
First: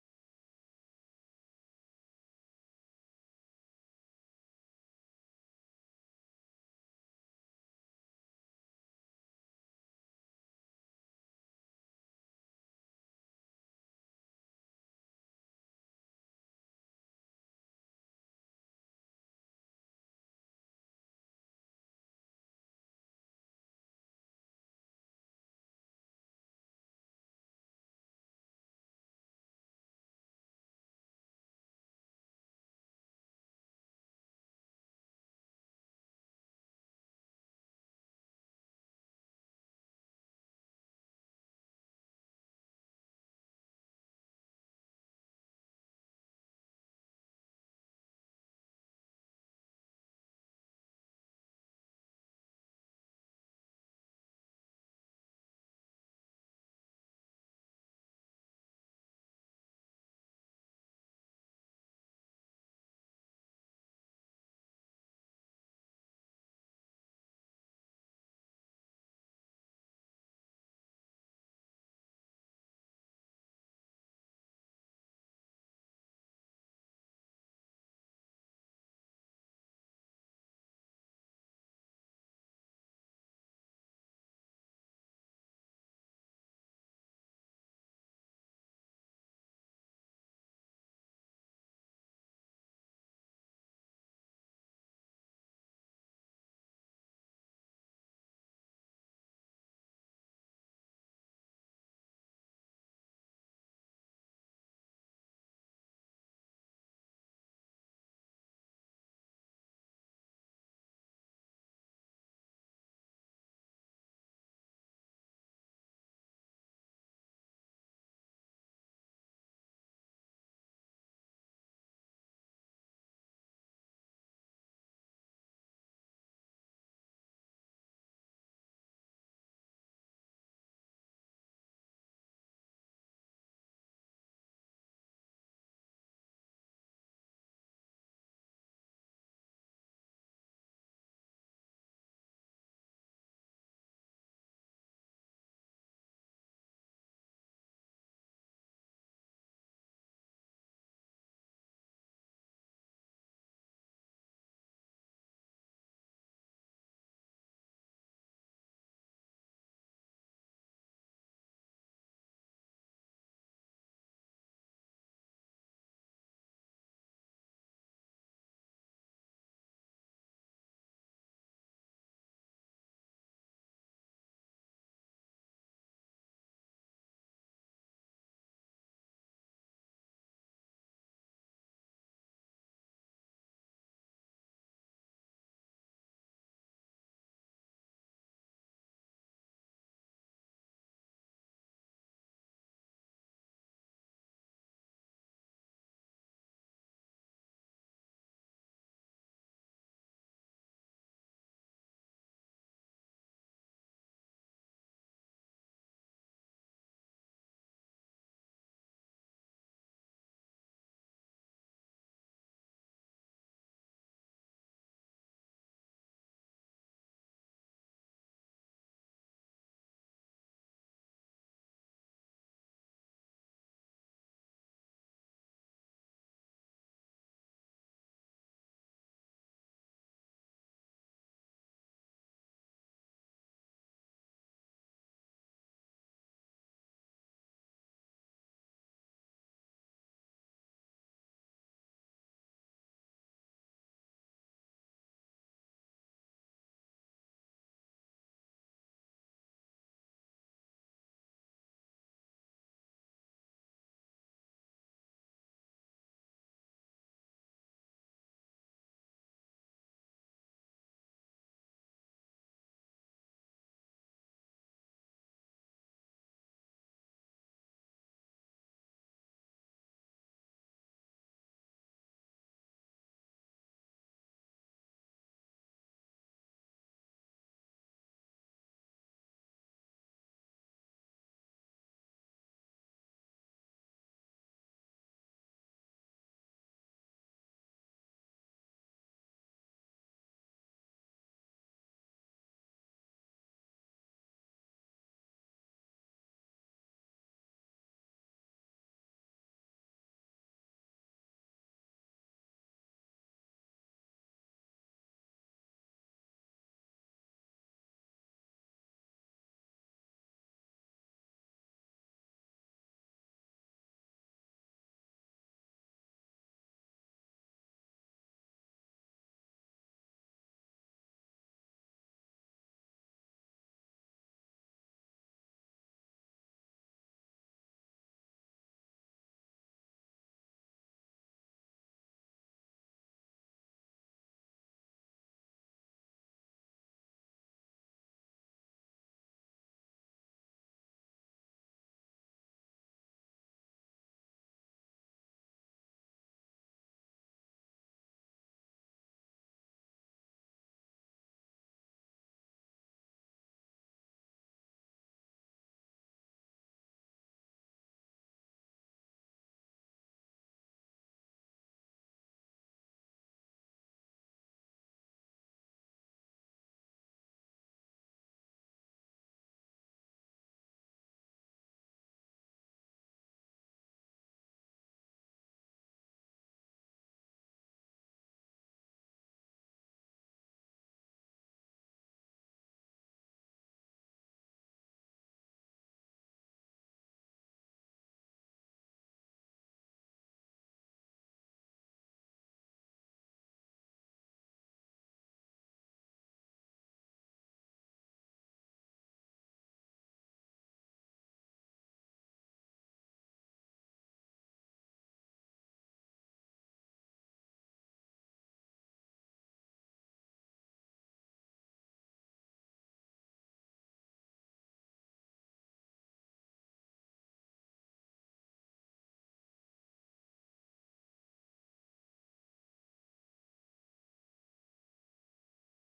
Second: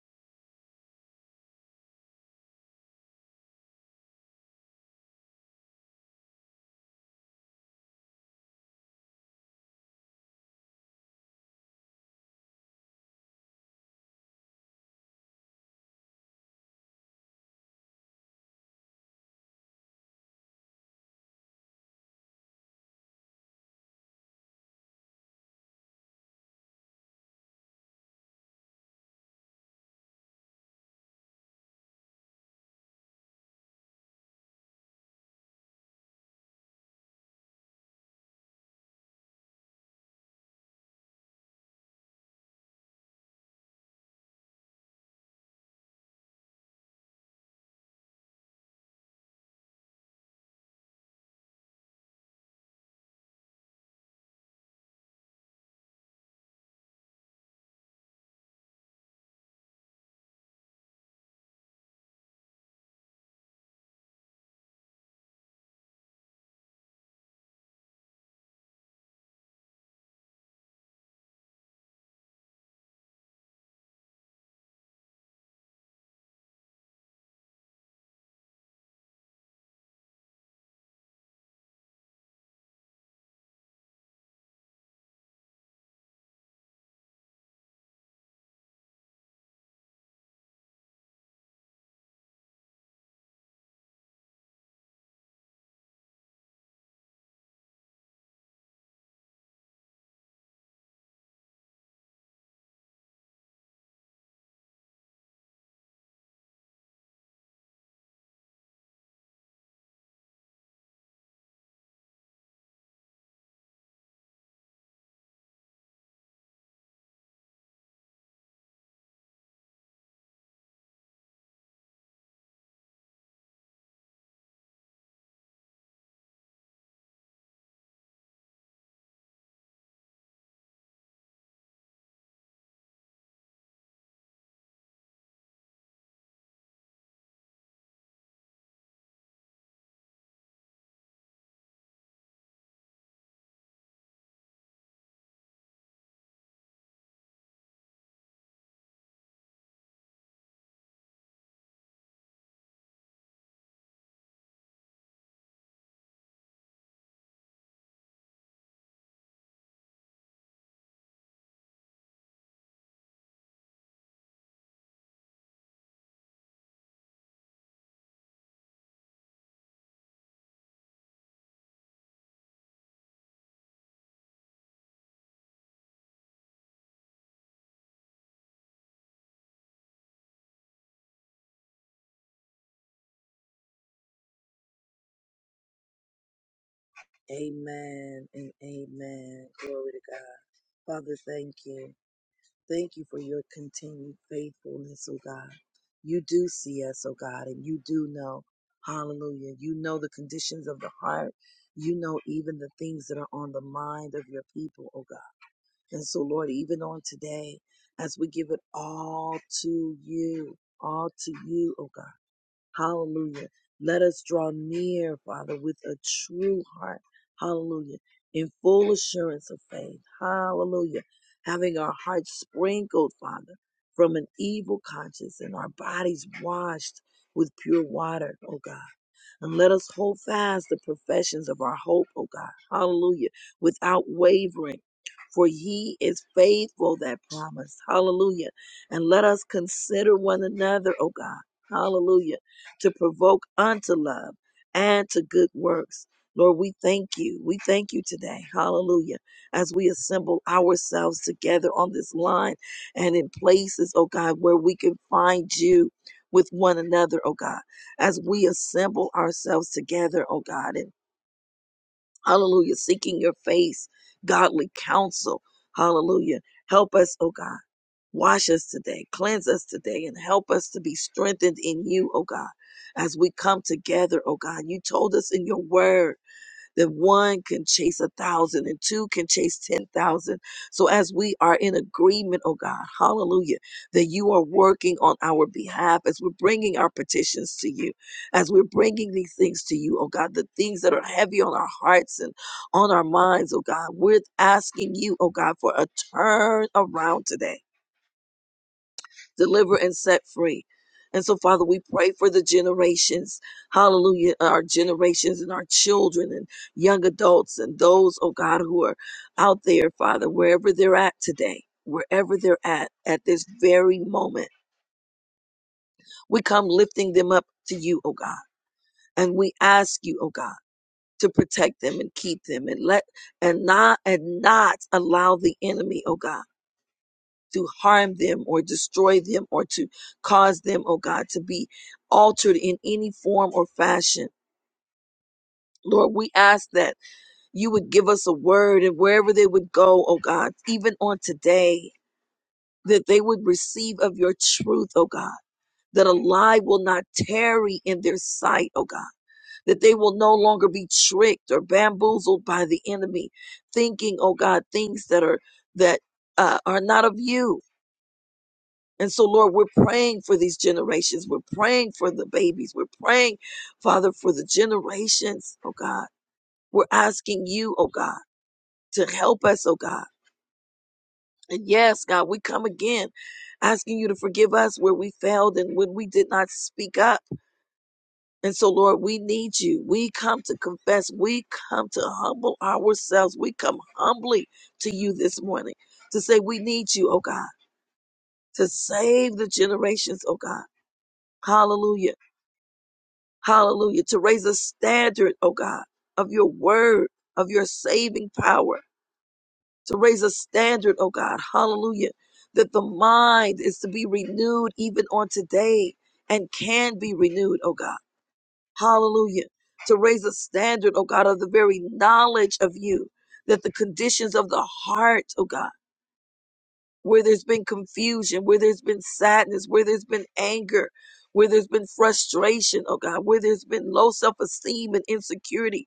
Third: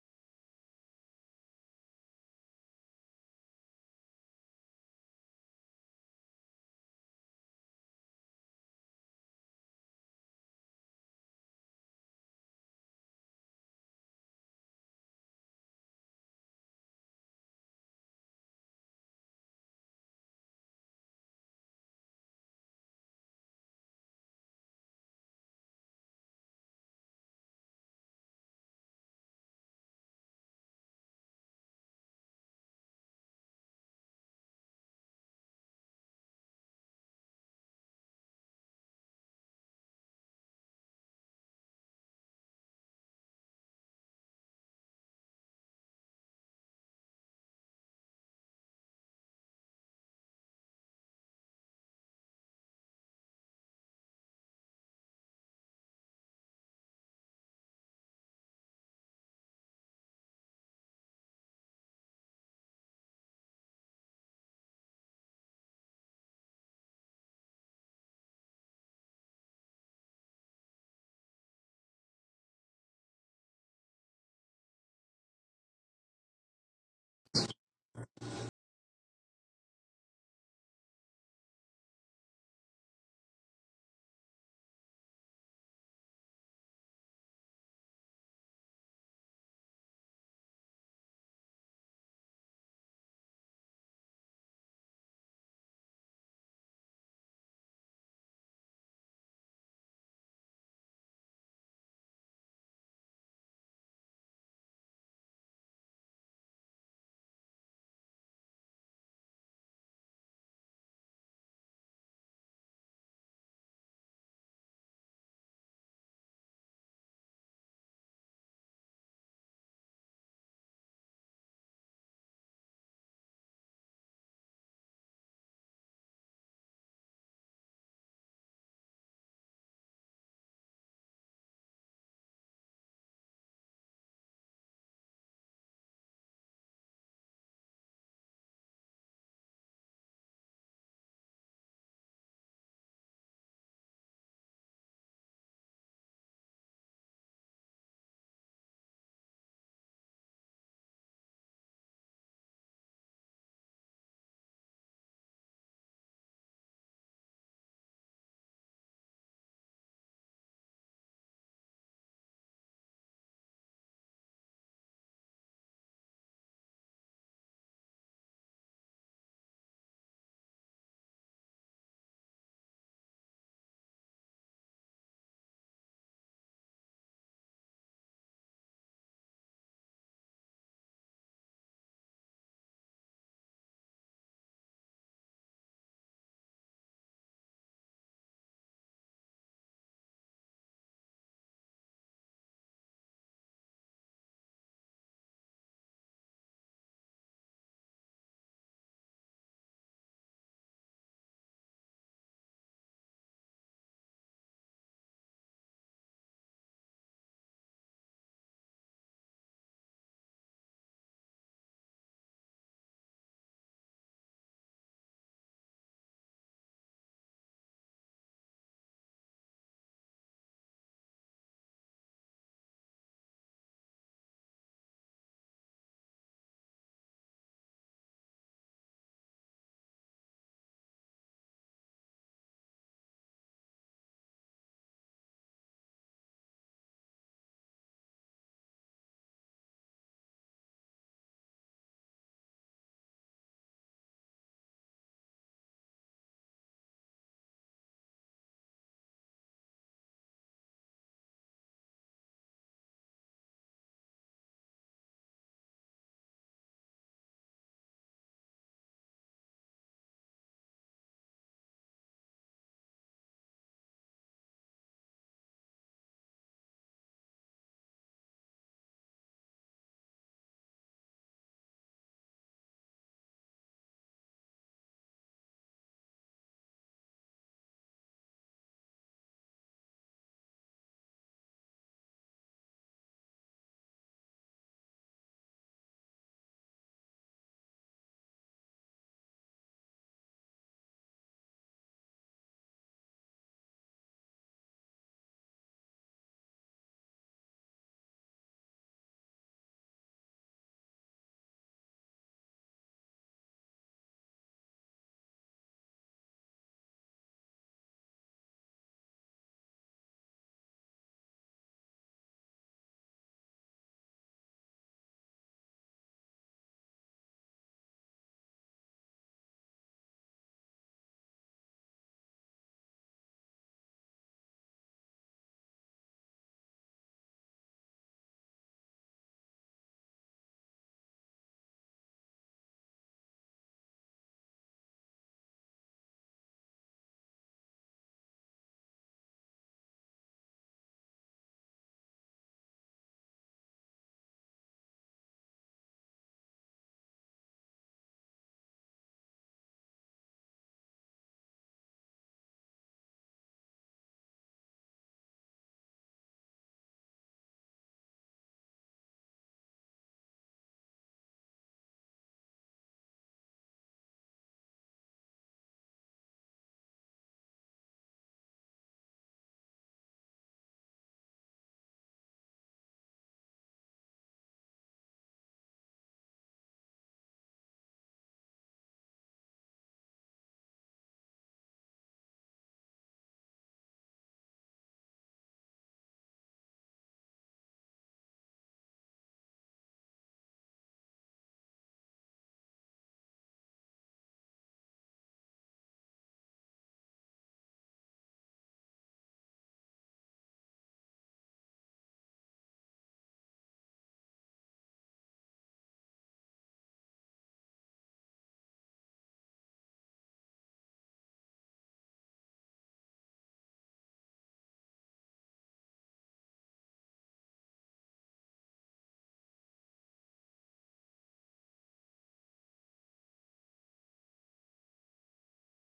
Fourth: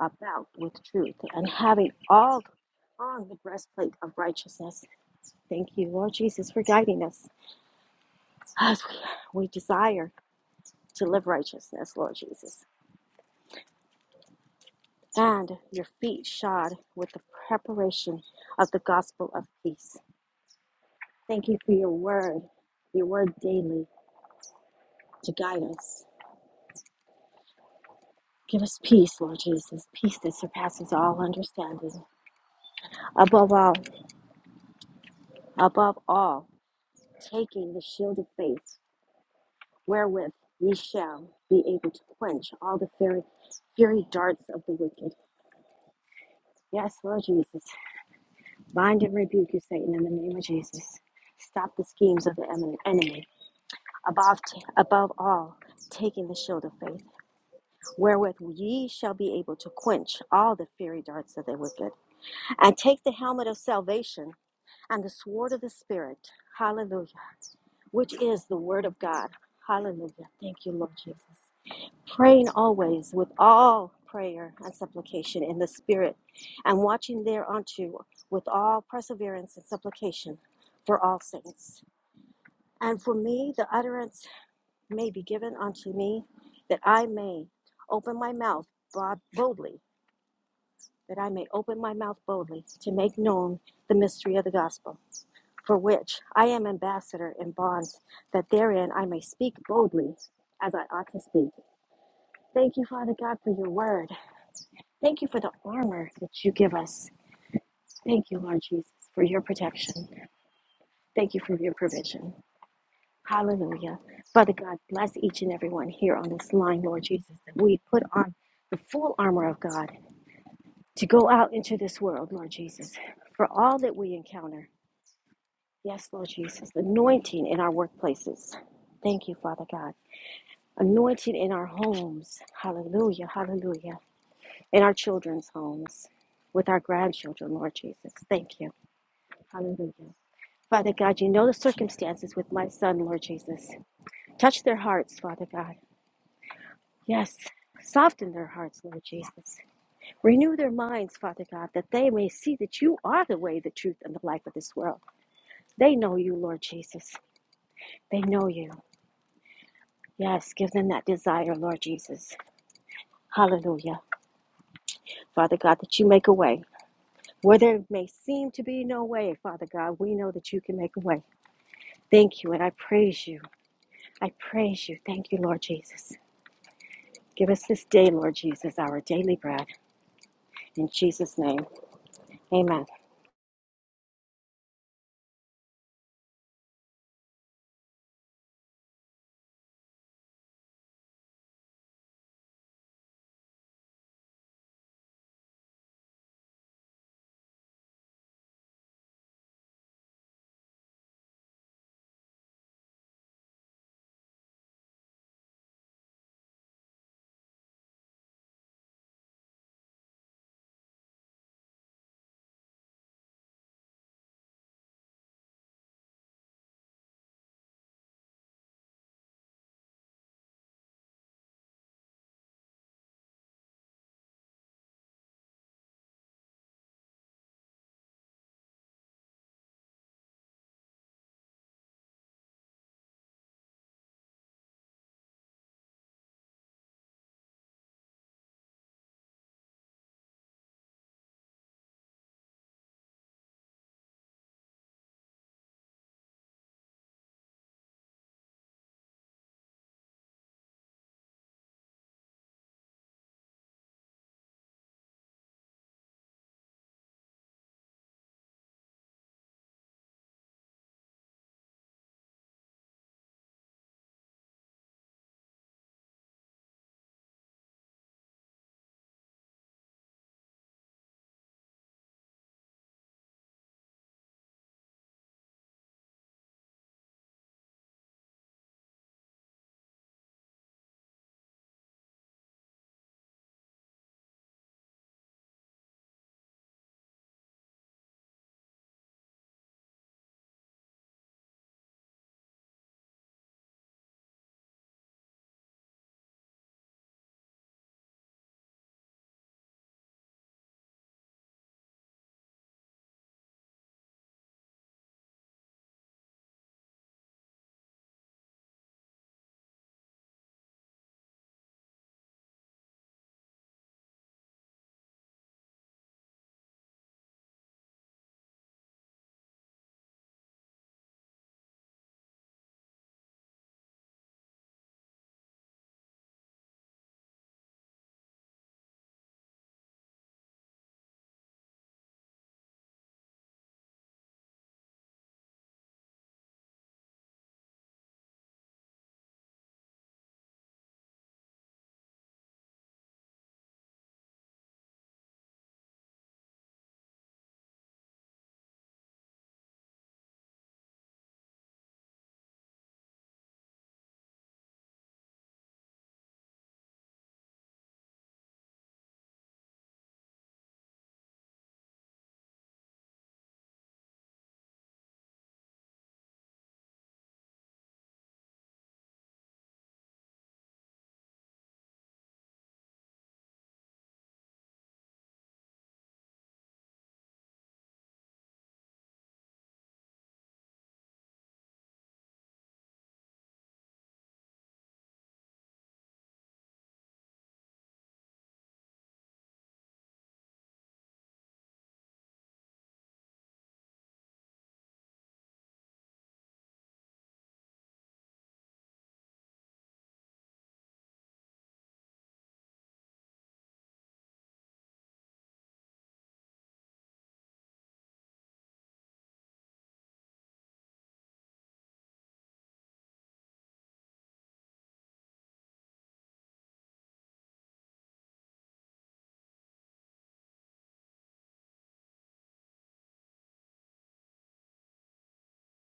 D: about with truth and having all on the breastplate of righteousness. Thank you, Lord Jesus, for guiding us as we, we desire to live righteousness, Lord Jesus. And your feet shod with the preparation of the gospel of peace. Thank you for your word, your word daily to guide us. Give us peace, Lord Jesus, peace that surpasses all understanding. Above all, above all, taking the shield of faith wherewith ye shall be able to quench all the fiery, fiery darts of the wicked. Yes, Lord Jesus, bind and rebuke you, Satan, in the name of Jesus. Stop the schemes of the em- enemy. Above, t- above all, taking the shield of faith, wherewith ye shall be able to quench all the fiery darts of the wicked, and take the helmet of salvation and the sword of the Spirit. Hallelujah which is the Word of God. Hallelujah. Thank you, Lord Jesus. praying always with all prayer and supplication in the Spirit, and watching thereunto with all perseverance and supplication for all saints. And for me, the utterance may be given unto me that I may open my mouth bod- boldly, that I may open my mouth boldly to make known the mystery of the gospel, for which I am ambassador in bonds, that therein I may speak boldly as I ought to speak. Thank you, Father God, for your word. Thank you for the armor that you give us. Thank you, Lord Jesus, for your protection. Thank you for your provision. Hallelujah. Father God, bless each and every one here on this line, Lord Jesus, that we put on the full armor of God to go out into this world, Lord Jesus, for all that we encounter. Yes, Lord Jesus, anointing in our workplaces. Thank you, Father God. Anointing in our homes. Hallelujah. Hallelujah. In our children's homes with our grandchildren, Lord Jesus. Thank you. Hallelujah. Father God, you know the circumstances with my son, Lord Jesus. Touch their hearts, Father God. Yes. Soften their hearts, Lord Jesus. Renew their minds, Father God, that they may see that you are the way, the truth, and the life of this world. They know you, Lord Jesus. They know you. Yes, give them that desire, Lord Jesus. Hallelujah. Father God, that you make a way. Where there may seem to be no way, Father God, we know that you can make a way. Thank you, and I praise you. I praise you. Thank you, Lord Jesus. Give us this day, Lord Jesus, our daily bread. In Jesus' name, amen.
A: Amen and amen. Glory to God. Father, thank you. Thank you for your continued faithfulness, oh God. You do see us, oh God, and you do know. Hallelujah. You know the conditions of the heart. You know even the things that are on the mind of your people, oh God. And so, Lord, even on today, as we give it all to you, all to you, oh God. Hallelujah. Let us draw near, Father, with a true heart. Hallelujah. In full assurance of faith. Hallelujah. Having our hearts sprinkled, Father, from an evil conscience and our bodies washed with pure water, oh God. And let us hold fast the professions of our hope, O God. Hallelujah. Without wavering. For he is faithful that promised. Hallelujah. And let us consider one another, O God. Hallelujah. To provoke unto love and to good works. Lord, we thank you. We thank you today. Hallelujah. As we assemble ourselves together on this line and in places, oh God, where we can find you with one another, oh God as we assemble ourselves together, oh God, and hallelujah, seeking your face, godly counsel, hallelujah. Help us, oh God. Wash us today, cleanse us today, and help us to be strengthened in you, oh God, as we come together, oh God. You told us in your word that one can chase a thousand and two can chase 10,000. So as we are in agreement, oh God, hallelujah, that you are working on our behalf as we're bringing our petitions to you, as we're bringing these things to you, oh God, the things that are heavy on our hearts and on our minds, oh God, we're asking you, oh God, for a turn around today deliver and set free. And so, Father, we pray for the generations, hallelujah, uh, our generations and our children and young adults and those, oh God, who are out there, Father, wherever they're at today, wherever they're at, at this very moment. We come lifting them up to you, oh God, and we ask you, oh God, to protect them and keep them and let, and not, and not allow the enemy, oh God to harm them or destroy them or to cause them, oh God, to be altered in any form or fashion. Lord, we ask that you would give us a word and wherever they would go, oh God, even on today, that they would receive of your truth, oh God, that a lie will not tarry in their sight, oh God, that they will no longer be tricked or bamboozled by the enemy, thinking, oh God, things that are, that uh, are not of you And so, Lord, we're praying for these generations. We're praying for the babies. We're praying, Father, for the generations, oh God. We're asking you, oh God, to help us, oh God. And yes, God, we come again asking you to forgive us where we failed and when we did not speak up. And so, Lord, we need you. We come to confess. We come to humble ourselves. We come humbly to you this morning to say, We need you, oh God, to save the generations, oh God. Hallelujah. Hallelujah. To raise a standard, oh God, of your word, of your saving power. To raise a standard, oh God. Hallelujah. That the mind is to be renewed even on today and can be renewed, oh God. Hallelujah. To raise a standard, oh God, of the very knowledge of you. That the conditions of the heart, oh God where there's been confusion, where there's been sadness, where there's been anger, where there's been frustration, oh God, where there's been low self esteem and insecurity,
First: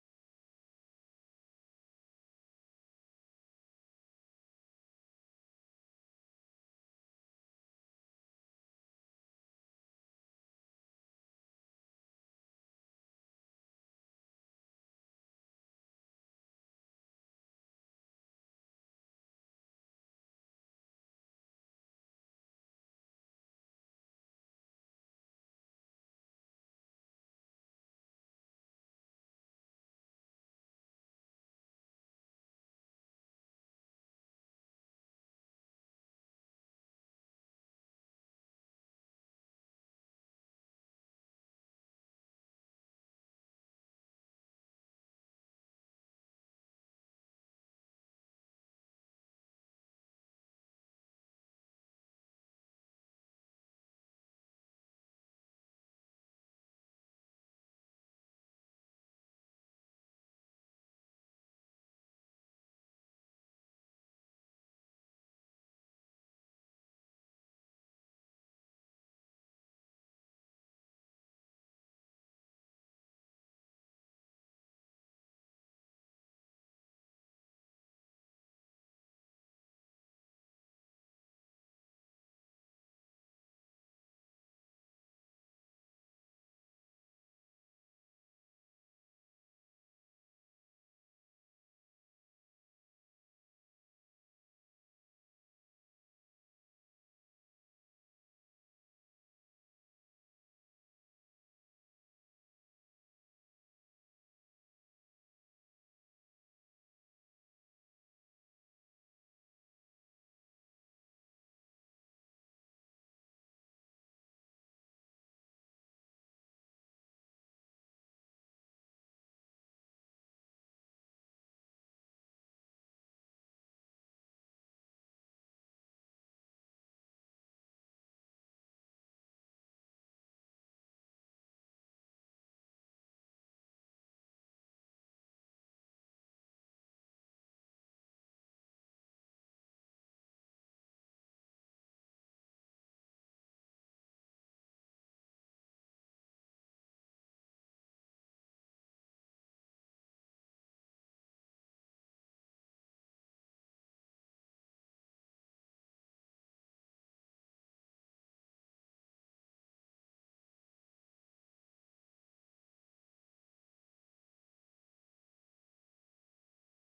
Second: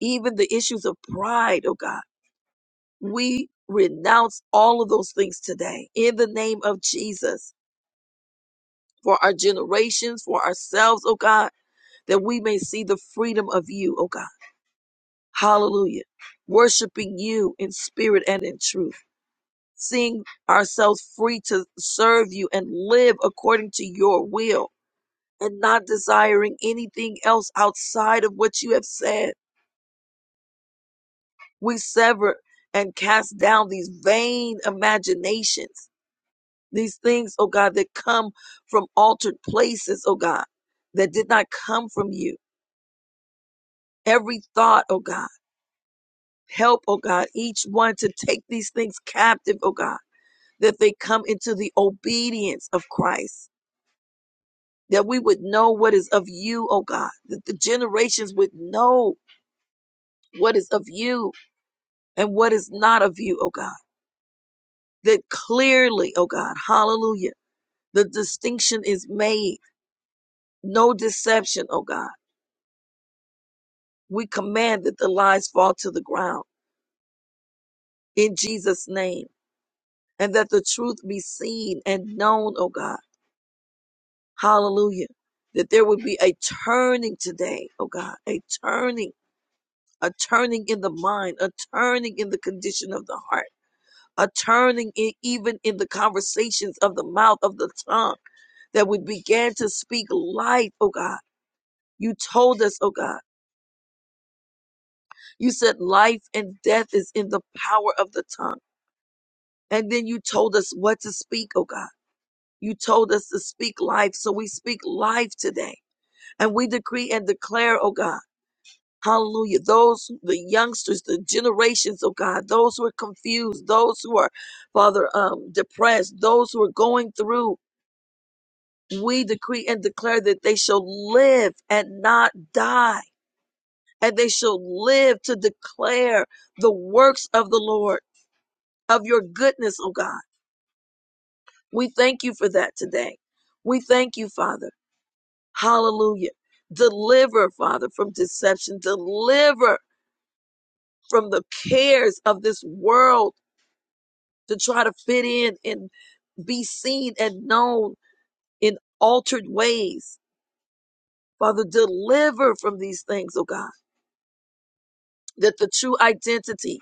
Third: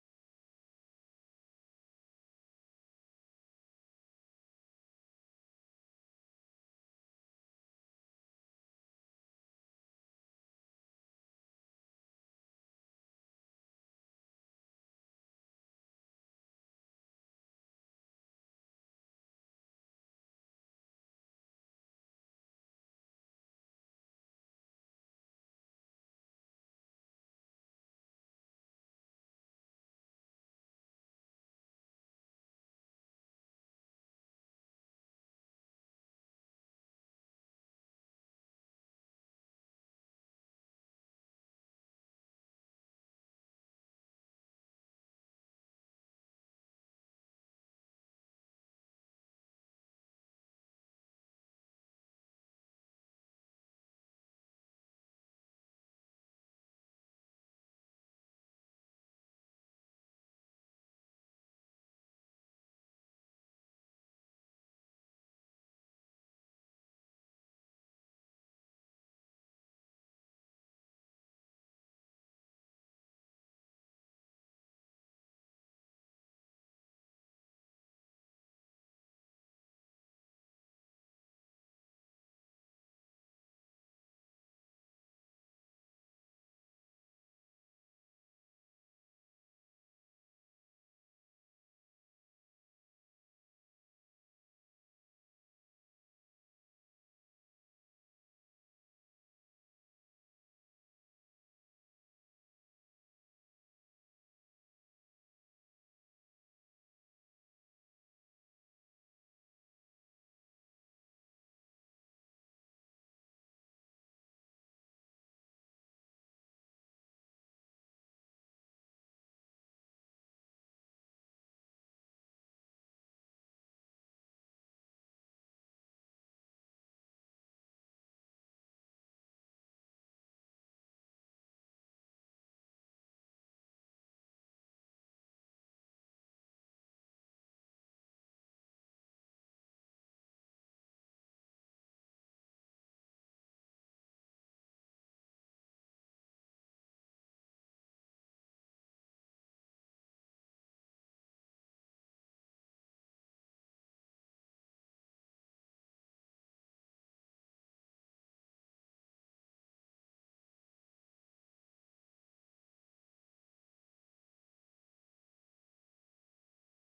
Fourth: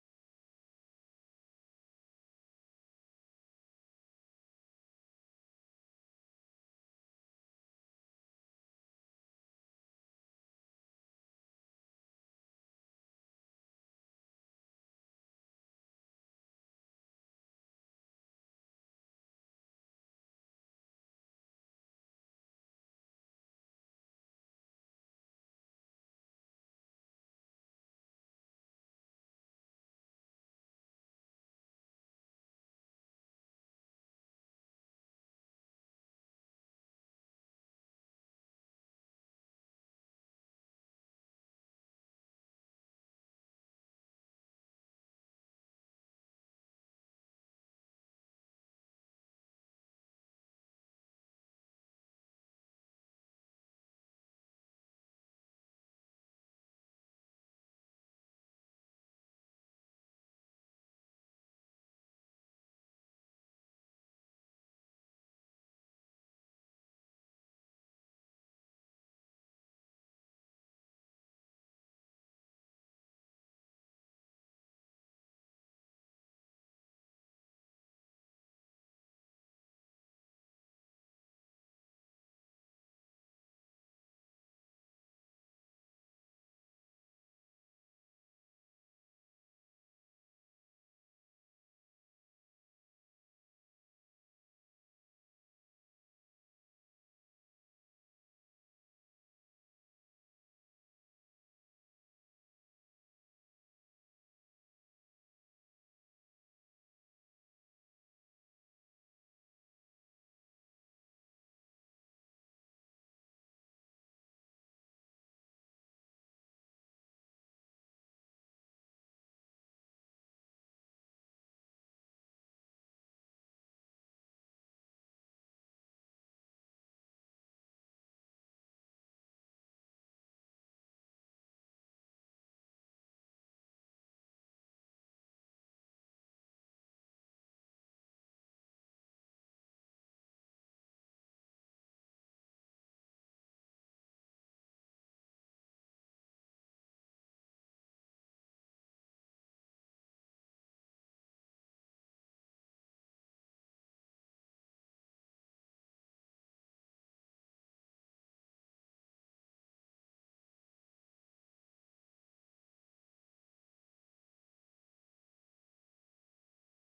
A: even the issues of pride, oh God. We renounce all of those things today in the name of Jesus for our generations, for ourselves, oh God, that we may see the freedom of you, oh God. Hallelujah. Worshiping you in spirit and in truth. seeing ourselves free to serve you and live according to your will and not desiring anything else outside of what you have said. We sever and cast down these vain imaginations, these things, oh God, that come from altered places, oh God, that did not come from you. Every thought, oh God, help, oh God, each one to take these things captive, oh God, that they come into the obedience of Christ that we would know what is of you, oh God, that the generations would know what is of you and what is not of you, oh God, that clearly, oh God, hallelujah, the distinction is made. No deception, oh God. We command that the lies fall to the ground in Jesus' name and that the truth be seen and known, oh God, hallelujah, that there would be a turning today, oh God, a turning, a turning in the mind, a turning in the condition of the heart a turning it even in the conversations of the mouth of the tongue that we began to speak life, oh God. You told us, oh God, you said life and death is in the power of the tongue. And then you told us what to speak, oh God. You told us to speak life. So we speak life today and we decree and declare, oh God. Hallelujah. Those, the youngsters, the generations, oh God, those who are confused, those who are, Father, um, depressed, those who are going through We decree and declare that they shall live and not die, and they shall live to declare the works of the Lord, of your goodness, oh God. We thank you for that today. We thank you, Father. Hallelujah. Deliver, Father, from deception. Deliver from the cares of this world to try to fit in and be seen and known in altered ways. Father, deliver from these things, oh God that the true identity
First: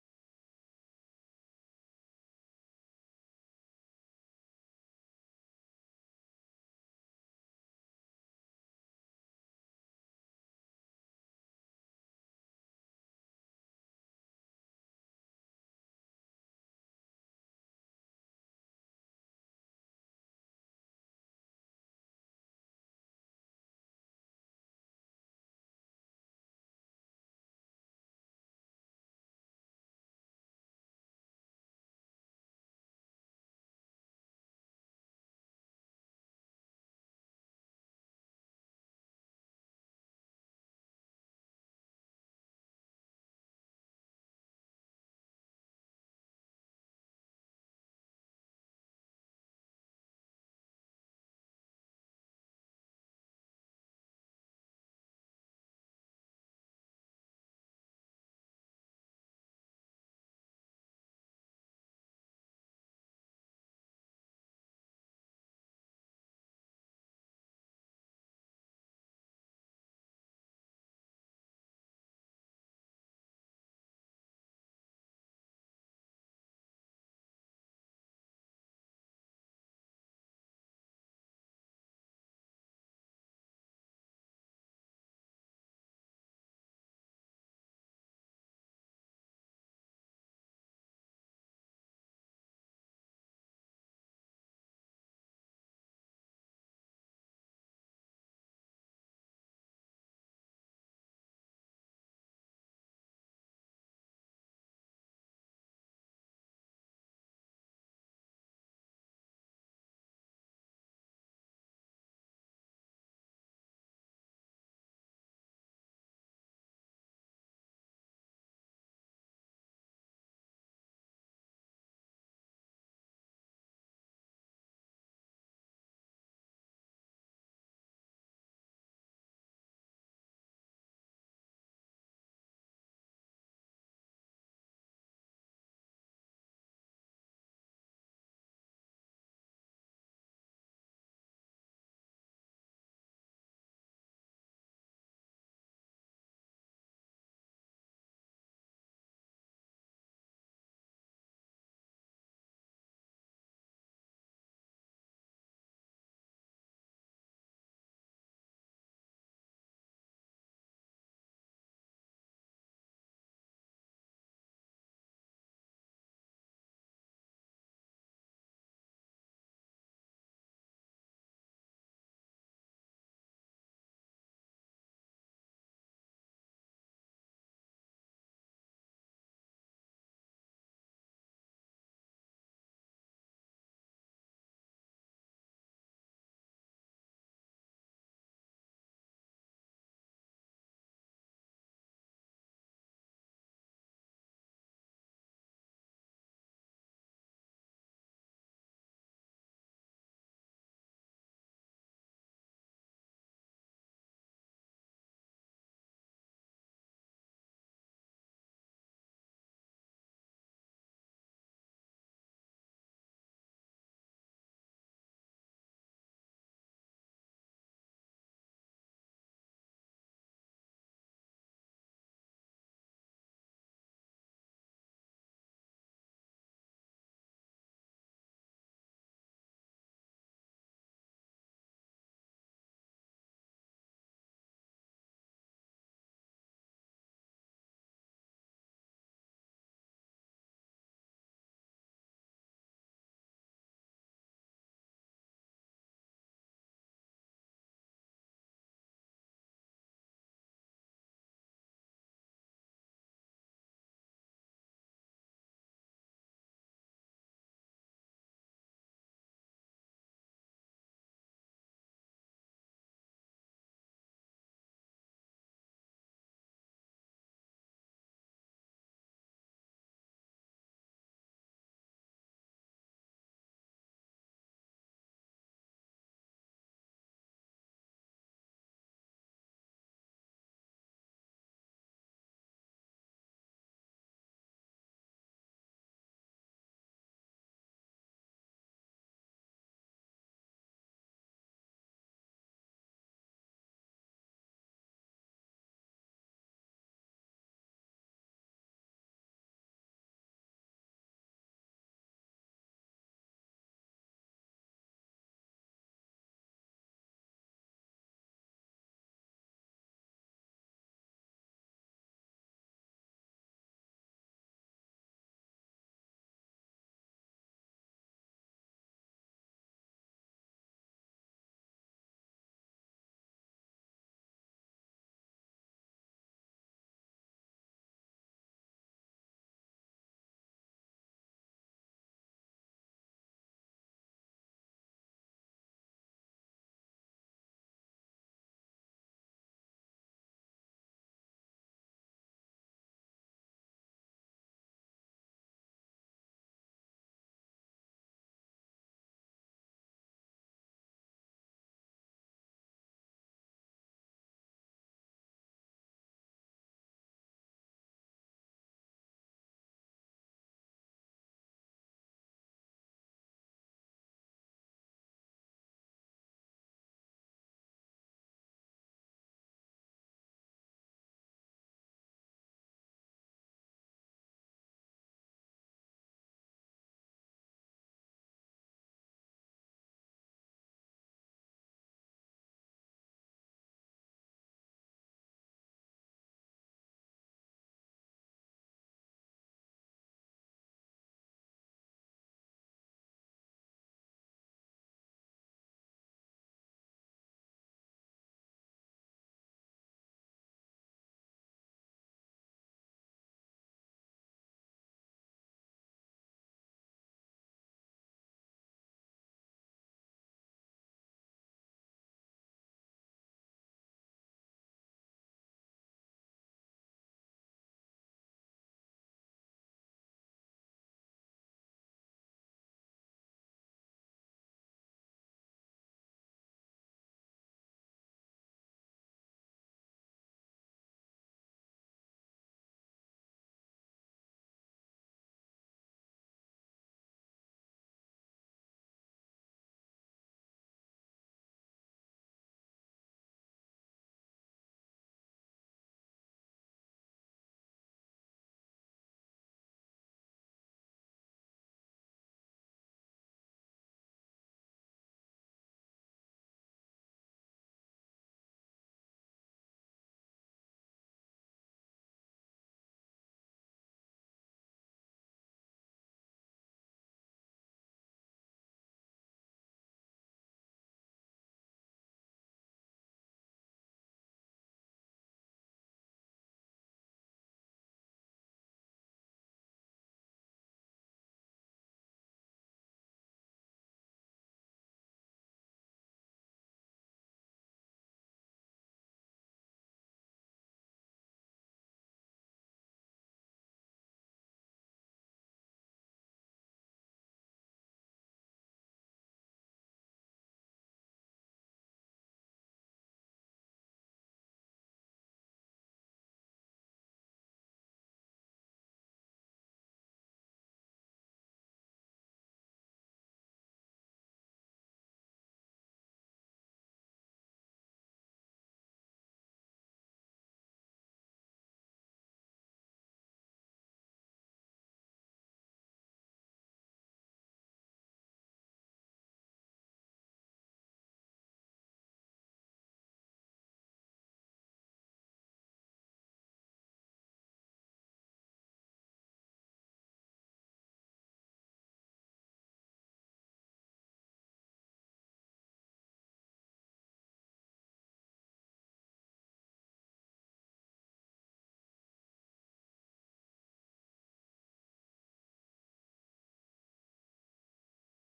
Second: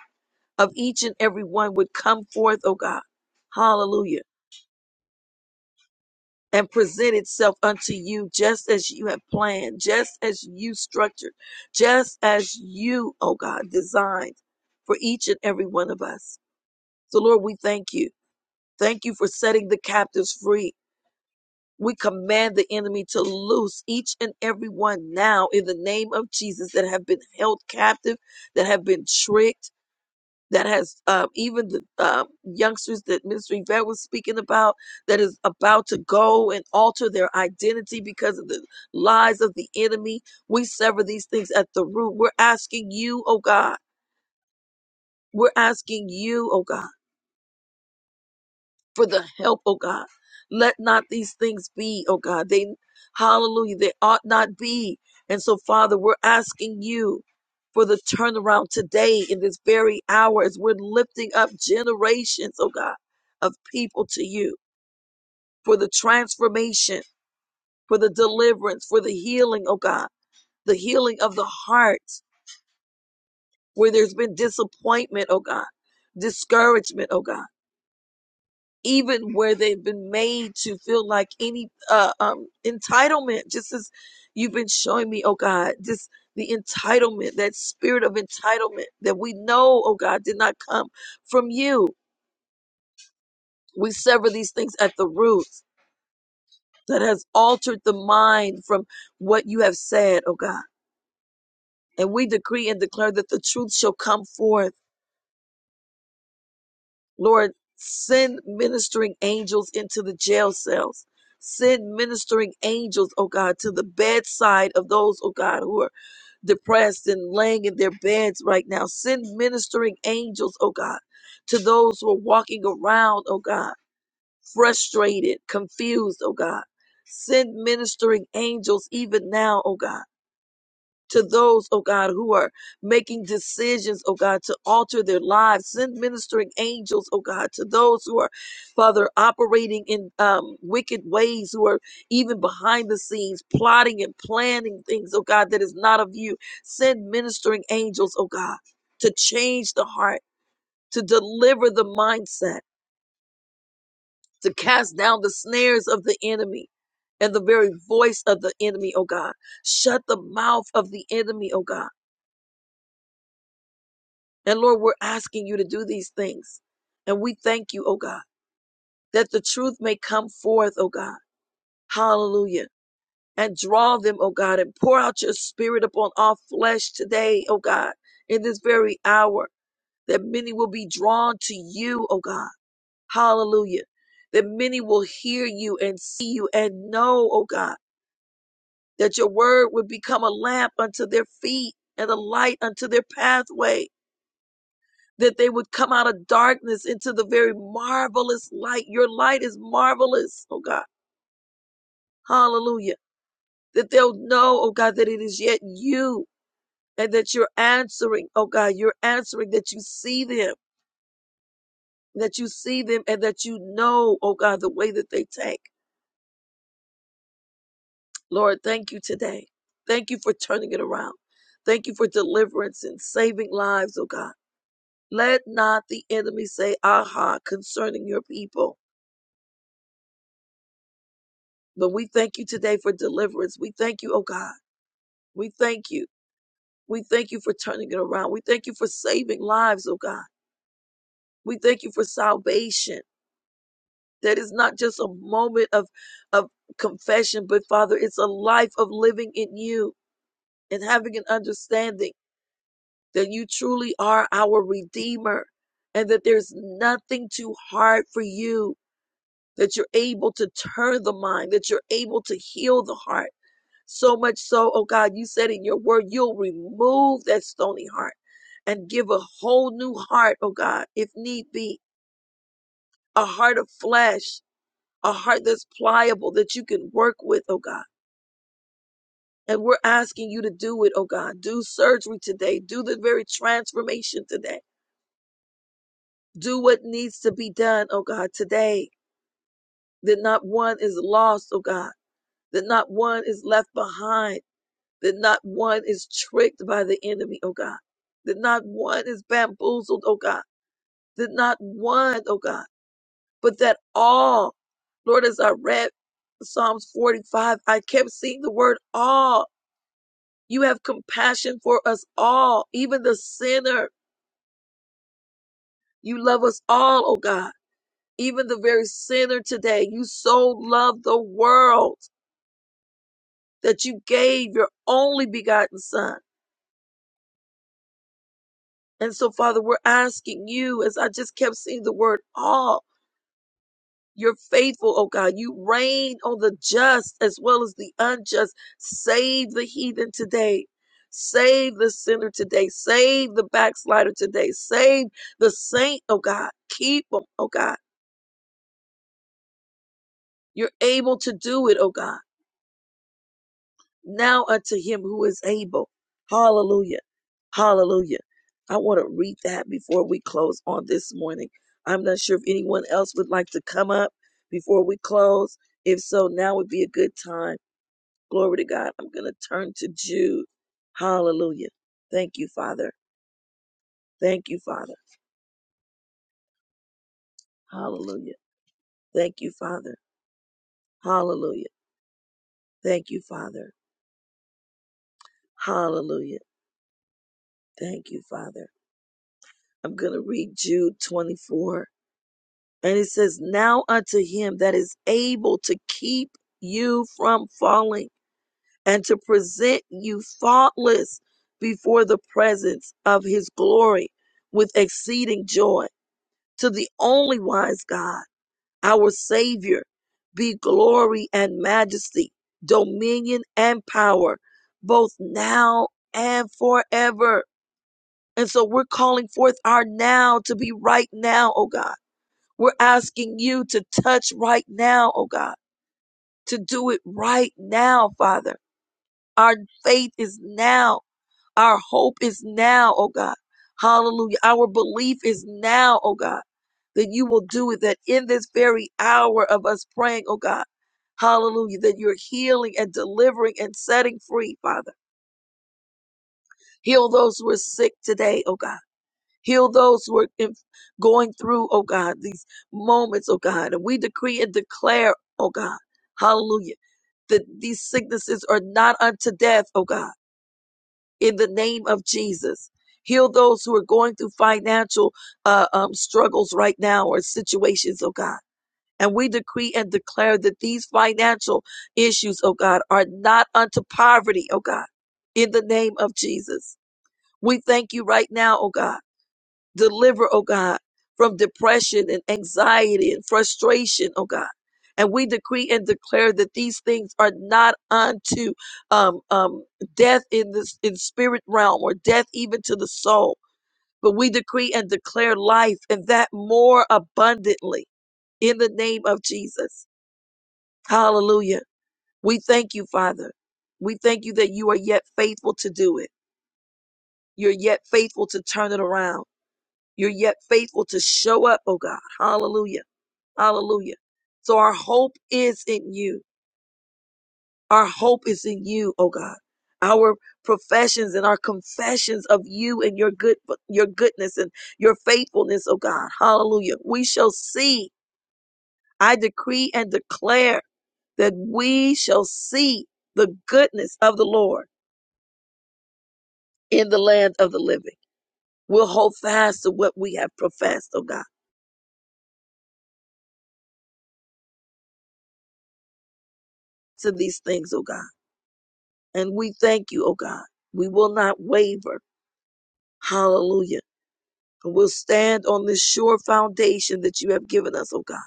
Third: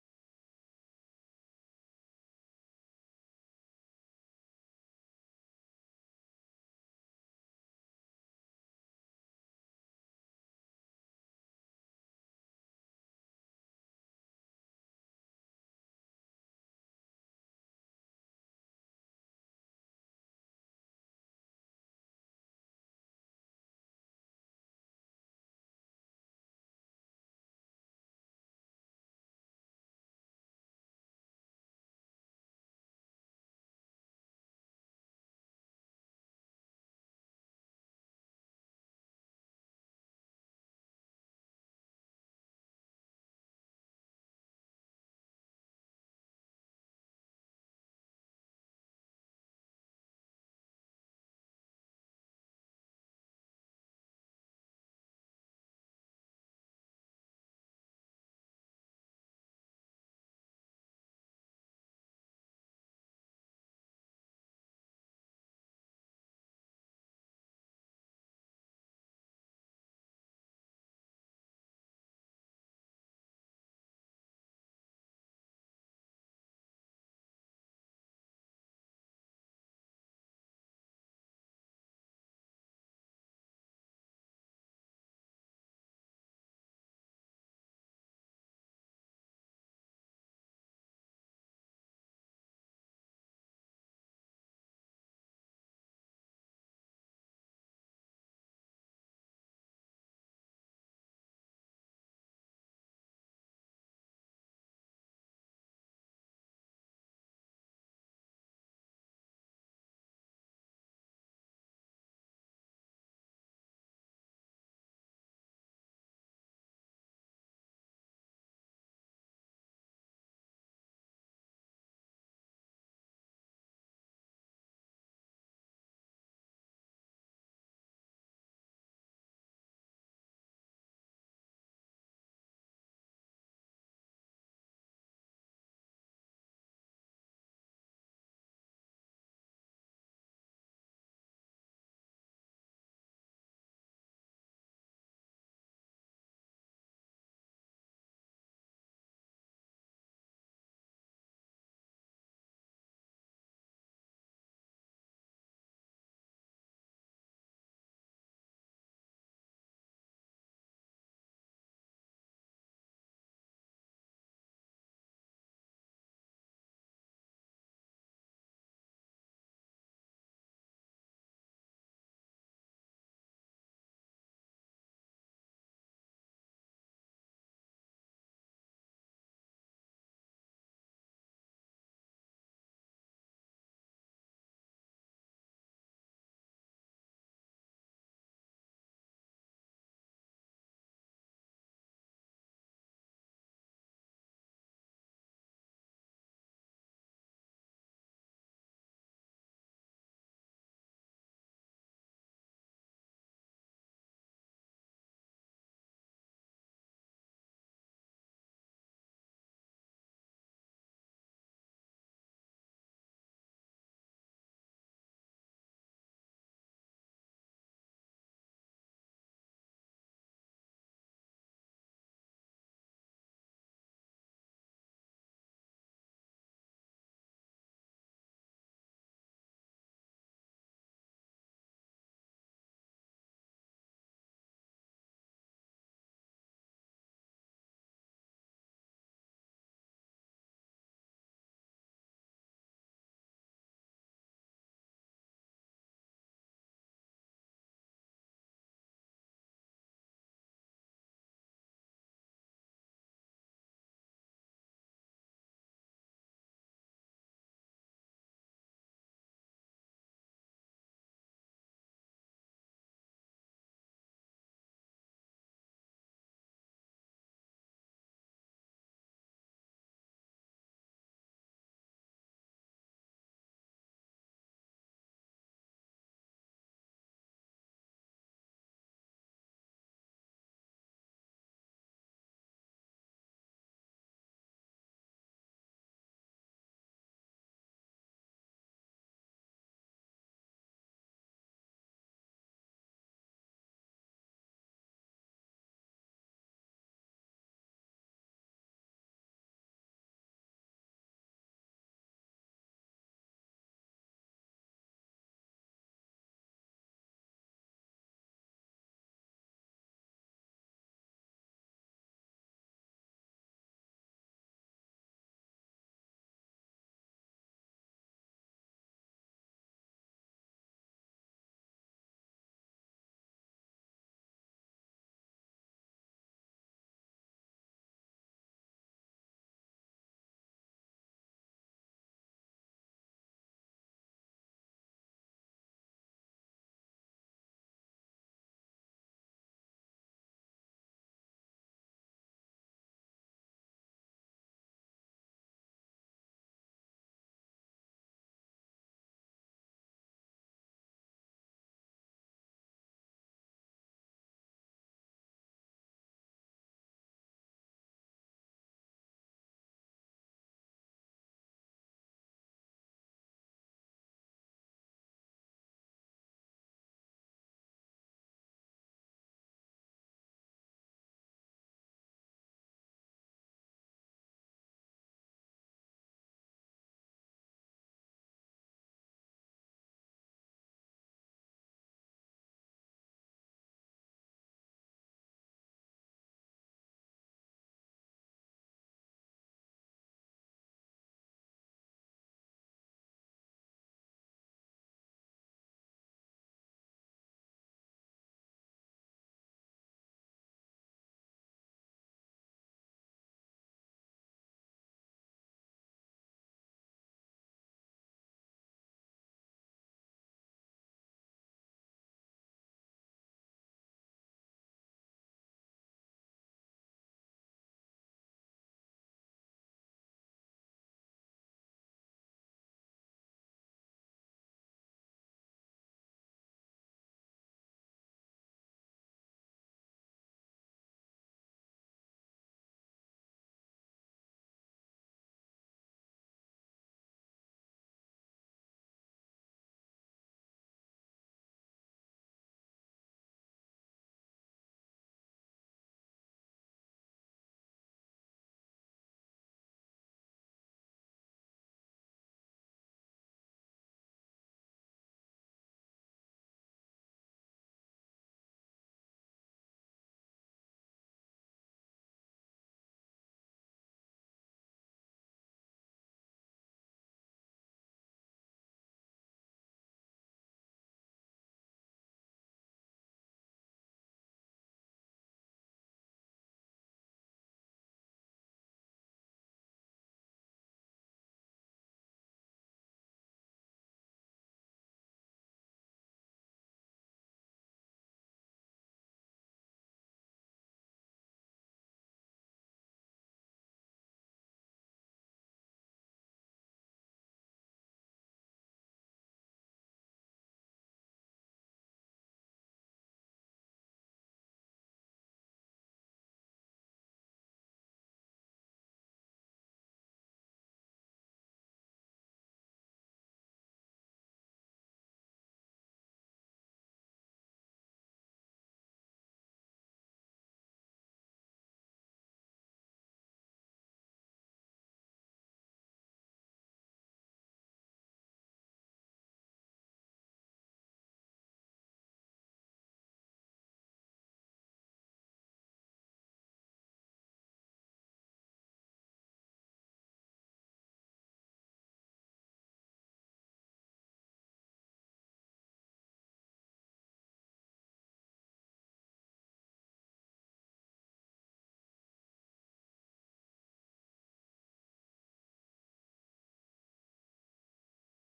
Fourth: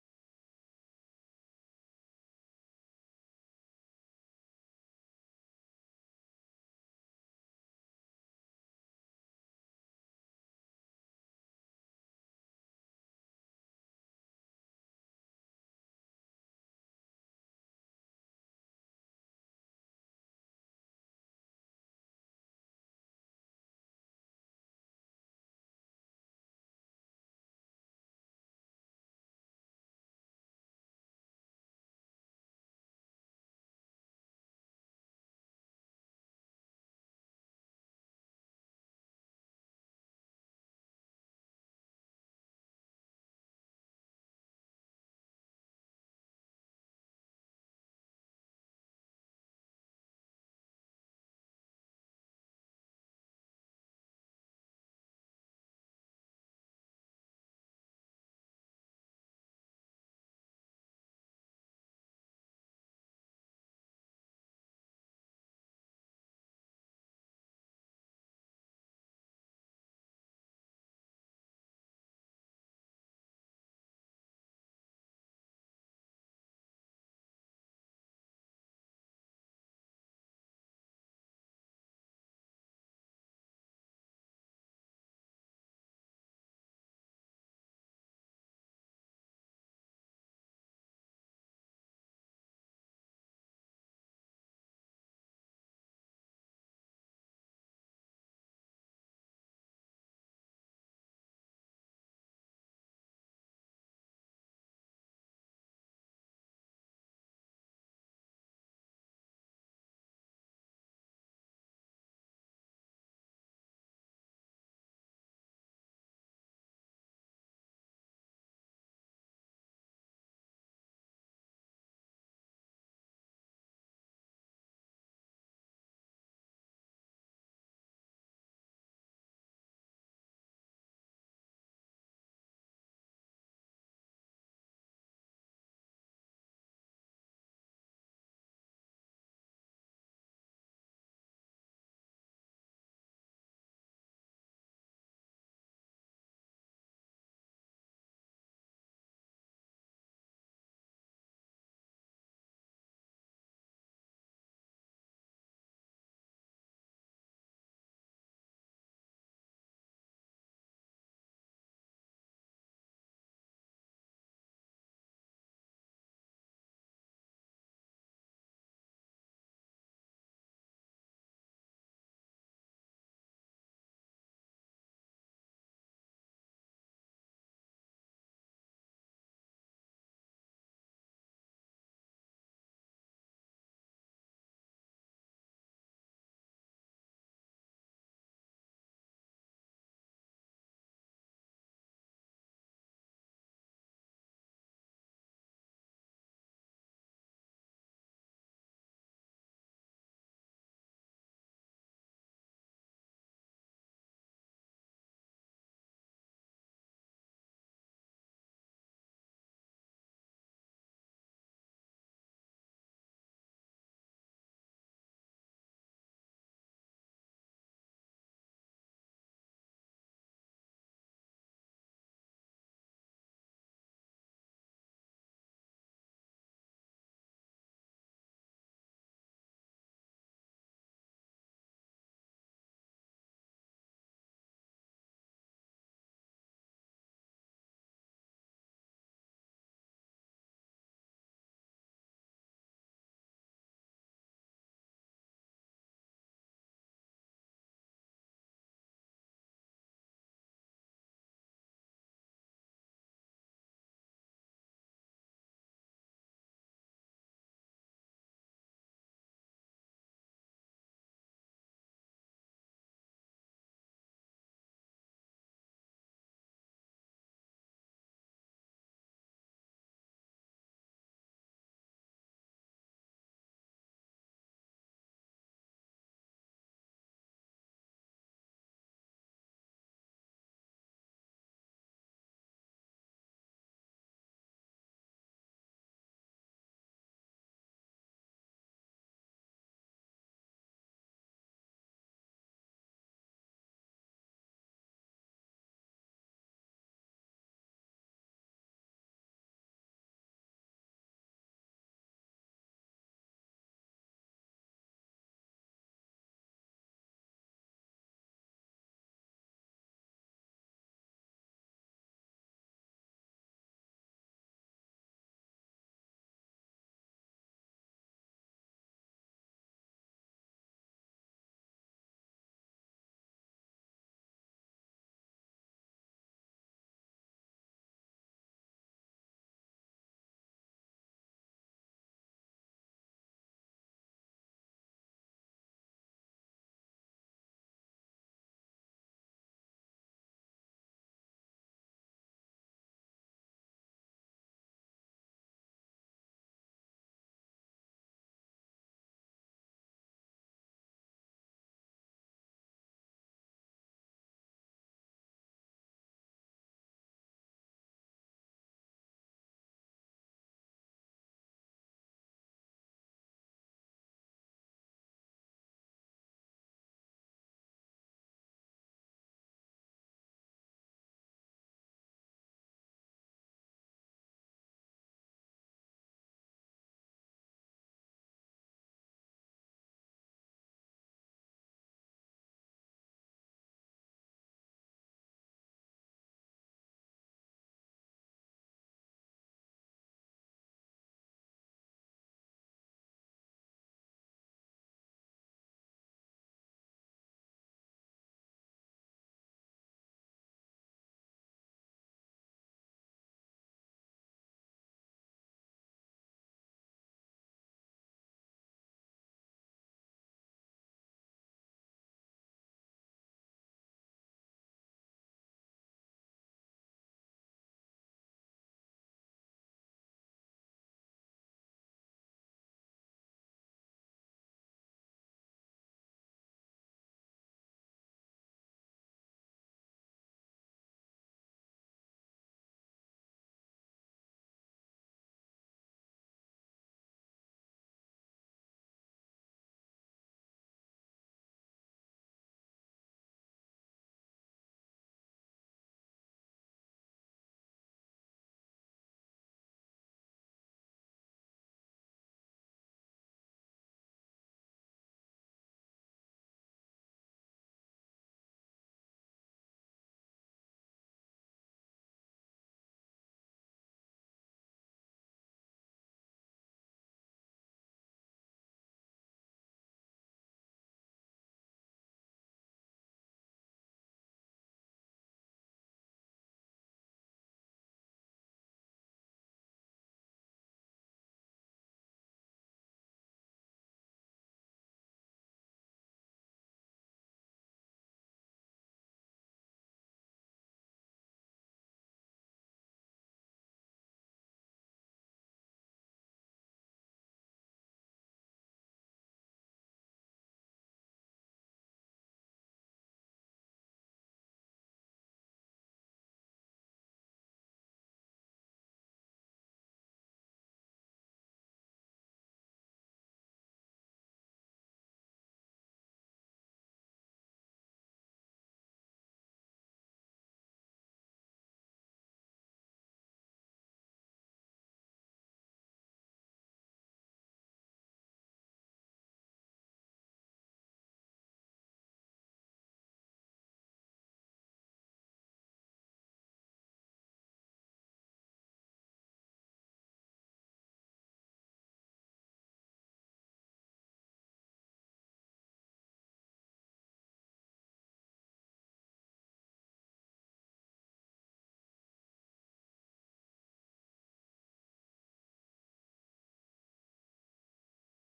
A: of each and every one would come forth, oh God. Hallelujah. And present itself unto you just as you have planned, just as you structured, just as you, oh God, designed for each and every one of us. So, Lord, we thank you. Thank you for setting the captives free. We command the enemy to loose each and every one now in the name of Jesus that have been held captive, that have been tricked that has um, even the um, youngsters that Mr. Yvette was speaking about that is about to go and alter their identity because of the lies of the enemy. We sever these things at the root. We're asking you, oh God. We're asking you, oh God for the help, oh God. Let not these things be, oh God. They, hallelujah, they ought not be. And so, Father, we're asking you for the turnaround today in this very hour as we're lifting up generations, oh God, of people to you for the transformation, for the deliverance, for the healing, oh God, the healing of the heart where there's been disappointment, oh God, discouragement, oh God. even where they've been made to feel like any uh, um, entitlement, just as you've been showing me, oh God, just the entitlement, that spirit of entitlement that we know, oh God, did not come from you. We sever these things at the roots that has altered the mind from what you have said, oh God. And we decree and declare that the truth shall come forth Lord, send ministering angels into the jail cells. Send ministering angels, oh God, to the bedside of those, oh God, who are depressed and laying in their beds right now. Send ministering angels, oh God, to those who are walking around, oh God, frustrated, confused, oh God. Send ministering angels even now, oh God to those, oh God, who are making decisions, oh God, to alter their lives. Send ministering angels, oh God, to those who are, Father, operating in um, wicked ways, who are even behind the scenes, plotting and planning things, oh God, that is not of you. Send ministering angels, oh God, to change the heart, to deliver the mindset, to cast down the snares of the enemy. And the very voice of the enemy, oh God. Shut the mouth of the enemy, oh God And Lord, we're asking you to do these things. And we thank you, oh God, that the truth may come forth, oh God. Hallelujah. And draw them, oh God, and pour out your spirit upon all flesh today, oh God, in this very hour, that many will be drawn to you, oh God. Hallelujah. That many will hear you and see you and know, oh God, that your word would become a lamp unto their feet and a light unto their pathway. Thank you, deliverance and saving lives, oh God. Let not the enemy say, ah, come on." But God, we thank you. We thank you for turning it around. We thank you for saving lives, oh God. We thank that is not just of of com- a heart and the heart that's pliable that you can work with, oh God. And we're asking you to do it, oh God. Do surgery today. Do the very transformation today. Do what needs to be done, oh God, today. That not one is lost, oh God. That not one is left behind that not one is tricked by the enemy, oh God, that not one is bamboozled, oh God, that not one, oh God, but that all, Lord, as I read Psalms 45, I kept seeing the word all. You have compassion for us all. You love us all, oh God. Even the very sinner today, you so love the world that you gave your only begotten son. And so, Father, we're asking you, as I just kept seeing the word all, You're faithful, oh God. You reign on the just as well as the unjust. Save the heathen today. Save the sinner today. Save the backslider today. Save the saint, oh God. Keep them, oh God. You're able to do it, oh God. Now unto him who is able. Hallelujah. Hallelujah. I want to read that before we close on this morning. I'm not sure if anyone else would like to come up before we close. If so, now would be a good time. Glory to God. I'm going to turn to Jude. Hallelujah. Thank you, Father. Thank you, Father. Hallelujah. Thank you, Father. Hallelujah. Thank you, Father. Hallelujah. Thank you, Father. I'm going to read Jude 24. And it says, Now unto him that is able to keep you from falling and to present you faultless before the presence of his glory with exceeding joy to the only wise God our Savior, be glory and majesty, dominion and power, both now and forever. And so we're calling forth our now to be right now, oh God. We're asking you to touch right now, oh God, to do it right now, Father. Our faith is now. Our hope is now, oh God. Hallelujah. Our belief is now, oh God, that you will do it, that in this very hour of us praying, oh God, hallelujah, that you're healing and delivering and setting free, Father. Heal those who are sick today, oh God. Heal those who are in, going through, oh God, these moments, oh God. And we decree and declare, oh God, hallelujah, that these sicknesses are not unto death, oh God in the name of Jesus. Heal those who are going through financial uh, um, struggles right now or situations, oh God. And we decree and declare that these financial issues, oh God, are not unto poverty, oh God, in the name of Jesus. We thank you right now, oh God Deliver, oh God, from depression and anxiety and frustration, oh God. And we decree and declare that these things are not unto um, um, death in the in spirit realm or death even to the soul. But we decree and declare life and that more abundantly in the name of Jesus. Hallelujah. We thank you, Father. We thank you that you are yet faithful to do it. You're yet faithful to turn it around. You're yet faithful to show up, oh God. Hallelujah. Hallelujah. So our hope is in you. Our hope is in you, oh God. Our professions and our confessions of you and your good your goodness and your faithfulness, oh God. Hallelujah. We shall see. I decree and declare that we shall see the goodness of the Lord in the land of the living. We'll hold fast to what we have professed, oh God, to these things, oh God. And we thank you, oh God. We will not waver. Hallelujah. And we'll stand on this sure foundation that you have given us, oh God,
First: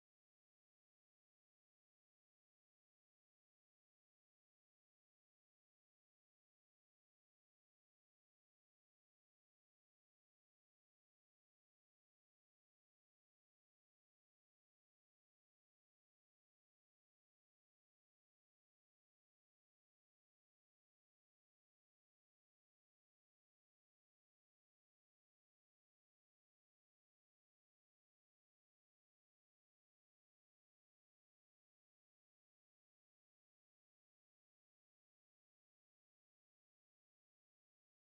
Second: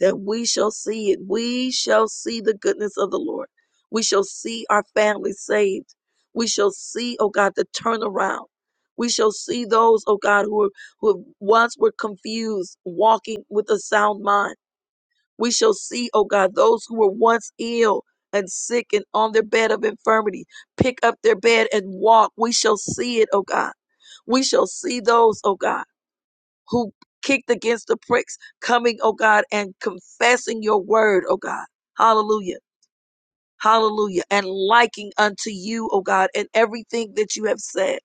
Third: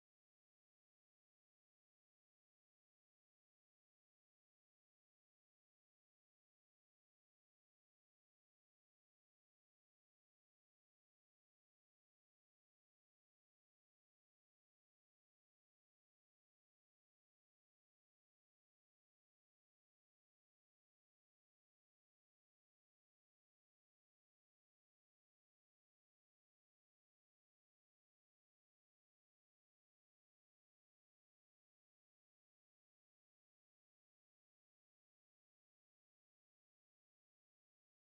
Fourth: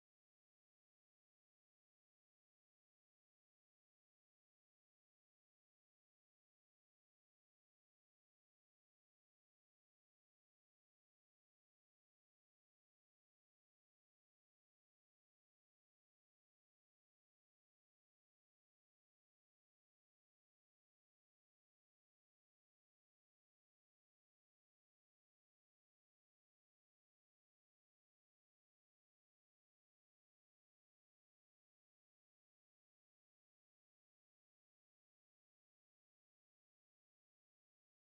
A: that we shall see it. We shall see the goodness of the Lord. We shall see our families saved. We shall see, oh God, the turnaround. We shall see those, oh God, who, are, who once were confused, walking with a sound mind. We shall see, oh God, those who were once ill and sick and on their bed of infirmity pick up their bed and walk. We shall see it, oh God. We shall see those, oh God, who kicked against the pricks coming, oh God, and confessing your word, oh God. Hallelujah. Hallelujah. And liking unto you, oh God, and everything that you have said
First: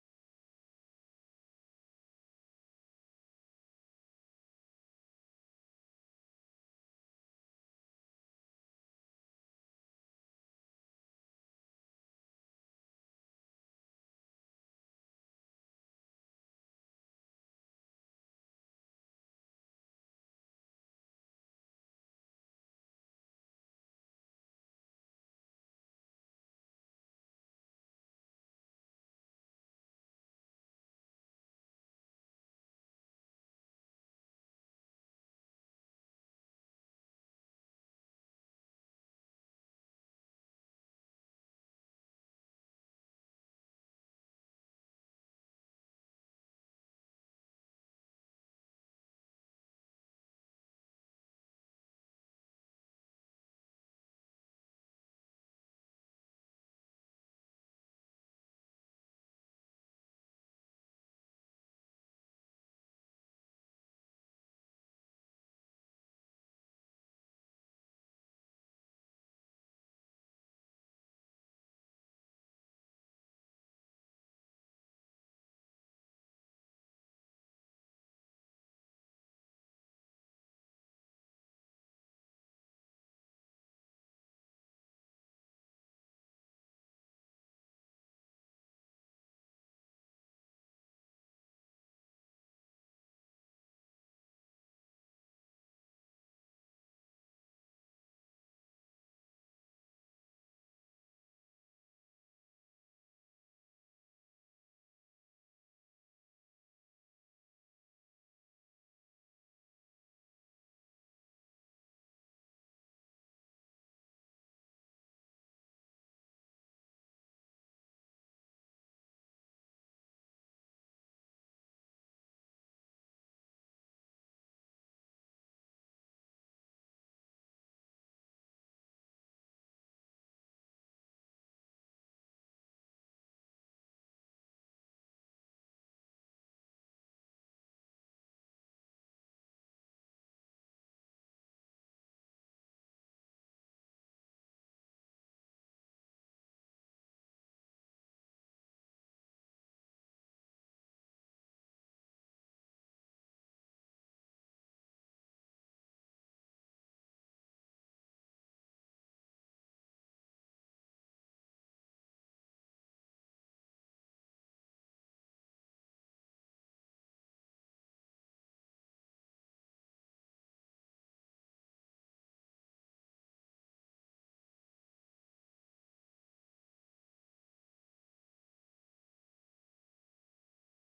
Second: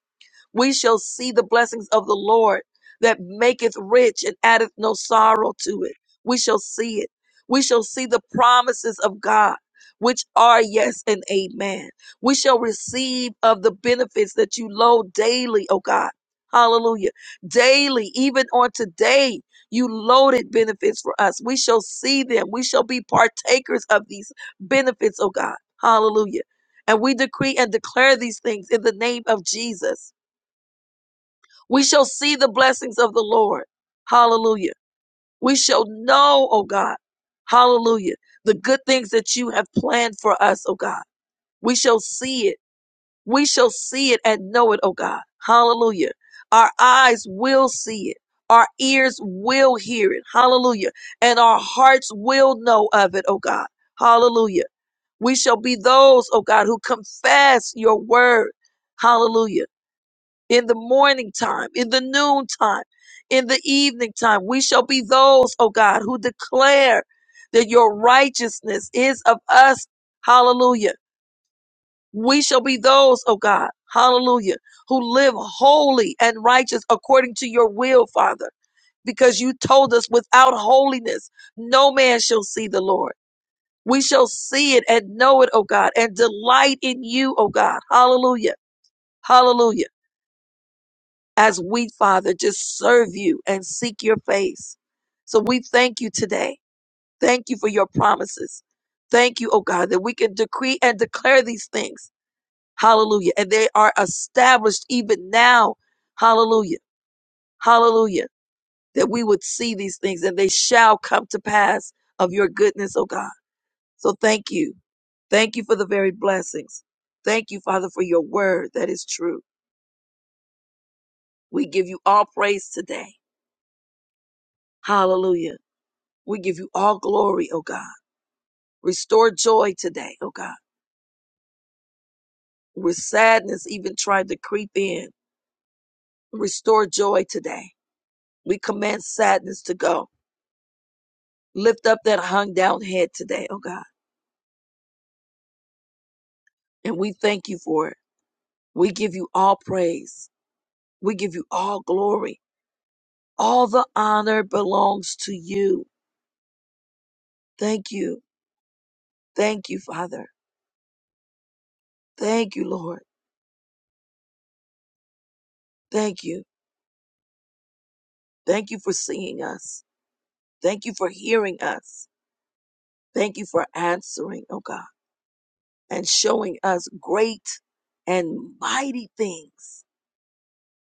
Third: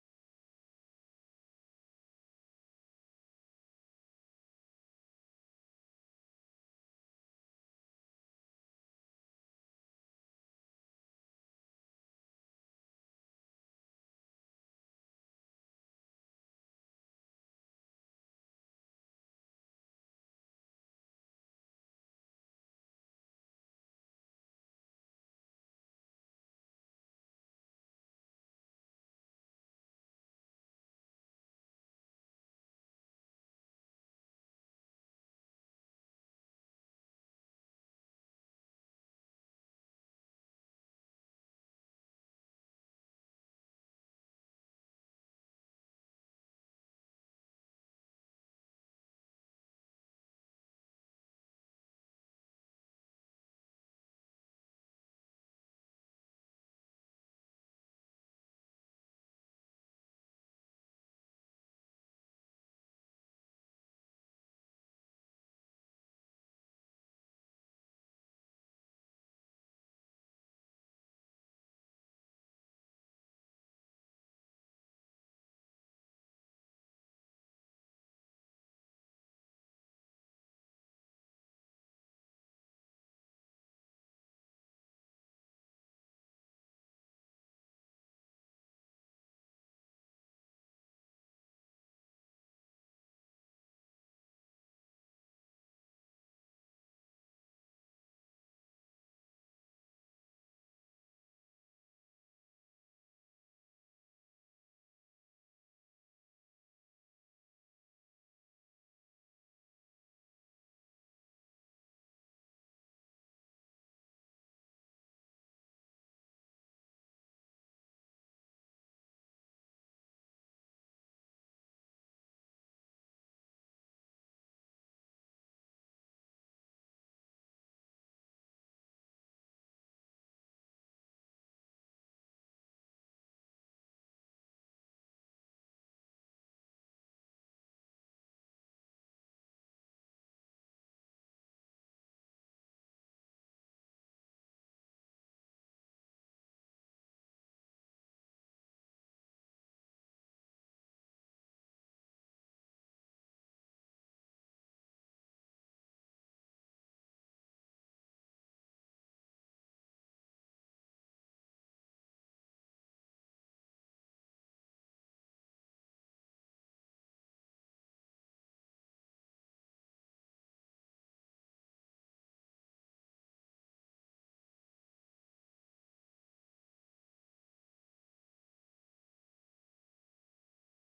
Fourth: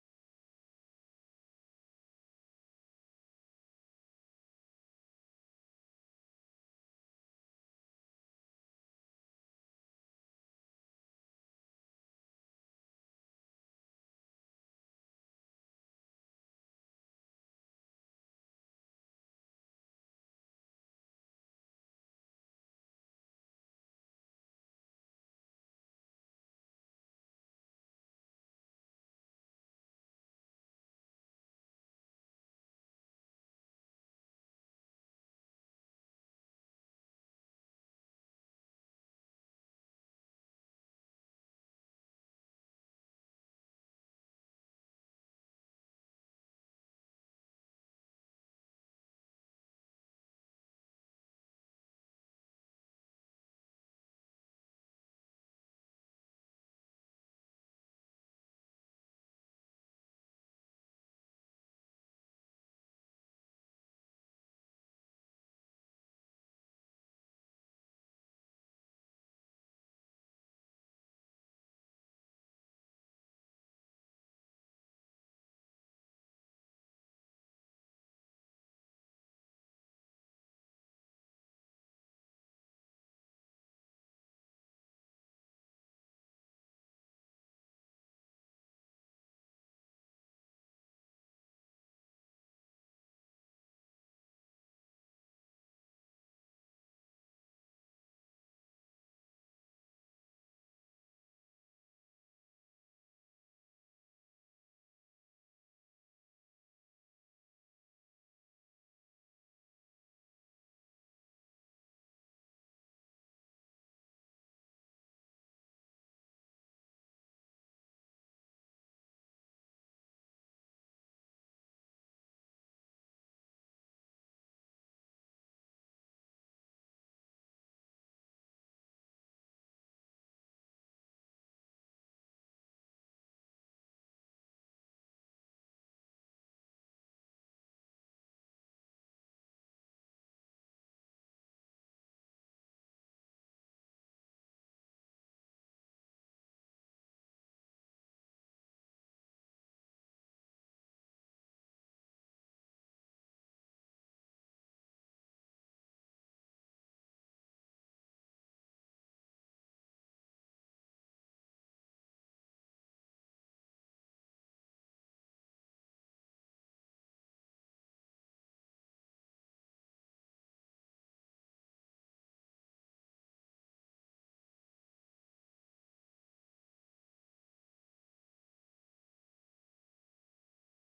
A: we shall see the blessings of the Lord that maketh rich and addeth no sorrow to it. We shall see it. We shall see the promises of God, which are yes and amen. We shall receive of the benefits that you load daily, oh God. Hallelujah. Daily, even on today, you loaded benefits for us. We shall see them. We shall be partakers of these benefits, oh God. Hallelujah. And we decree and declare these things in the name of Jesus. We shall see the blessings of the Lord. Hallelujah. We shall know, oh God. Hallelujah. The good things that you have planned for us, oh God. We shall see it. We shall see it and know it, oh God. Hallelujah. Our eyes will see it. Our ears will hear it. Hallelujah. And our hearts will know of it, oh God. Hallelujah. We shall be those, oh God, who confess your word. Hallelujah in the morning time, in the noon time, in the evening time. We shall be those, oh God, who declare that your righteousness is of us. Hallelujah. We shall be those, oh God, hallelujah, who live holy and righteous according to your will, Father, because you told us without holiness, no man shall see the Lord. We shall see it and know it, oh God, and delight in you, oh God. Hallelujah. Hallelujah. as we, Father, just serve you and seek your face. So we thank you today. Thank you for your promises. Thank you, oh God, that we can decree and declare these things. Hallelujah. And they are established even now. Hallelujah. Hallelujah. That we would see these things and they shall come to pass of your goodness, oh God. So thank you. Thank you for the very blessings. Thank you, Father, for your word that is true. We give you all praise today. Hallelujah. We give you all glory, oh God. Restore joy today, oh God. Where sadness even tried to creep in, restore joy today. We command sadness to go. Lift up that hung down head today, oh God. And we thank you for it. We give you all praise. We give you all glory. All the honor belongs to you. Thank you. Thank you, Father. Thank you, Lord. Thank you. Thank you for seeing us. Thank you for hearing us. Thank you for answering, oh God. and showing us great and mighty things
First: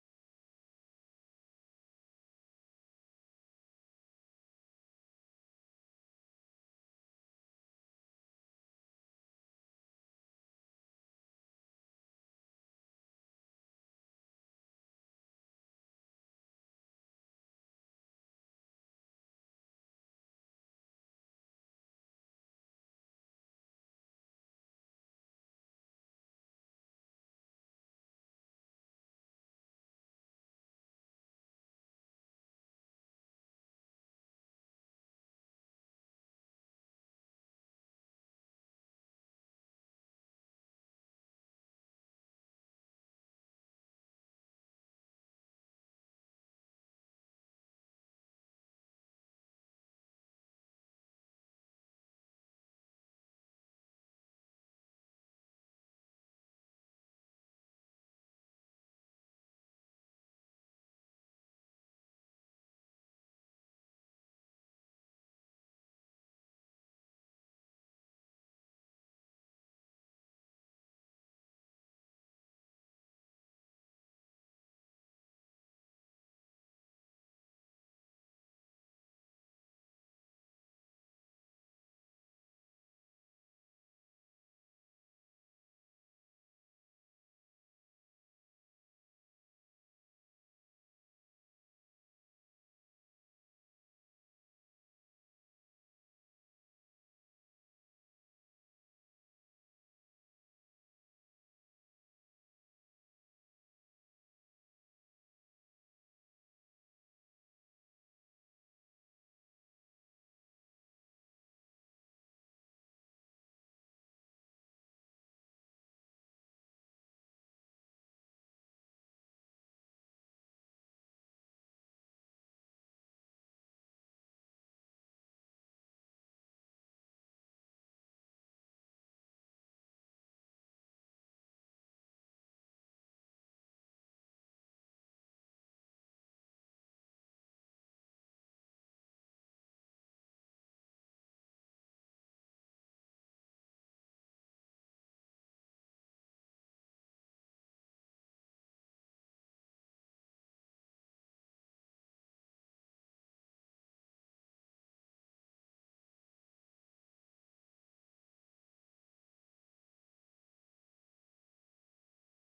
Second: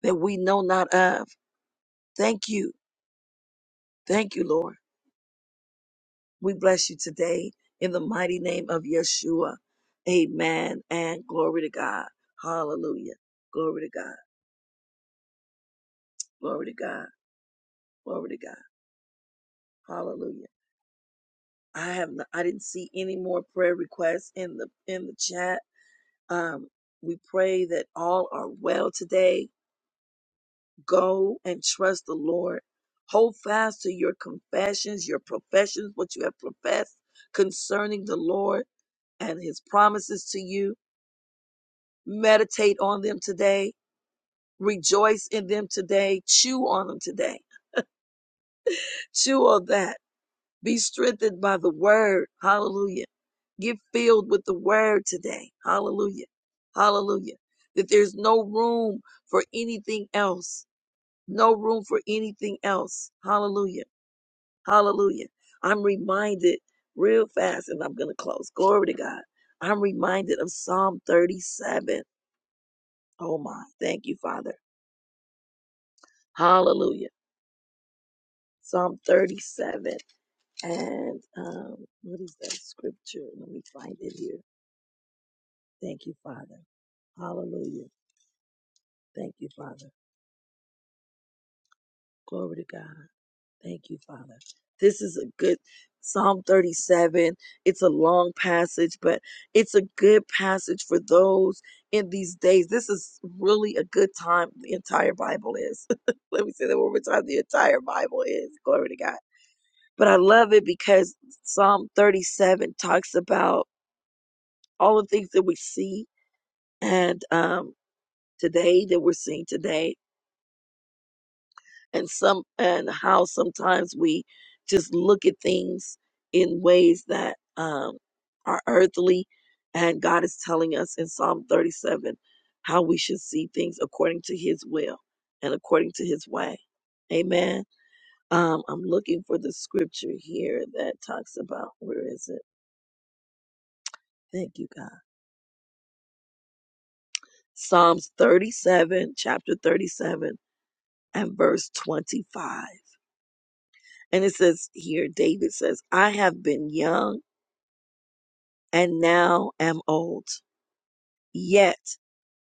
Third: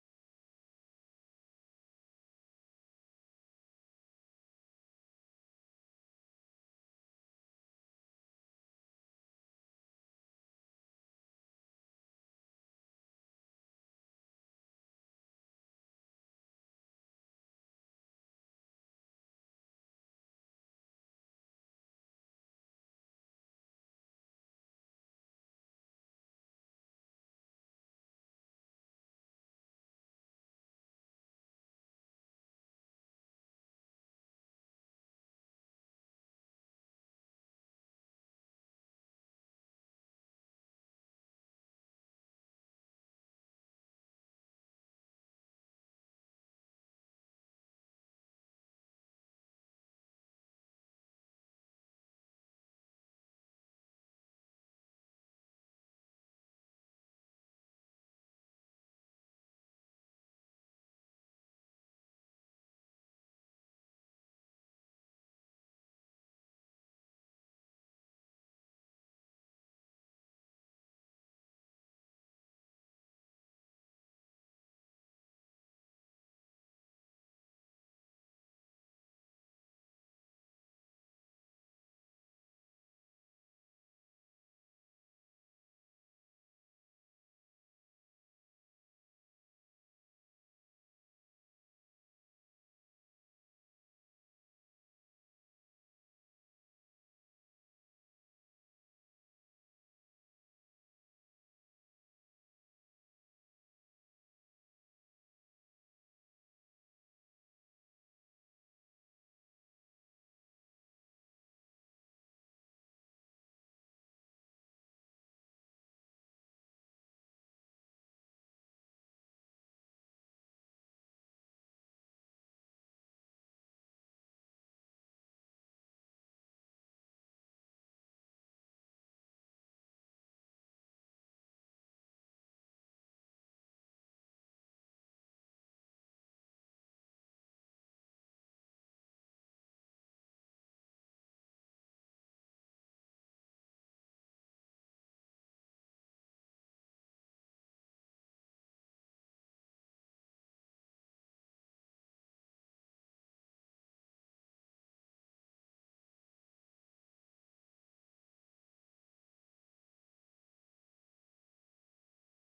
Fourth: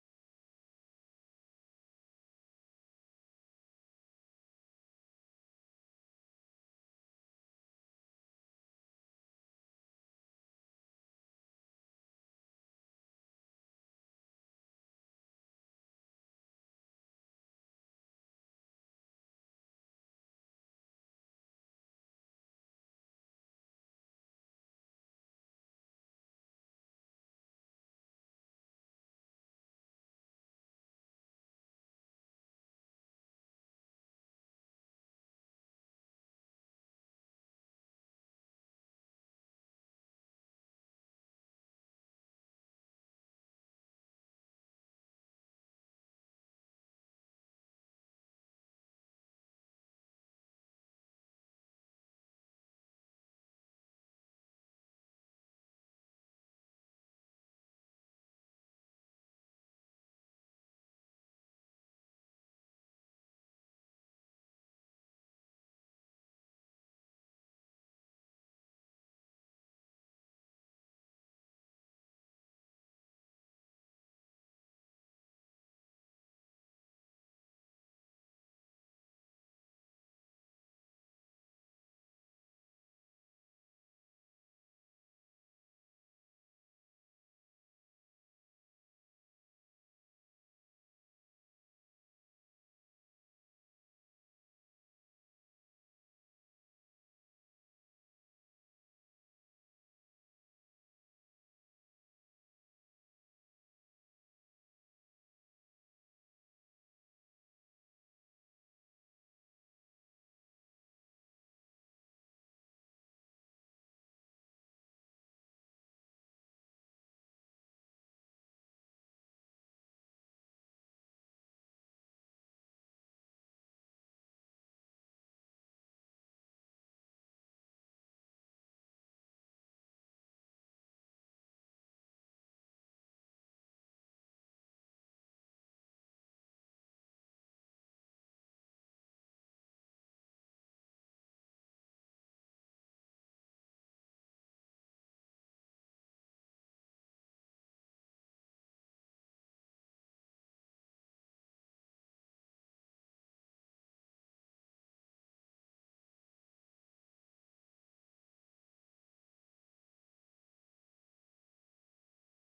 A: that we know not of. Thank you. Thank you, Lord. We bless you today in the mighty name of Yeshua. Amen. And glory to God. Hallelujah. Glory to God. Glory to God. Glory to God. Hallelujah. I have not, I didn't see any more prayer requests in the in the chat. Um, we pray that all are well today Go and trust the Lord. Hold fast to your confessions, your professions, what you have professed concerning the Lord and his promises to you. Meditate on them today. Rejoice in them today. Chew on them today. Chew on that. Be strengthened by the word. Hallelujah. Get filled with the word today. Hallelujah. Hallelujah. That there's no room for anything else. No room for anything else. Hallelujah Hallelujah. I'm reminded real fast, and I'm going to close. Glory to God. I'm reminded of Psalm 37. Oh my. Thank you, Father. Hallelujah. Psalm 37. And um, what is that scripture? Let me find it here. Thank you, Father. Hallelujah. Thank you, Father. Glory to God. Thank you, Father. This is a good Psalm 37. It's a long passage, but it's a good passage for those in these days. This is really a good time. The entire Bible is. Let me say that one more time. The entire Bible is. Glory to God. But I love it because Psalm 37 talks about all the things that we see and um, today that we're seeing today and some and how sometimes we just look at things in ways that um, are earthly and god is telling us in psalm 37 how we should see things according to his will and according to his way amen um, i'm looking for the scripture here that talks about where is it thank you god psalms 37 chapter 37 and verse 25 and it says here david says i have been young and now am old. Yet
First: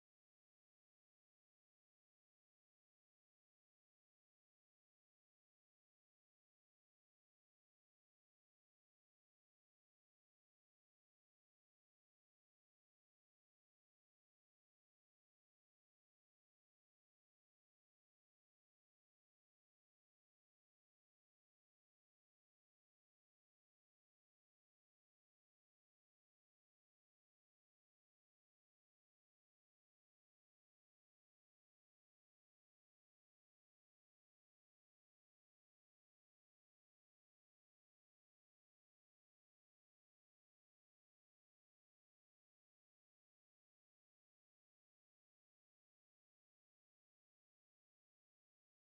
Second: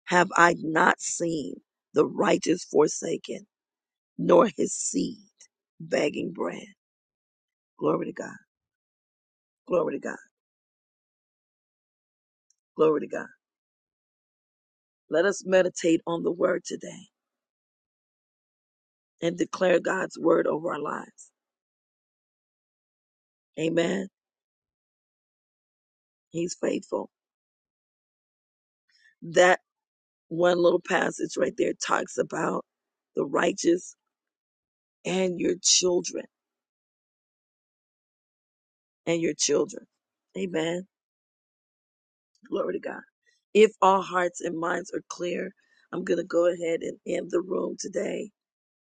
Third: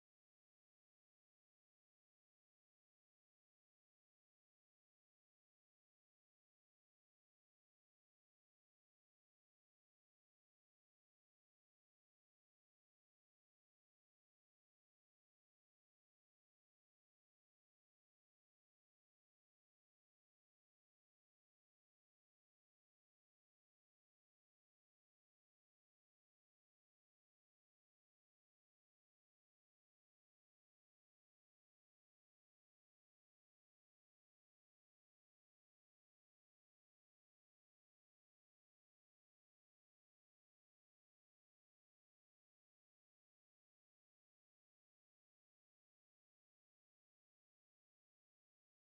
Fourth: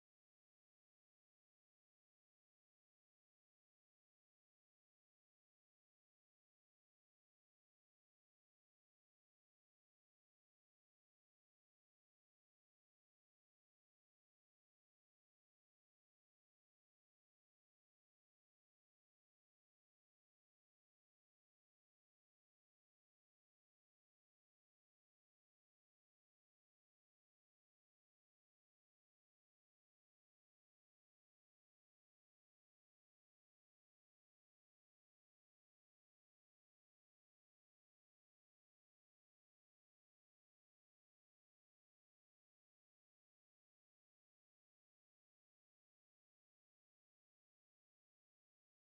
A: have I not seen the righteous forsaken, nor his seed begging bread. Glory to God. Glory to God. Glory to God. Let us meditate on the word today and declare God's word over our lives. Amen. He's faithful. That one little passage right there talks about the righteous and your children and your children. Amen. Glory to God. If our hearts and minds are clear, I'm going to go ahead and end the room today.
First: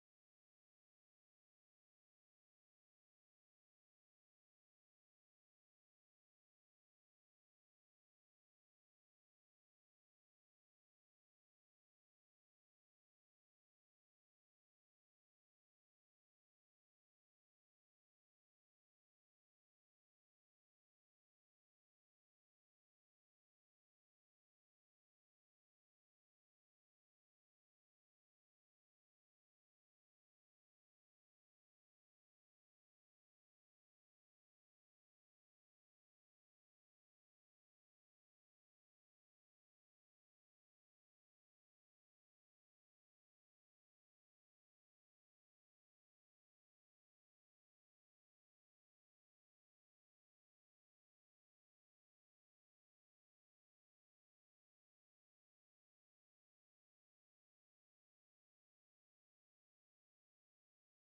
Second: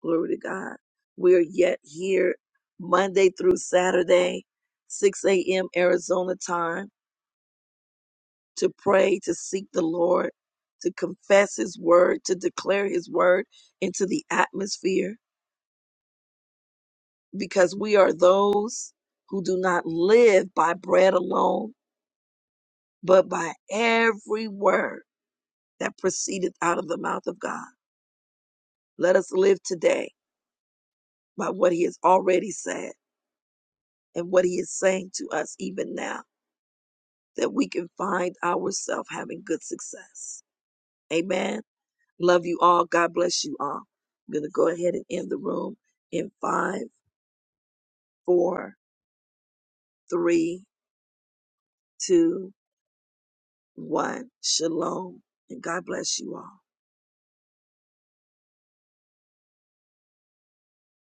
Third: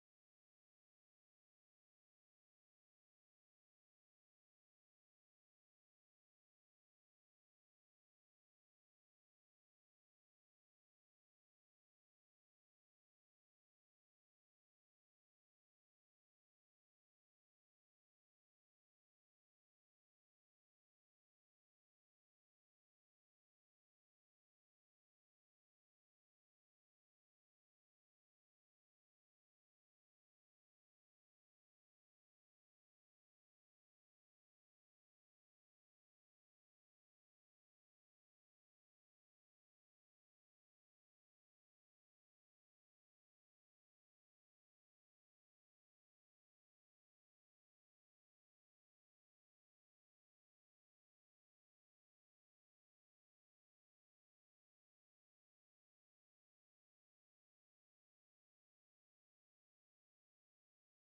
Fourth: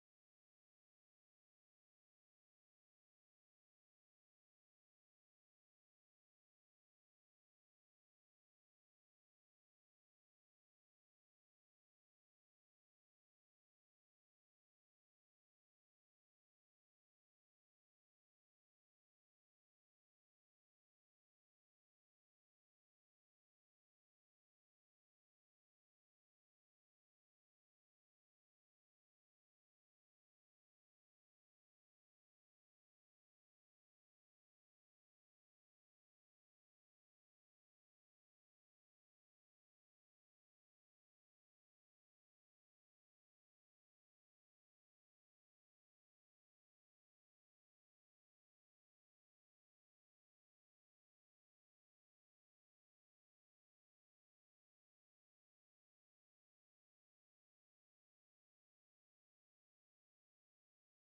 A: Glory to God. We're yet here Monday through Saturday, 6 a.m. Arizona time, to pray, to seek the Lord, to confess His word, to declare His word into the atmosphere, because we are those who do not live by bread alone, but by every word that proceedeth out of the mouth of God. Let us live today by what he has already said and what he is saying to us even now, that we can find ourselves having good success. Amen. Love you all. God bless you all. I'm going to go ahead and end the room in five, four, three, two, one. Shalom. And God bless you all.